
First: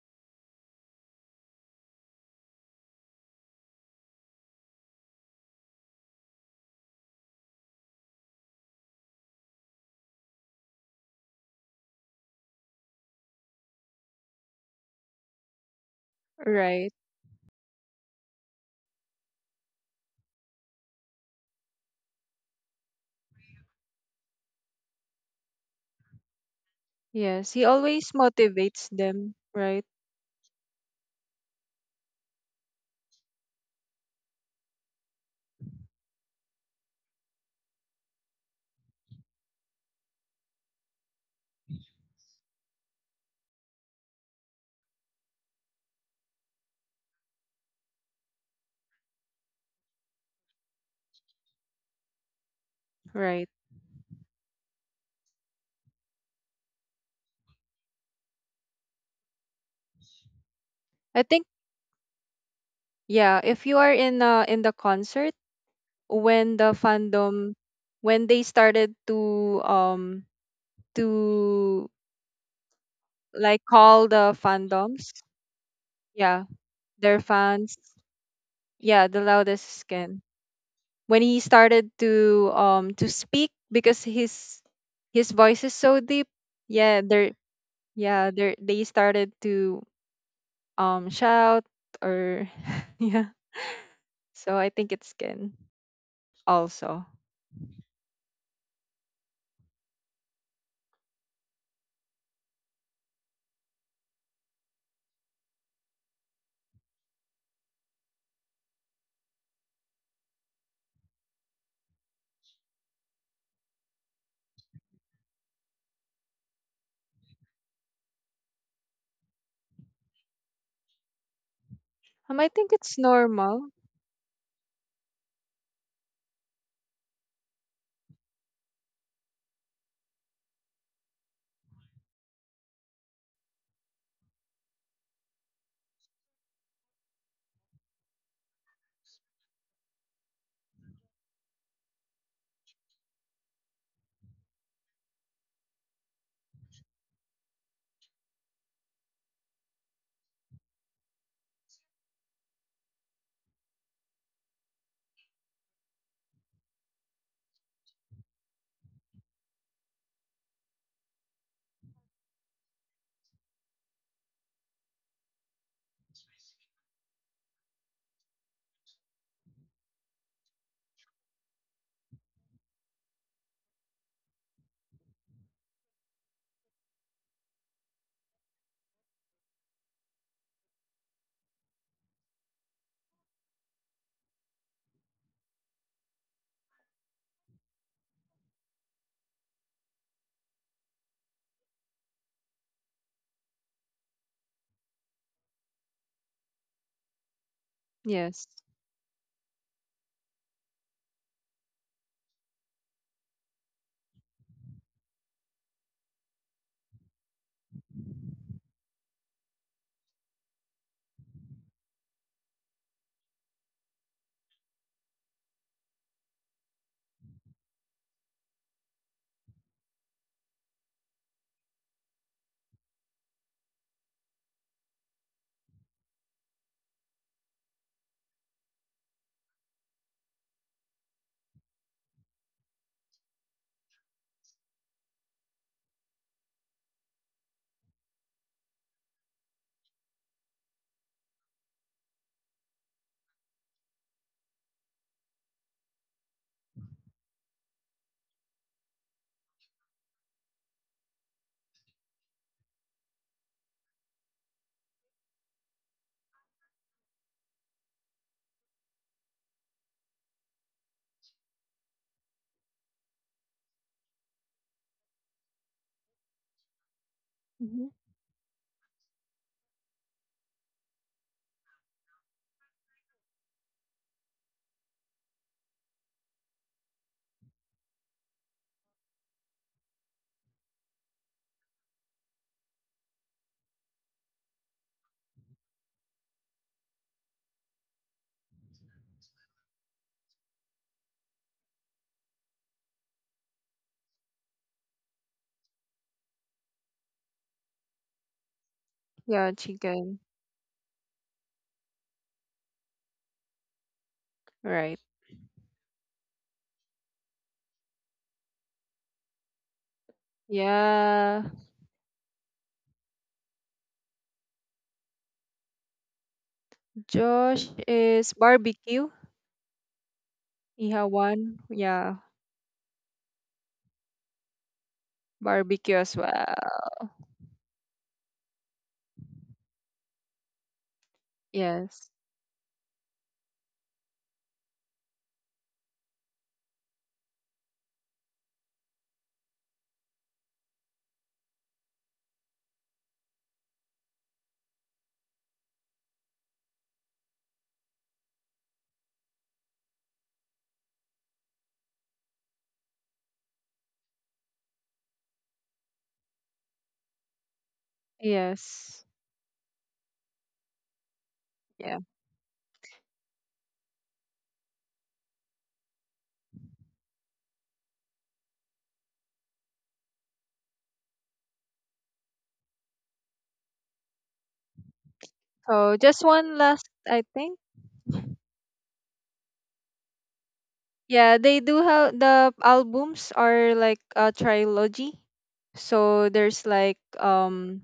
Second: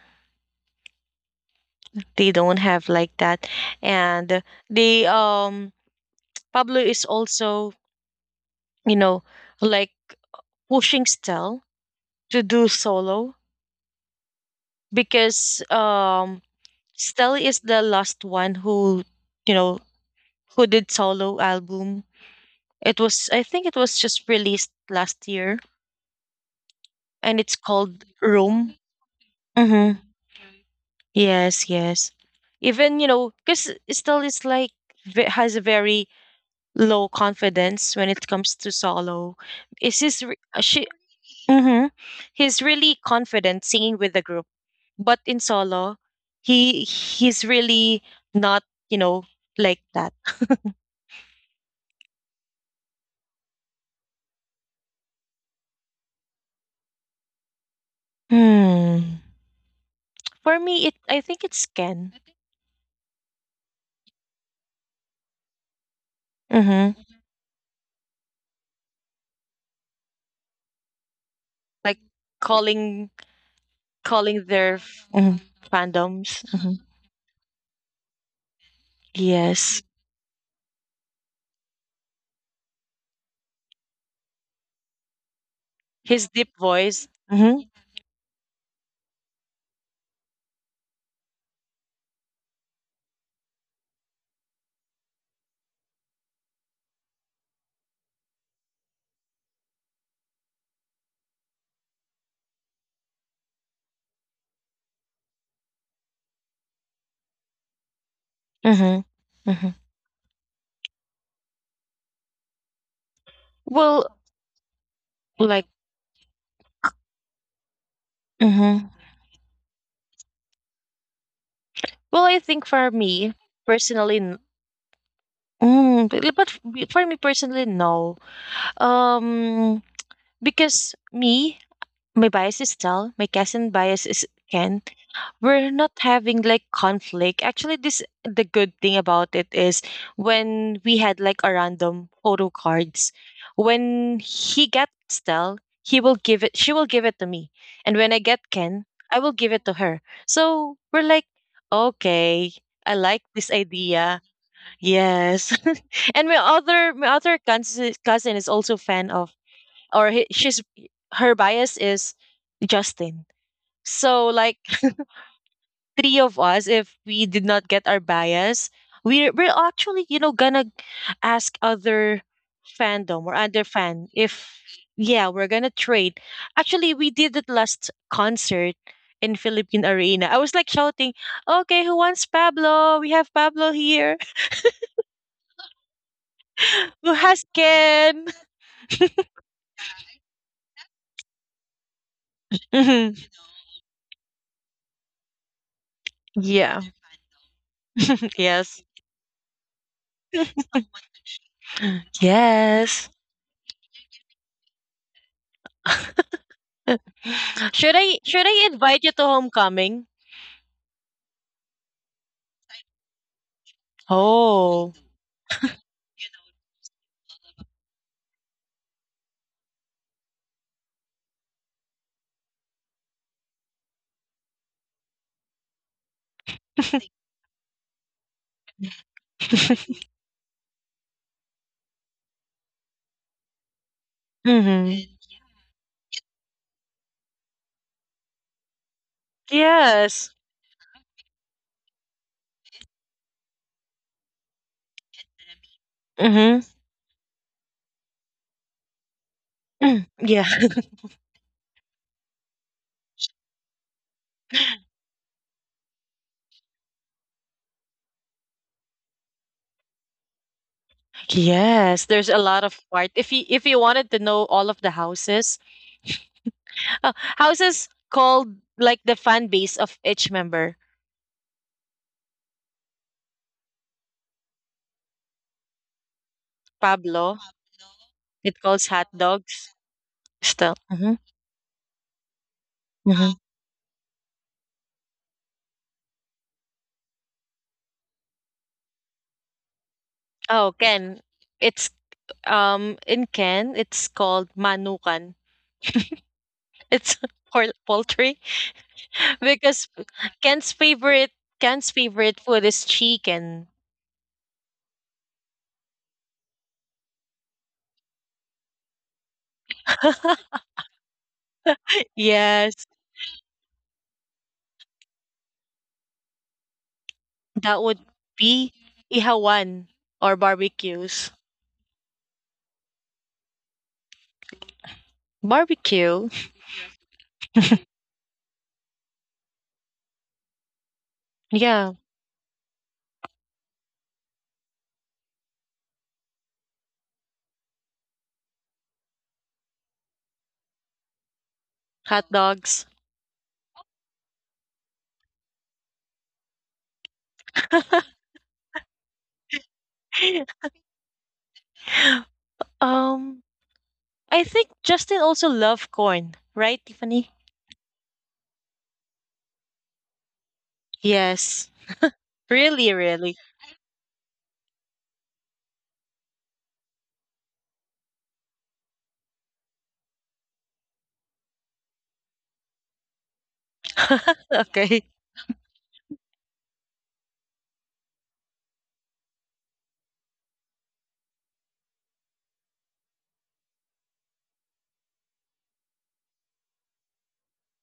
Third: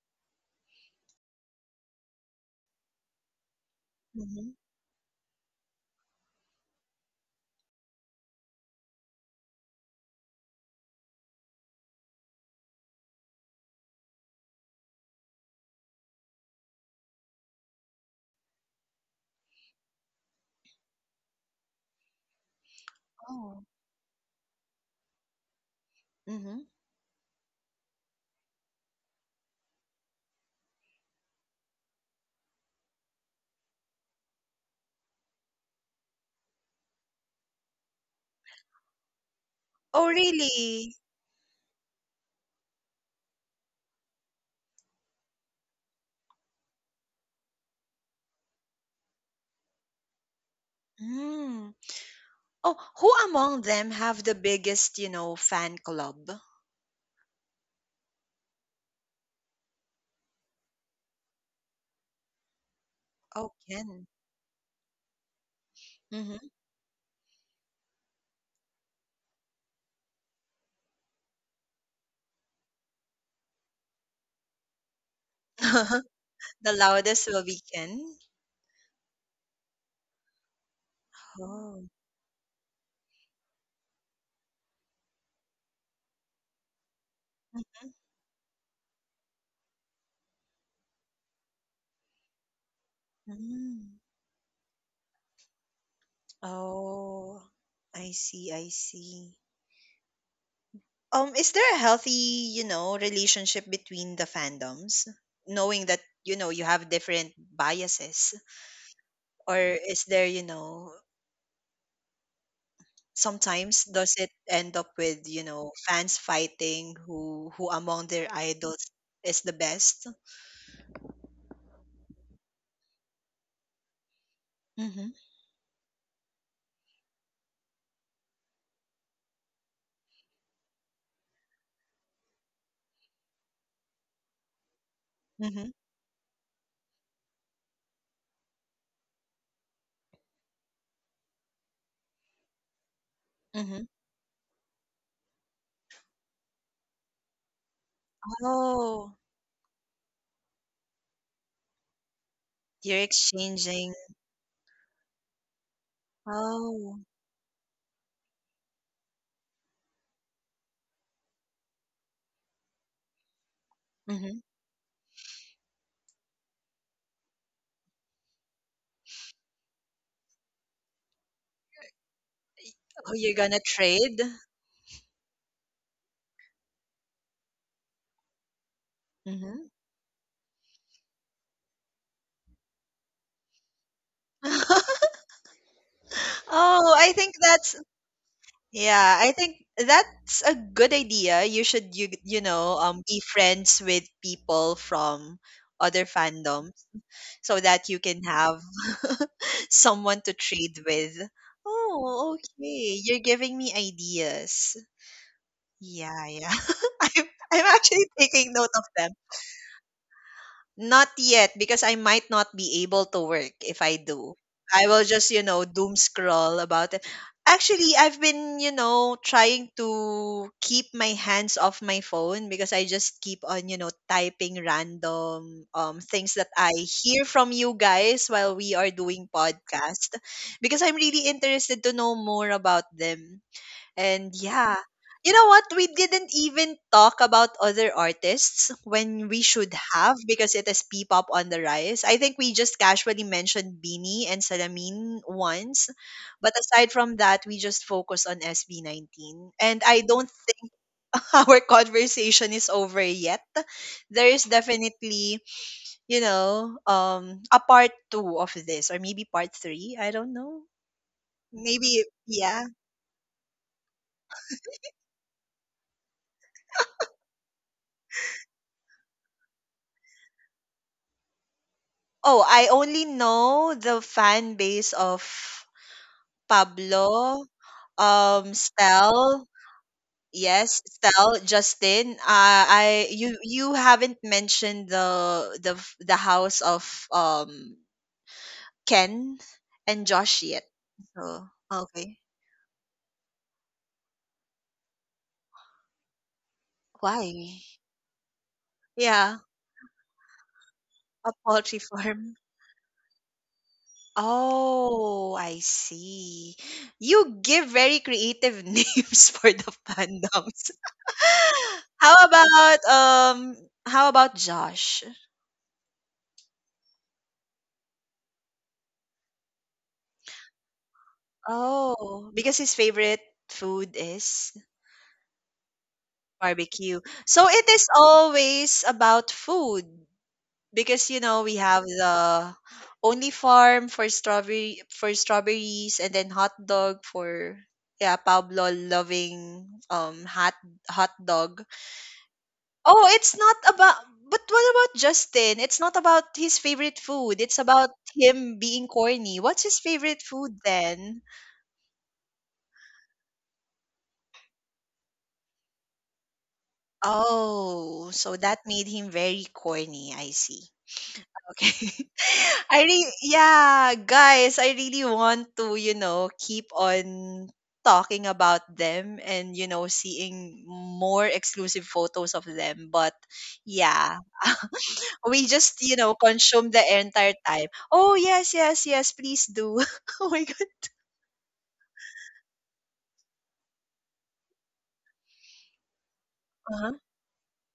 B: They don't have like that. And
A: Mm-hmm.
B: they Pablo is also, you know, like pushing Stel to do solo, because
C: Right.
B: Stel is the last one who, you know, who did solo album. It was, I
A: Oh.
B: think it was just released last year,
A: Mm-hmm.
B: and
C: Yes,
B: it's
C: he
B: called
C: always
B: Room.
C: motivates them. Right.
B: Mhm. Yes, yes. Even, you know, cuz still it's like has a very low confidence when it comes to solo.
A: Oh,
B: She
A: really?
B: mhm. He's really confident singing with the group, but in solo, he's really not, you know, like that.
A: Mm. Oh, who
C: Right.
A: among them have the biggest, you know, fan club?
B: Hmm. For me, it I
C: I
B: think
C: think
B: it's Ken.
C: Yeah,
A: Oh,
C: if you are
A: Ken.
C: in, in the concert,
A: Mm-hmm.
C: when the
B: Mhm.
C: fandom when they started to, to
B: Like calling
C: like call the
B: calling their
C: fandoms,
B: Mm-hmm. fandoms.
C: yeah,
B: Mm-hmm.
A: The
C: their
A: loudest will be
C: fans,
A: Ken.
C: yeah, the loudest
B: Yes.
C: is Ken. When he
A: Oh.
C: started to, to speak, because his voice is so
B: His
C: deep.
B: deep
C: Yeah,
B: voice. Mm-hmm.
A: Mm-hmm.
C: they started to, shout, or yeah.
A: Mm.
C: So I think it's Ken also.
A: Oh, I see, I see. Is there a healthy, you know, relationship between the fandoms, knowing that you know you have different biases,
B: Mm-hmm.
A: or
B: Mm-hmm.
A: is there, you know, sometimes
B: Well,
A: does it end up with you
B: like,
A: know fans fighting who among their
B: mm-hmm.
A: idols is the best?
B: Well, I
C: I
B: think
C: think
B: for
C: it's
B: me
C: normal.
B: personally,
A: Mm-hmm.
B: for me personally, no. Um, because me, my bias is Tal, my cousin bias is Ken. We're
A: Mm-hmm.
B: not having like conflict. Actually, this the good thing about it is when we had like a random photo cards.
A: Mm-hmm.
B: When he gets Stell, he will give it. She will give it to me, and when I get Ken, I
A: Oh,
B: will give it to her. So we're like, okay, I
A: you're
B: like this
A: exchanging.
B: idea. Yes, and
A: Oh.
B: my other cousin cousin is also fan of, she's, her bias is Justin. So
A: Mm-hmm.
B: like three of us, if we did not get our bias, we're actually, you know, gonna ask other
A: Oh,
B: fandom or
A: you're
B: other
A: gonna
B: fan
A: trade.
B: if, yeah, we're gonna trade. Actually, we did it last concert in
A: Mm-hmm.
B: Philippine Arena. I was like shouting, "Okay, who wants Pablo? We have Pablo here.
A: Oh,
B: Who
A: I think
B: has
A: that's—
B: Ken?"
A: yeah, I think that's a good idea. You you know be
B: Mhm.
A: friends with people from other fandoms
B: Yeah.
A: so that you can
C: Yes.
A: have
B: Yes.
A: someone to trade with. Oh, okay.
B: Yes.
A: You're giving me ideas. Yeah, yeah. I'm I'm actually
B: Should
A: taking
B: I
A: note of
B: invite you
A: them.
B: to homecoming?
A: Not yet, because I might not be able to work if I do.
B: Oh.
A: I will just, you know, doom scroll about it. Actually, I've been, you know, trying to keep my hands off my phone because I just keep on, you know, typing random things that I hear from you guys while we are doing podcast, because I'm really interested to know more about them. And yeah,
B: Mm-hmm.
A: you know what? We didn't even talk about other artists when we should have,
B: Yes.
A: because it is P-pop on the rise. I think we just casually mentioned Beanie and Salamin once, but
B: Mm-hmm.
A: aside from that, we just focus on SB19. And
B: Mm,
A: I don't
B: yeah.
A: think our conversation is over yet. There is definitely, you know, a part two of this, or maybe part three. I don't know.
B: Yes.
A: Maybe,
B: There's a lot
A: yeah.
B: of part. If you, if you wanted to know all of the houses, houses
C: Hmm.
B: called like the fan base of each member.
A: Oh, I only know the fan base of
B: Pablo,
A: Pablo,
B: it calls hot
A: Stel.
B: dogs. Still.
A: Yes,
B: Mm-hmm.
A: Stel, Justin. I
B: Mm-hmm.
A: you you haven't mentioned the house of Ken and Josh
B: Oh,
A: yet.
B: Ken.
A: So
B: It's
A: okay,
B: in Ken it's called manukan. It's
A: why?
B: poultry
A: Yeah,
C: Yeah,
B: because
C: chicken.
B: Ken's favorite
A: a poultry
B: Ken's favorite
A: farm.
B: food is chicken.
C: Right.
A: Oh, I see. You give very creative names for the fandoms.
C: Yeah.
A: How about
B: Yes.
A: um how about Josh?
C: Josh
B: That would
C: is
B: be
C: barbecue.
B: ihawan or barbecues.
C: Ihawan. Yeah,
A: Oh, because his favorite food is
C: barbecue as
B: Barbecue.
C: well.
A: barbecue. So it is always about food, because you know we
B: Yeah,
A: have
C: Yes.
A: the only farm for strawberry for strawberries, and then hot dog for— yeah, Pablo loving um hot hot dog.
B: hot dogs.
A: Oh, it's not about. But what about Justin? It's not about his favorite food. It's about him being corny. What's his favorite food then?
B: um, I think Justin also loved corn, right, Tiffany?
A: Oh, so that made
C: Yes.
A: him very corny. I see.
B: Yes.
A: Okay.
C: Yeah.
B: Really, really.
A: Yeah, guys, I really want to, you know, keep on talking about them and, you know, seeing more exclusive photos of them. But yeah,
B: Okay.
A: we just,
C: So
A: you know,
C: just one
A: consume
C: last,
A: the
C: I
A: entire
C: think.
A: time. Oh, yes, yes, yes, please do. Oh my God.
C: Yeah, they do have the albums are like a trilogy. So there's like,
A: Uh-huh.
C: um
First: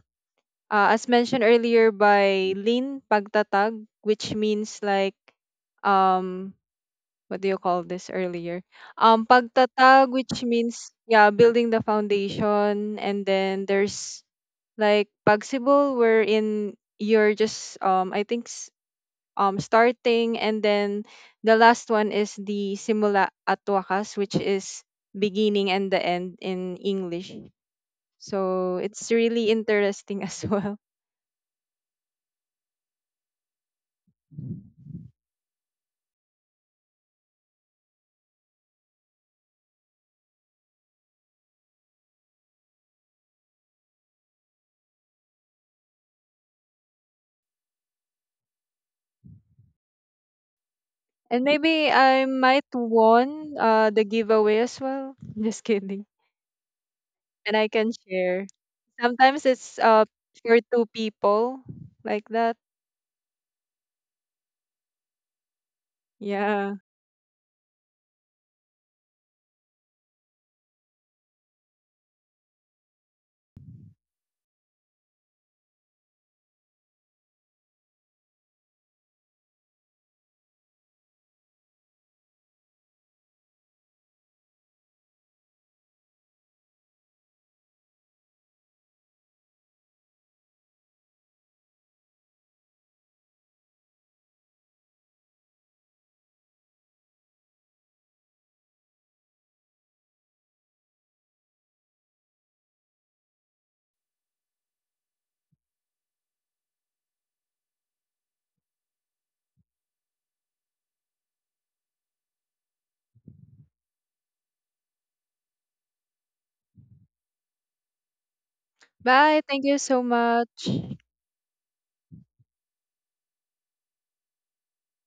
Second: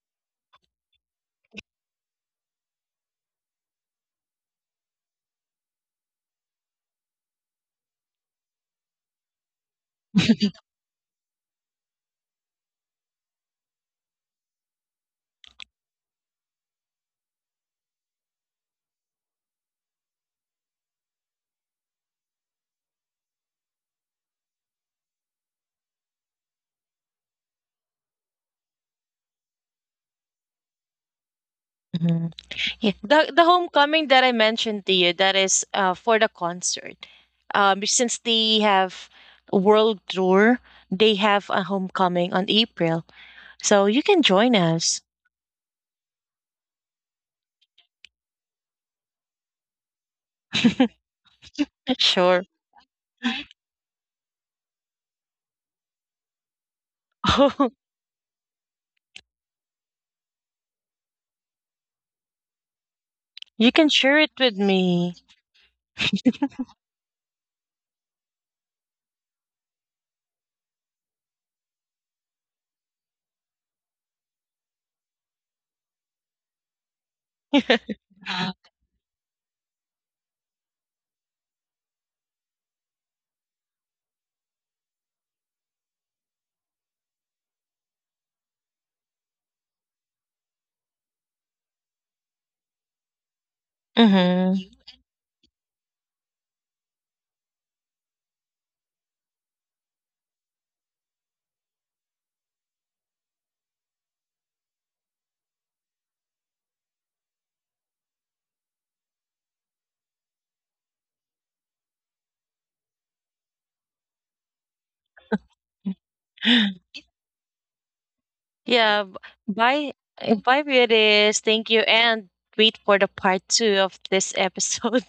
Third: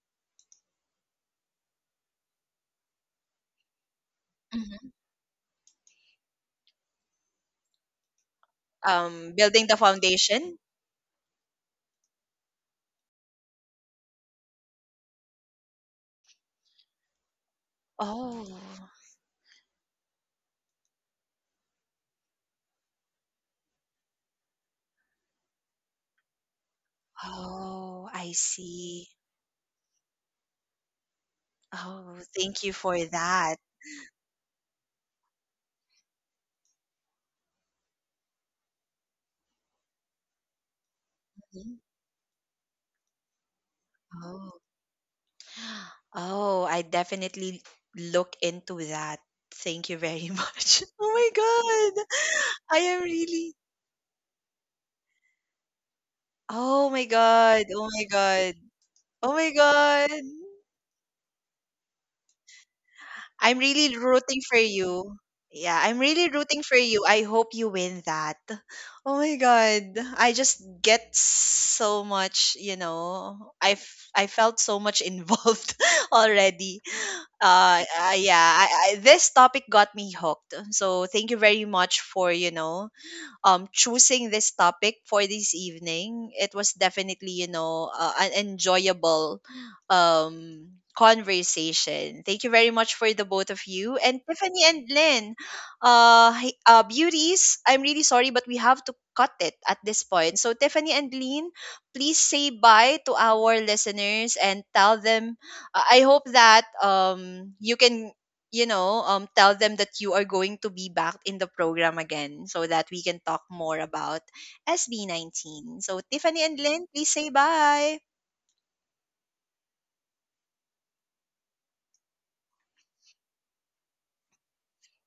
C: uh, as mentioned earlier by Lin, Pagtatag, which means
A: hmm
C: like, um what do you call this earlier?
A: Building the
C: Pagtatag, which
A: foundation.
C: means, yeah, building the foundation. And then there's like pagsibol, wherein you're just, I think,
A: Oh.
C: starting. And then the last one is the simula at wakas, which is beginning and the end in English.
A: Oh, I
C: So
A: see.
C: it's really interesting as well.
A: Oh,
B: Mhm.
A: thank you
B: Yeah.
A: for
B: The
A: that.
B: homecoming that I mentioned to you, that is for the concert. Since they have a world tour, they have a
A: Mhm.
B: homecoming on April, so you can join
A: Oh,
B: us.
A: oh, I definitely look into that. Thank you very much. Oh
C: And maybe
A: my God.
C: I
B: Sure.
C: might
A: I am
C: won,
A: really.
C: the giveaway as well. Just kidding.
A: Oh my
C: And I
A: God. Oh
C: can
A: my
C: share.
A: God. Oh
C: Sometimes
A: my
C: it's,
A: God.
C: for two people like that.
A: I'm
B: You can
A: really
B: share it
A: rooting
B: with
A: for
B: me.
A: you. Yeah, I'm really rooting
C: Yeah.
A: for you. I hope you win that. Oh my god. I just get so much, you know. I felt so much involved already. This topic got me hooked. So thank you very much for, you know, choosing this topic for this evening. It was definitely, you know, an enjoyable um conversation. Thank you very much for the both of you, and
B: hmm
A: Tiffany and Lynn, beauties, I'm really sorry, but we have to cut it at this point. So Tiffany and Lynn, please say bye to our listeners and tell them I hope that you can you know, tell them that you are going to be back in the program again so that we can talk more about SB19. So, Tiffany and Lynn, please say bye.
B: Yeah,
C: Bye. Thank you
B: bye.
C: so
B: Bye,
C: much.
B: beauties. Thank you. And wait for the part two of this episode.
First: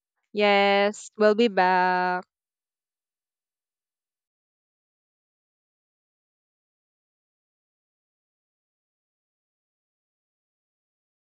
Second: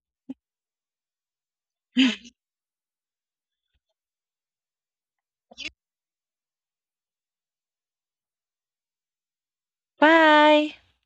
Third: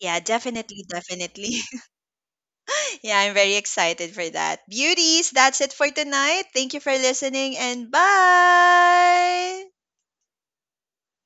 A: Yeah, definitely,
C: Yes, we'll be
A: definitely.
C: back.
A: Yeah, I'm very excited for that. Beauties, that's it for tonight. Thank you for listening and bye.
B: Bye.